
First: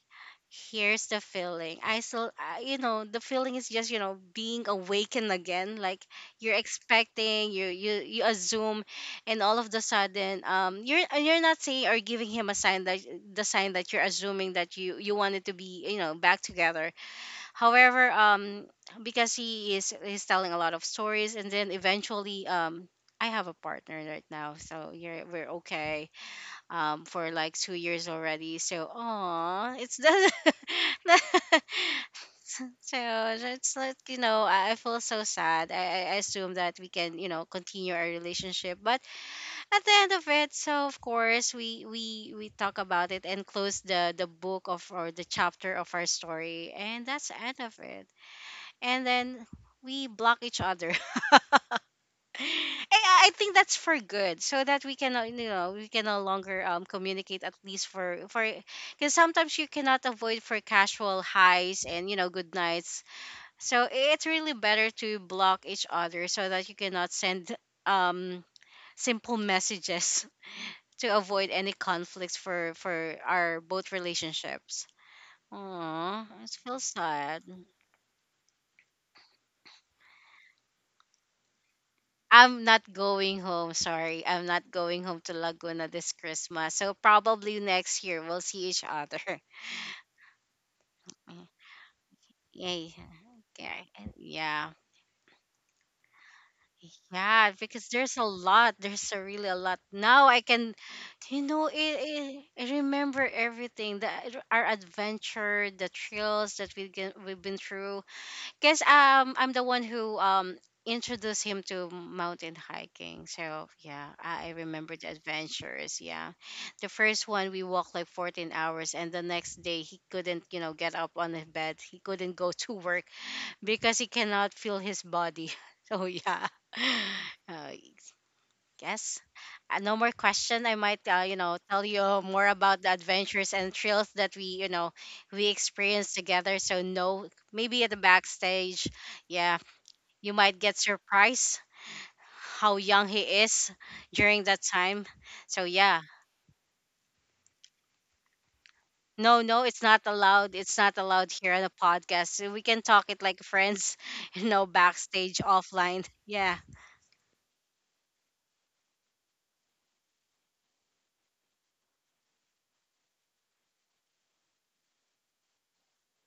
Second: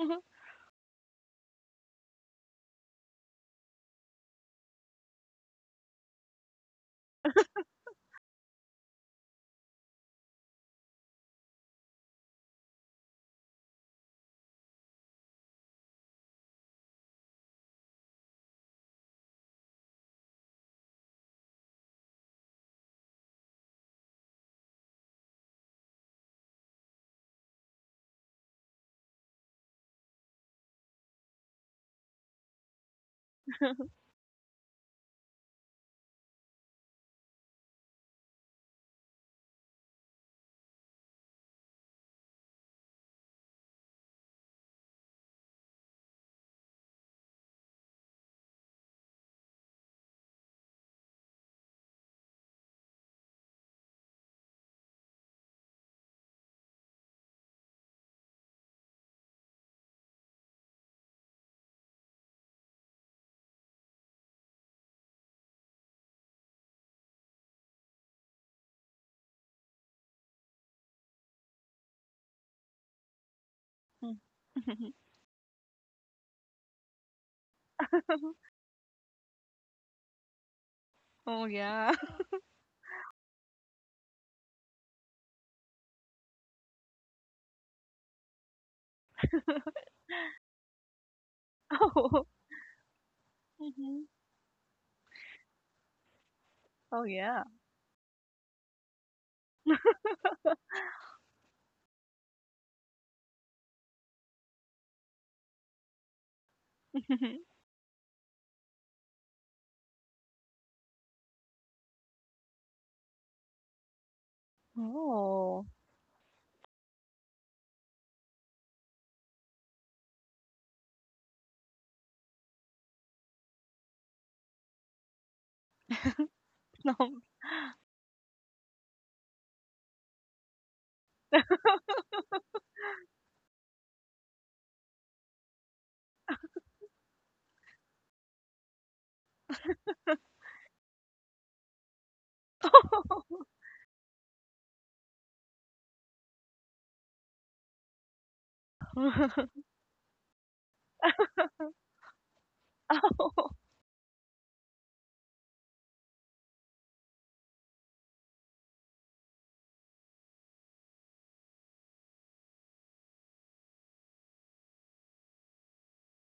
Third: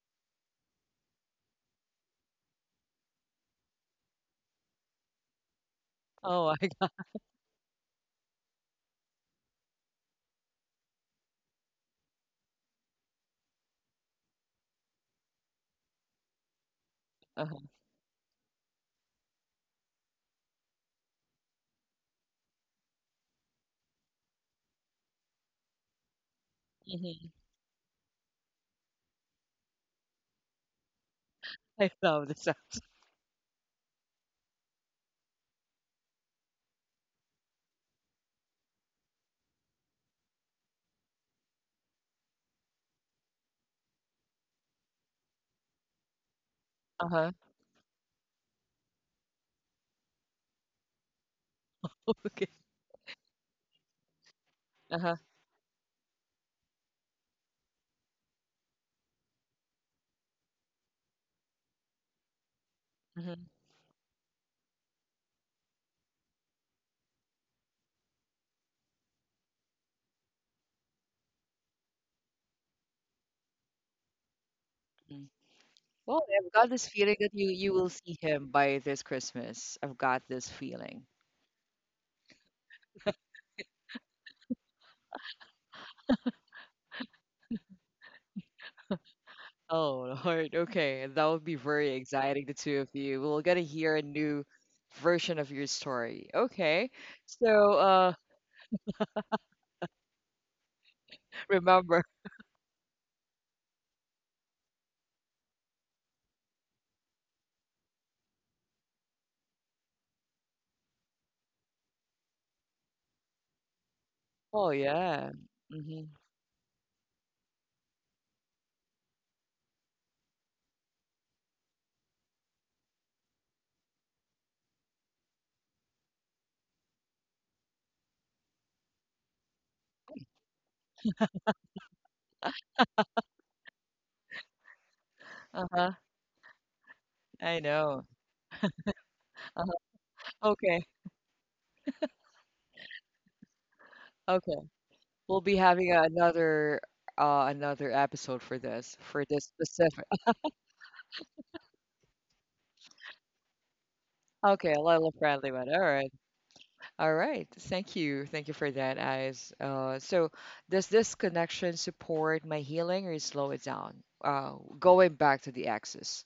S3: here's the feeling. You know, the feeling is just, you know, being awakened again. Like
S1: Oh,
S3: you're
S1: I,
S3: expecting, you assume, and all of the sudden, you're, and you're not saying or giving him a sign that, the sign that you're assuming that you wanted to be, you know, back together.
S1: uh-huh.
S3: However, because he is he's telling a lot of stories, and then eventually, I have a partner right now. So you're, we're okay, for
S1: Mhm.
S3: like 2 years already. So, oh, it's the,
S1: I love the
S3: so
S1: sounds.
S3: it's like, you know, I feel so sad. I assume that we can, you know, continue our relationship, but at the end of it, so of course we talk about it and close the book of, or the chapter of, our story, and that's
S1: Uh-huh.
S3: the end of it. And then we block each other. Eh,
S1: Okay.
S3: I think that's for good, so that we can,
S1: Uh-huh.
S3: you know, we can no longer communicate, at least for because sometimes you cannot avoid for casual highs and, you know, good nights.
S1: Mm-hmm.
S3: So it's really better to block each other so that you cannot send um simple messages to avoid any conflicts for our both relationships.
S1: Mm-hmm.
S3: Oh,
S1: Well,
S3: it
S1: I've got
S3: feels
S1: this feeling that
S3: sad.
S1: you will see him by this Christmas. I've got this feeling.
S2: Oh yeah.
S3: I'm not going home. Sorry, I'm not going home to Laguna this Christmas. So probably next year we'll see each other.
S1: Oh, Lord. Okay. That would
S3: Mm,
S1: be very
S2: Oh.
S1: exciting, the two
S3: yeah.
S1: of you. We'll get to
S3: Okay.
S1: hear a
S2: hmm
S1: new
S3: Yeah.
S1: version of your story. Okay.
S2: Oh yeah.
S3: Yeah,
S1: So,
S3: because
S1: uh,
S3: there's a lot. There's a really a lot. Now I can, you know,
S1: remember.
S3: I remember everything. Our adventure, the trails that we get, we've been through. Because I'm the one who introduced him to mountain hiking. So yeah, I
S1: Oh,
S3: remember the
S1: yeah.
S2: Oh.
S3: adventures.
S1: Mhm.
S3: Yeah, the first one we walked like 14 hours, and the next day he couldn't, you know, get up on his bed. He couldn't go to work because he cannot feel his body. So yeah,
S2: No.
S3: uh, yes. No more question. I might, you know, tell you more about the adventures and thrills that we, you know, we
S1: Uh-huh.
S3: experienced together. So no,
S1: I
S3: maybe at the
S1: know.
S3: backstage, yeah,
S1: Uh-huh.
S3: you might get
S1: Okay.
S3: surprised how young he is during
S1: Okay.
S3: that time.
S1: We'll be
S3: So
S1: having
S3: yeah,
S1: another another episode for this for
S2: Oh.
S3: no,
S1: this
S3: no, it's not
S1: specific.
S3: allowed. It's not allowed here on the podcast. So we can talk it like friends, you know,
S1: Okay, a little
S3: backstage
S1: friendly one. All
S3: offline.
S1: right.
S3: Yeah,
S1: All right. Thank you. Thank you for that, Eyes. So does this connection support my healing or slow it down? Going back to the exes.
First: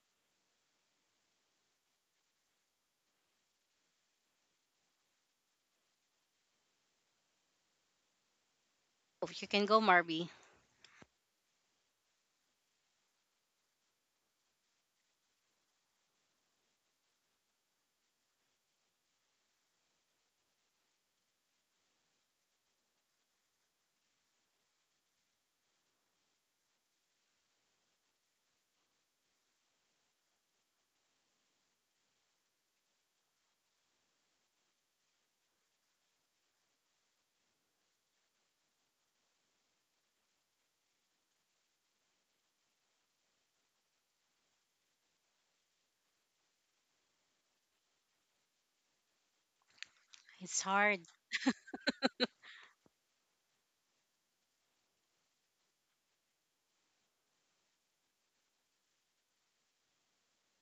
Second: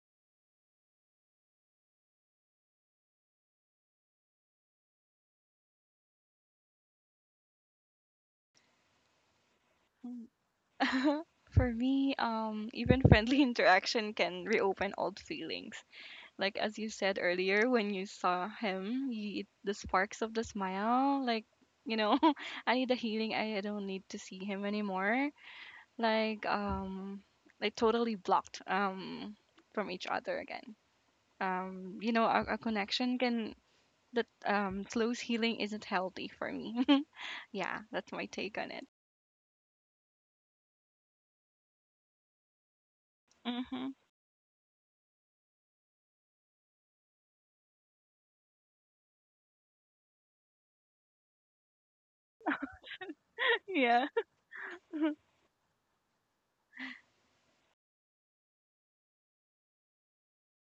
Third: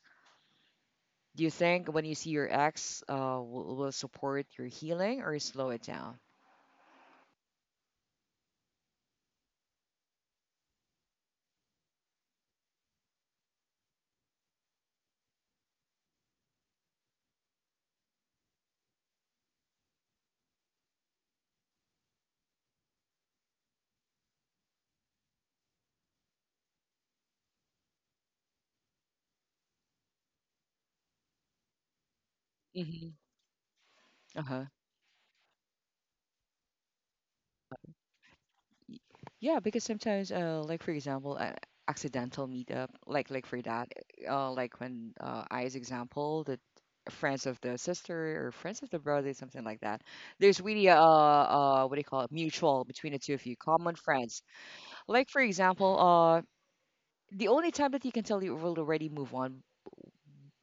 S1: Do you think when you see your ex will support your healing or slow it down?
S3: oh, you can go,
S2: Oh.
S3: Marby.
S2: For me, even friendly interaction can reopen old feelings. Like as you said earlier, when you saw him, you, the sparks of the smile, like you know, I need a healing. I don't need to see him anymore. Like um, like totally blocked from each other again. You know, a
S1: Mm-hmm.
S2: connection can that
S1: Uh-huh.
S2: slows healing isn't healthy for me. Yeah, that's my take on it.
S1: Y- Yeah, because sometimes, like for example, accidental meetup, like for that,
S2: Mhm.
S1: like when I's example, the friends of the sister or friends of the brother, something like that. There's
S3: It's
S1: really a,
S3: hard.
S1: what do you call it, mutual between the two of you, common
S2: Yeah.
S1: friends. Like for example, the only time that you can tell you will already move on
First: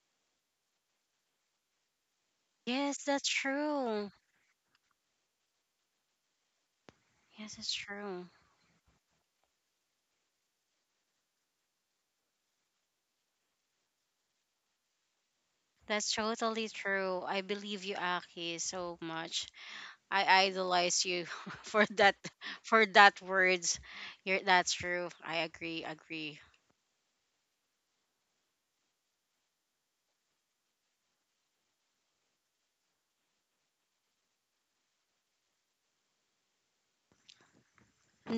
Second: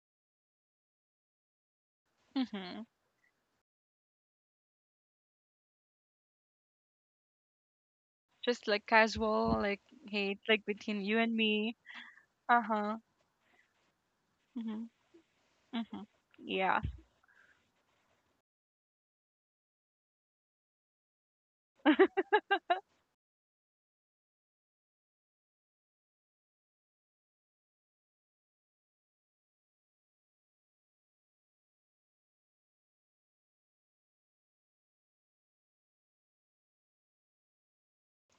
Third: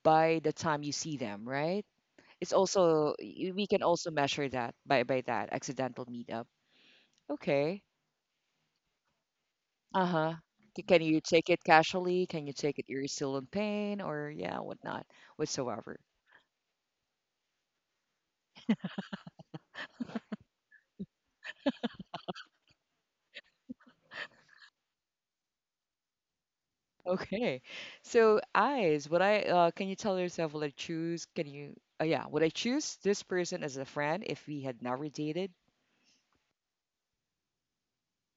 S1: by the time you see them, right? It's
S2: Mhm.
S3: Yes,
S1: also
S3: that's
S1: we can also
S3: true.
S1: measure that by that accidental meetup.
S3: Yes, that's
S1: Okay.
S3: true.
S2: Just like casual, like
S1: Uh-huh.
S2: hate, like between
S1: Can
S2: you
S1: you
S2: and
S1: take it
S2: me.
S1: casually? Can you
S2: Uh
S1: take it
S2: huh.
S1: you're still in pain or yeah,
S2: Mhm.
S1: whatnot, whatsoever.
S2: Mhm.
S3: That's totally
S2: Yeah.
S3: true. I believe you, Aki, so much. I idolize you for that, for that words. You're, that's true. I agree, agree.
S1: Okay. So eyes, would I can you tell yourself would I choose can you yeah, would I choose this person as a friend if we had never dated?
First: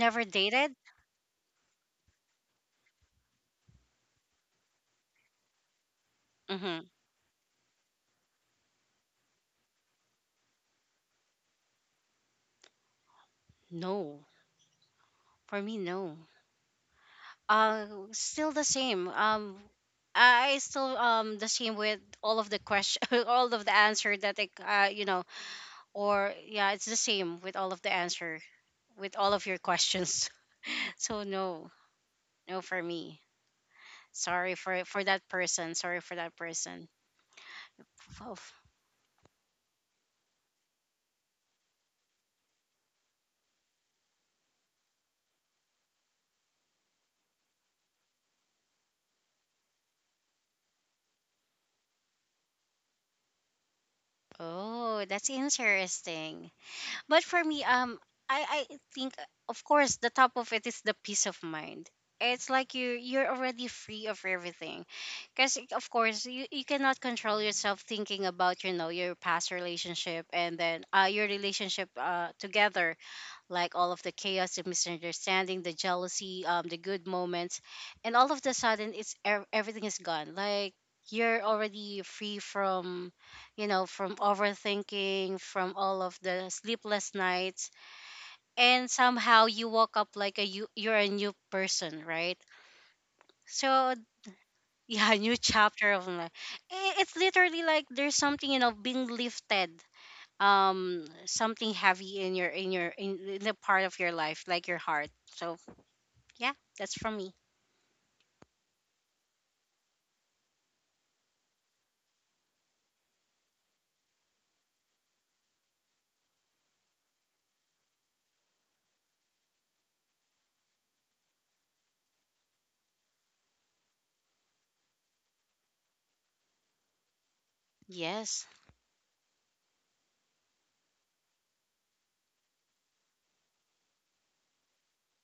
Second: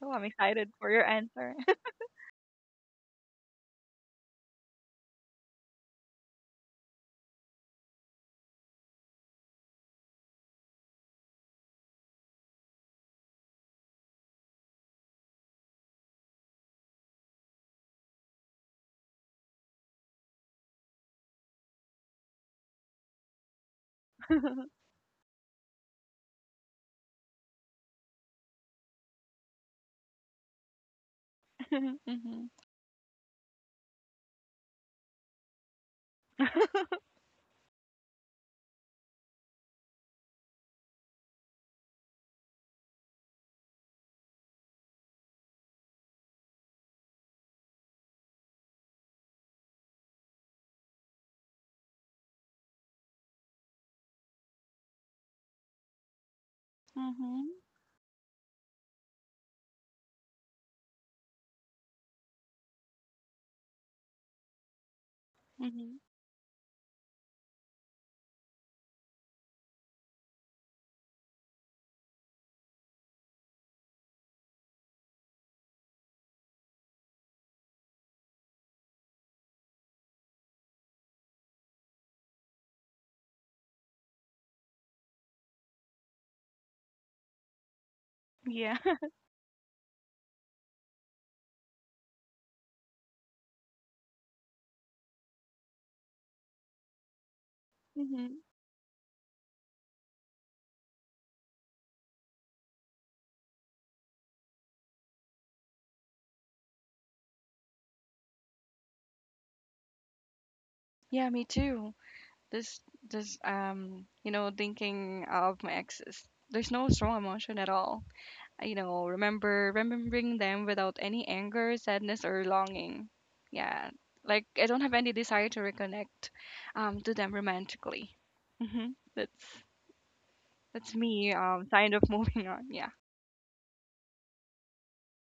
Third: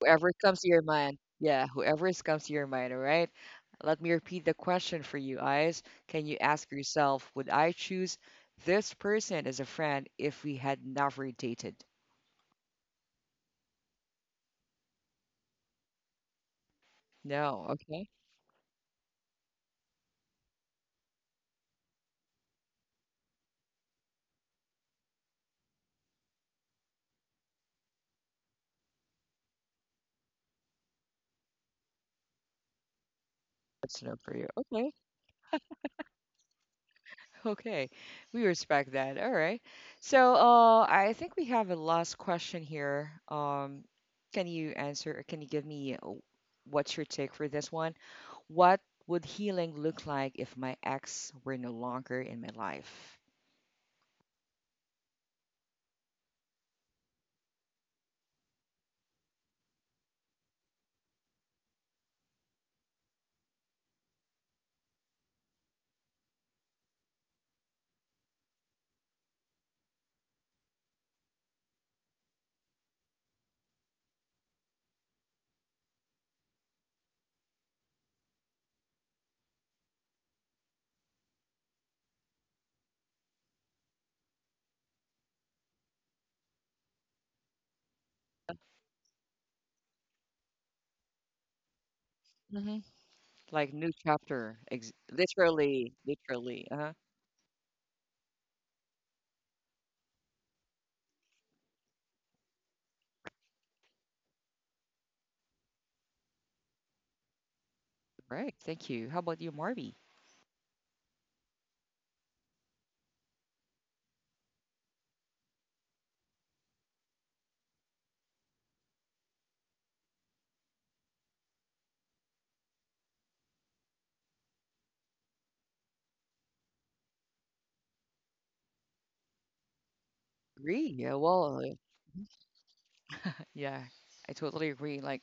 S2: So I'm
S1: Whoever comes to
S2: excited
S3: dated?
S1: your
S2: for your
S1: mind.
S2: answer.
S1: Yeah, whoever is comes to your mind, all right? Let me repeat the question for you, eyes. Can you ask
S3: Mm-hmm.
S1: yourself, would I choose this person as a friend if we had never dated?
S3: No. For me, no.
S1: No,
S3: Uh,
S1: okay.
S3: still the same. I still the same with all of the question, all of the answer that I, you know or yeah, it's the same with all of the answer, with all of your questions. So no,
S2: Mhm.
S3: no for me.
S1: That's no for you.
S3: Sorry for
S1: Okay.
S3: that person. Sorry for that person.
S1: Okay,
S3: Oh,
S1: we respect that. All right. So, I think we have a last question here. Can you answer? Or can you give me what's your take for this one? What would healing look like if my ex were no longer in my life?
S3: oh, that's interesting. But for
S2: Mhm.
S3: me, I think, of course the top of it is the peace of mind. It's like you're already free of everything, because of
S2: Mhm.
S3: course you cannot control yourself thinking about, you know, your past relationship, and then your relationship together, like all of the chaos, the misunderstanding, the jealousy, the good moments, and all of the sudden, it's everything is gone. Like you're already free from, you know, from overthinking, from all of the sleepless nights,
S2: Yeah.
S3: and somehow you woke up like a you're a new person, right?
S1: Hmm. Like new
S3: So
S1: chapter,
S3: yeah, new chapter
S1: literally,
S3: of life.
S1: literally. Uh-huh.
S3: It's literally like there's
S2: Mhm.
S3: something, you know, being lifted, something heavy in your, in the part of your life, like your heart. So yeah, that's from me.
S1: Right. Thank you. How about you, Marby?
S2: Yeah, me too. This, you know, thinking of my exes. There's no strong emotion at all. You know, remembering them without any anger, sadness, or longing. Yeah, like I don't have any desire to reconnect to them romantically.
S3: Yes.
S2: hmm That's
S1: Agree.
S2: that's
S1: Yeah.
S2: me.
S1: Well,
S2: Kind of moving on. Yeah.
S1: yeah, I totally agree. Like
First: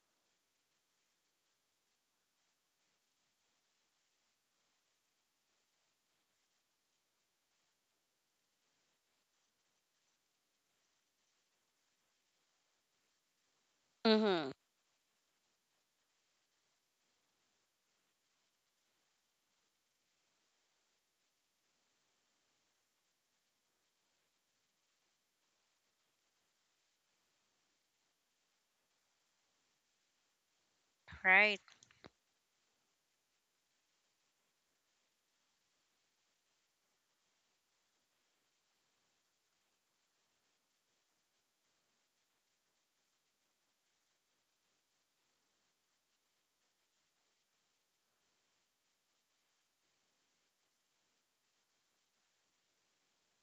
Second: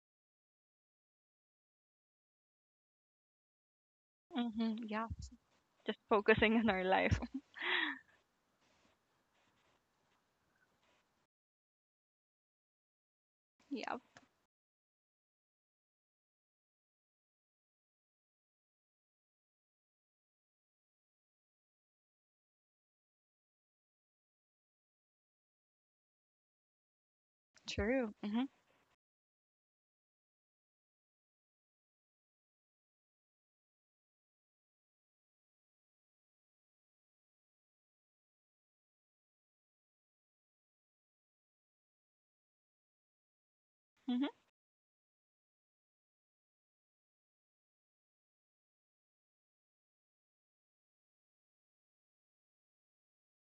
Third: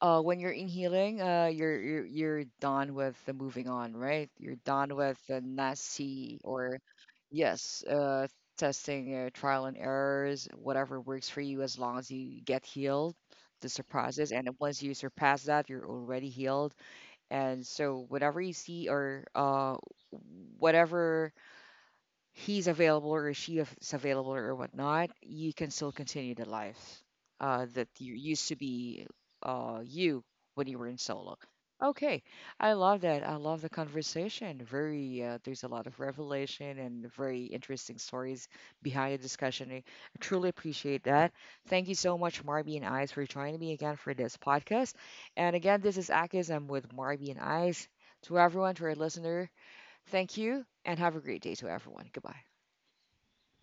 S1: when you're in healing, you're, you're done with the moving on, right? You're done
S2: Yeah.
S1: with the
S2: Just
S1: nasty
S2: focusing on
S1: or
S2: our life.
S1: yes, testing, trial and errors, whatever works for you, as long as you get healed. This a
S2: Yeah.
S1: process, and
S3: Mm-hmm.
S1: once you surpass that, you're already healed. And so, whatever you see or whatever he's available or she is available or whatnot, you can still continue the life that you
S2: True.
S1: used to be you when you were in solo.
S3: Right.
S1: Okay, I love that. I love the conversation. Very, there's a lot of revelation and very interesting stories behind the discussion. I truly appreciate that. Thank you so much, Marby and Ice, for joining me again for this podcast. And again, this is Akis. I'm with Marby and Ice. To everyone, to our listener, thank you and have a great day to everyone. Goodbye.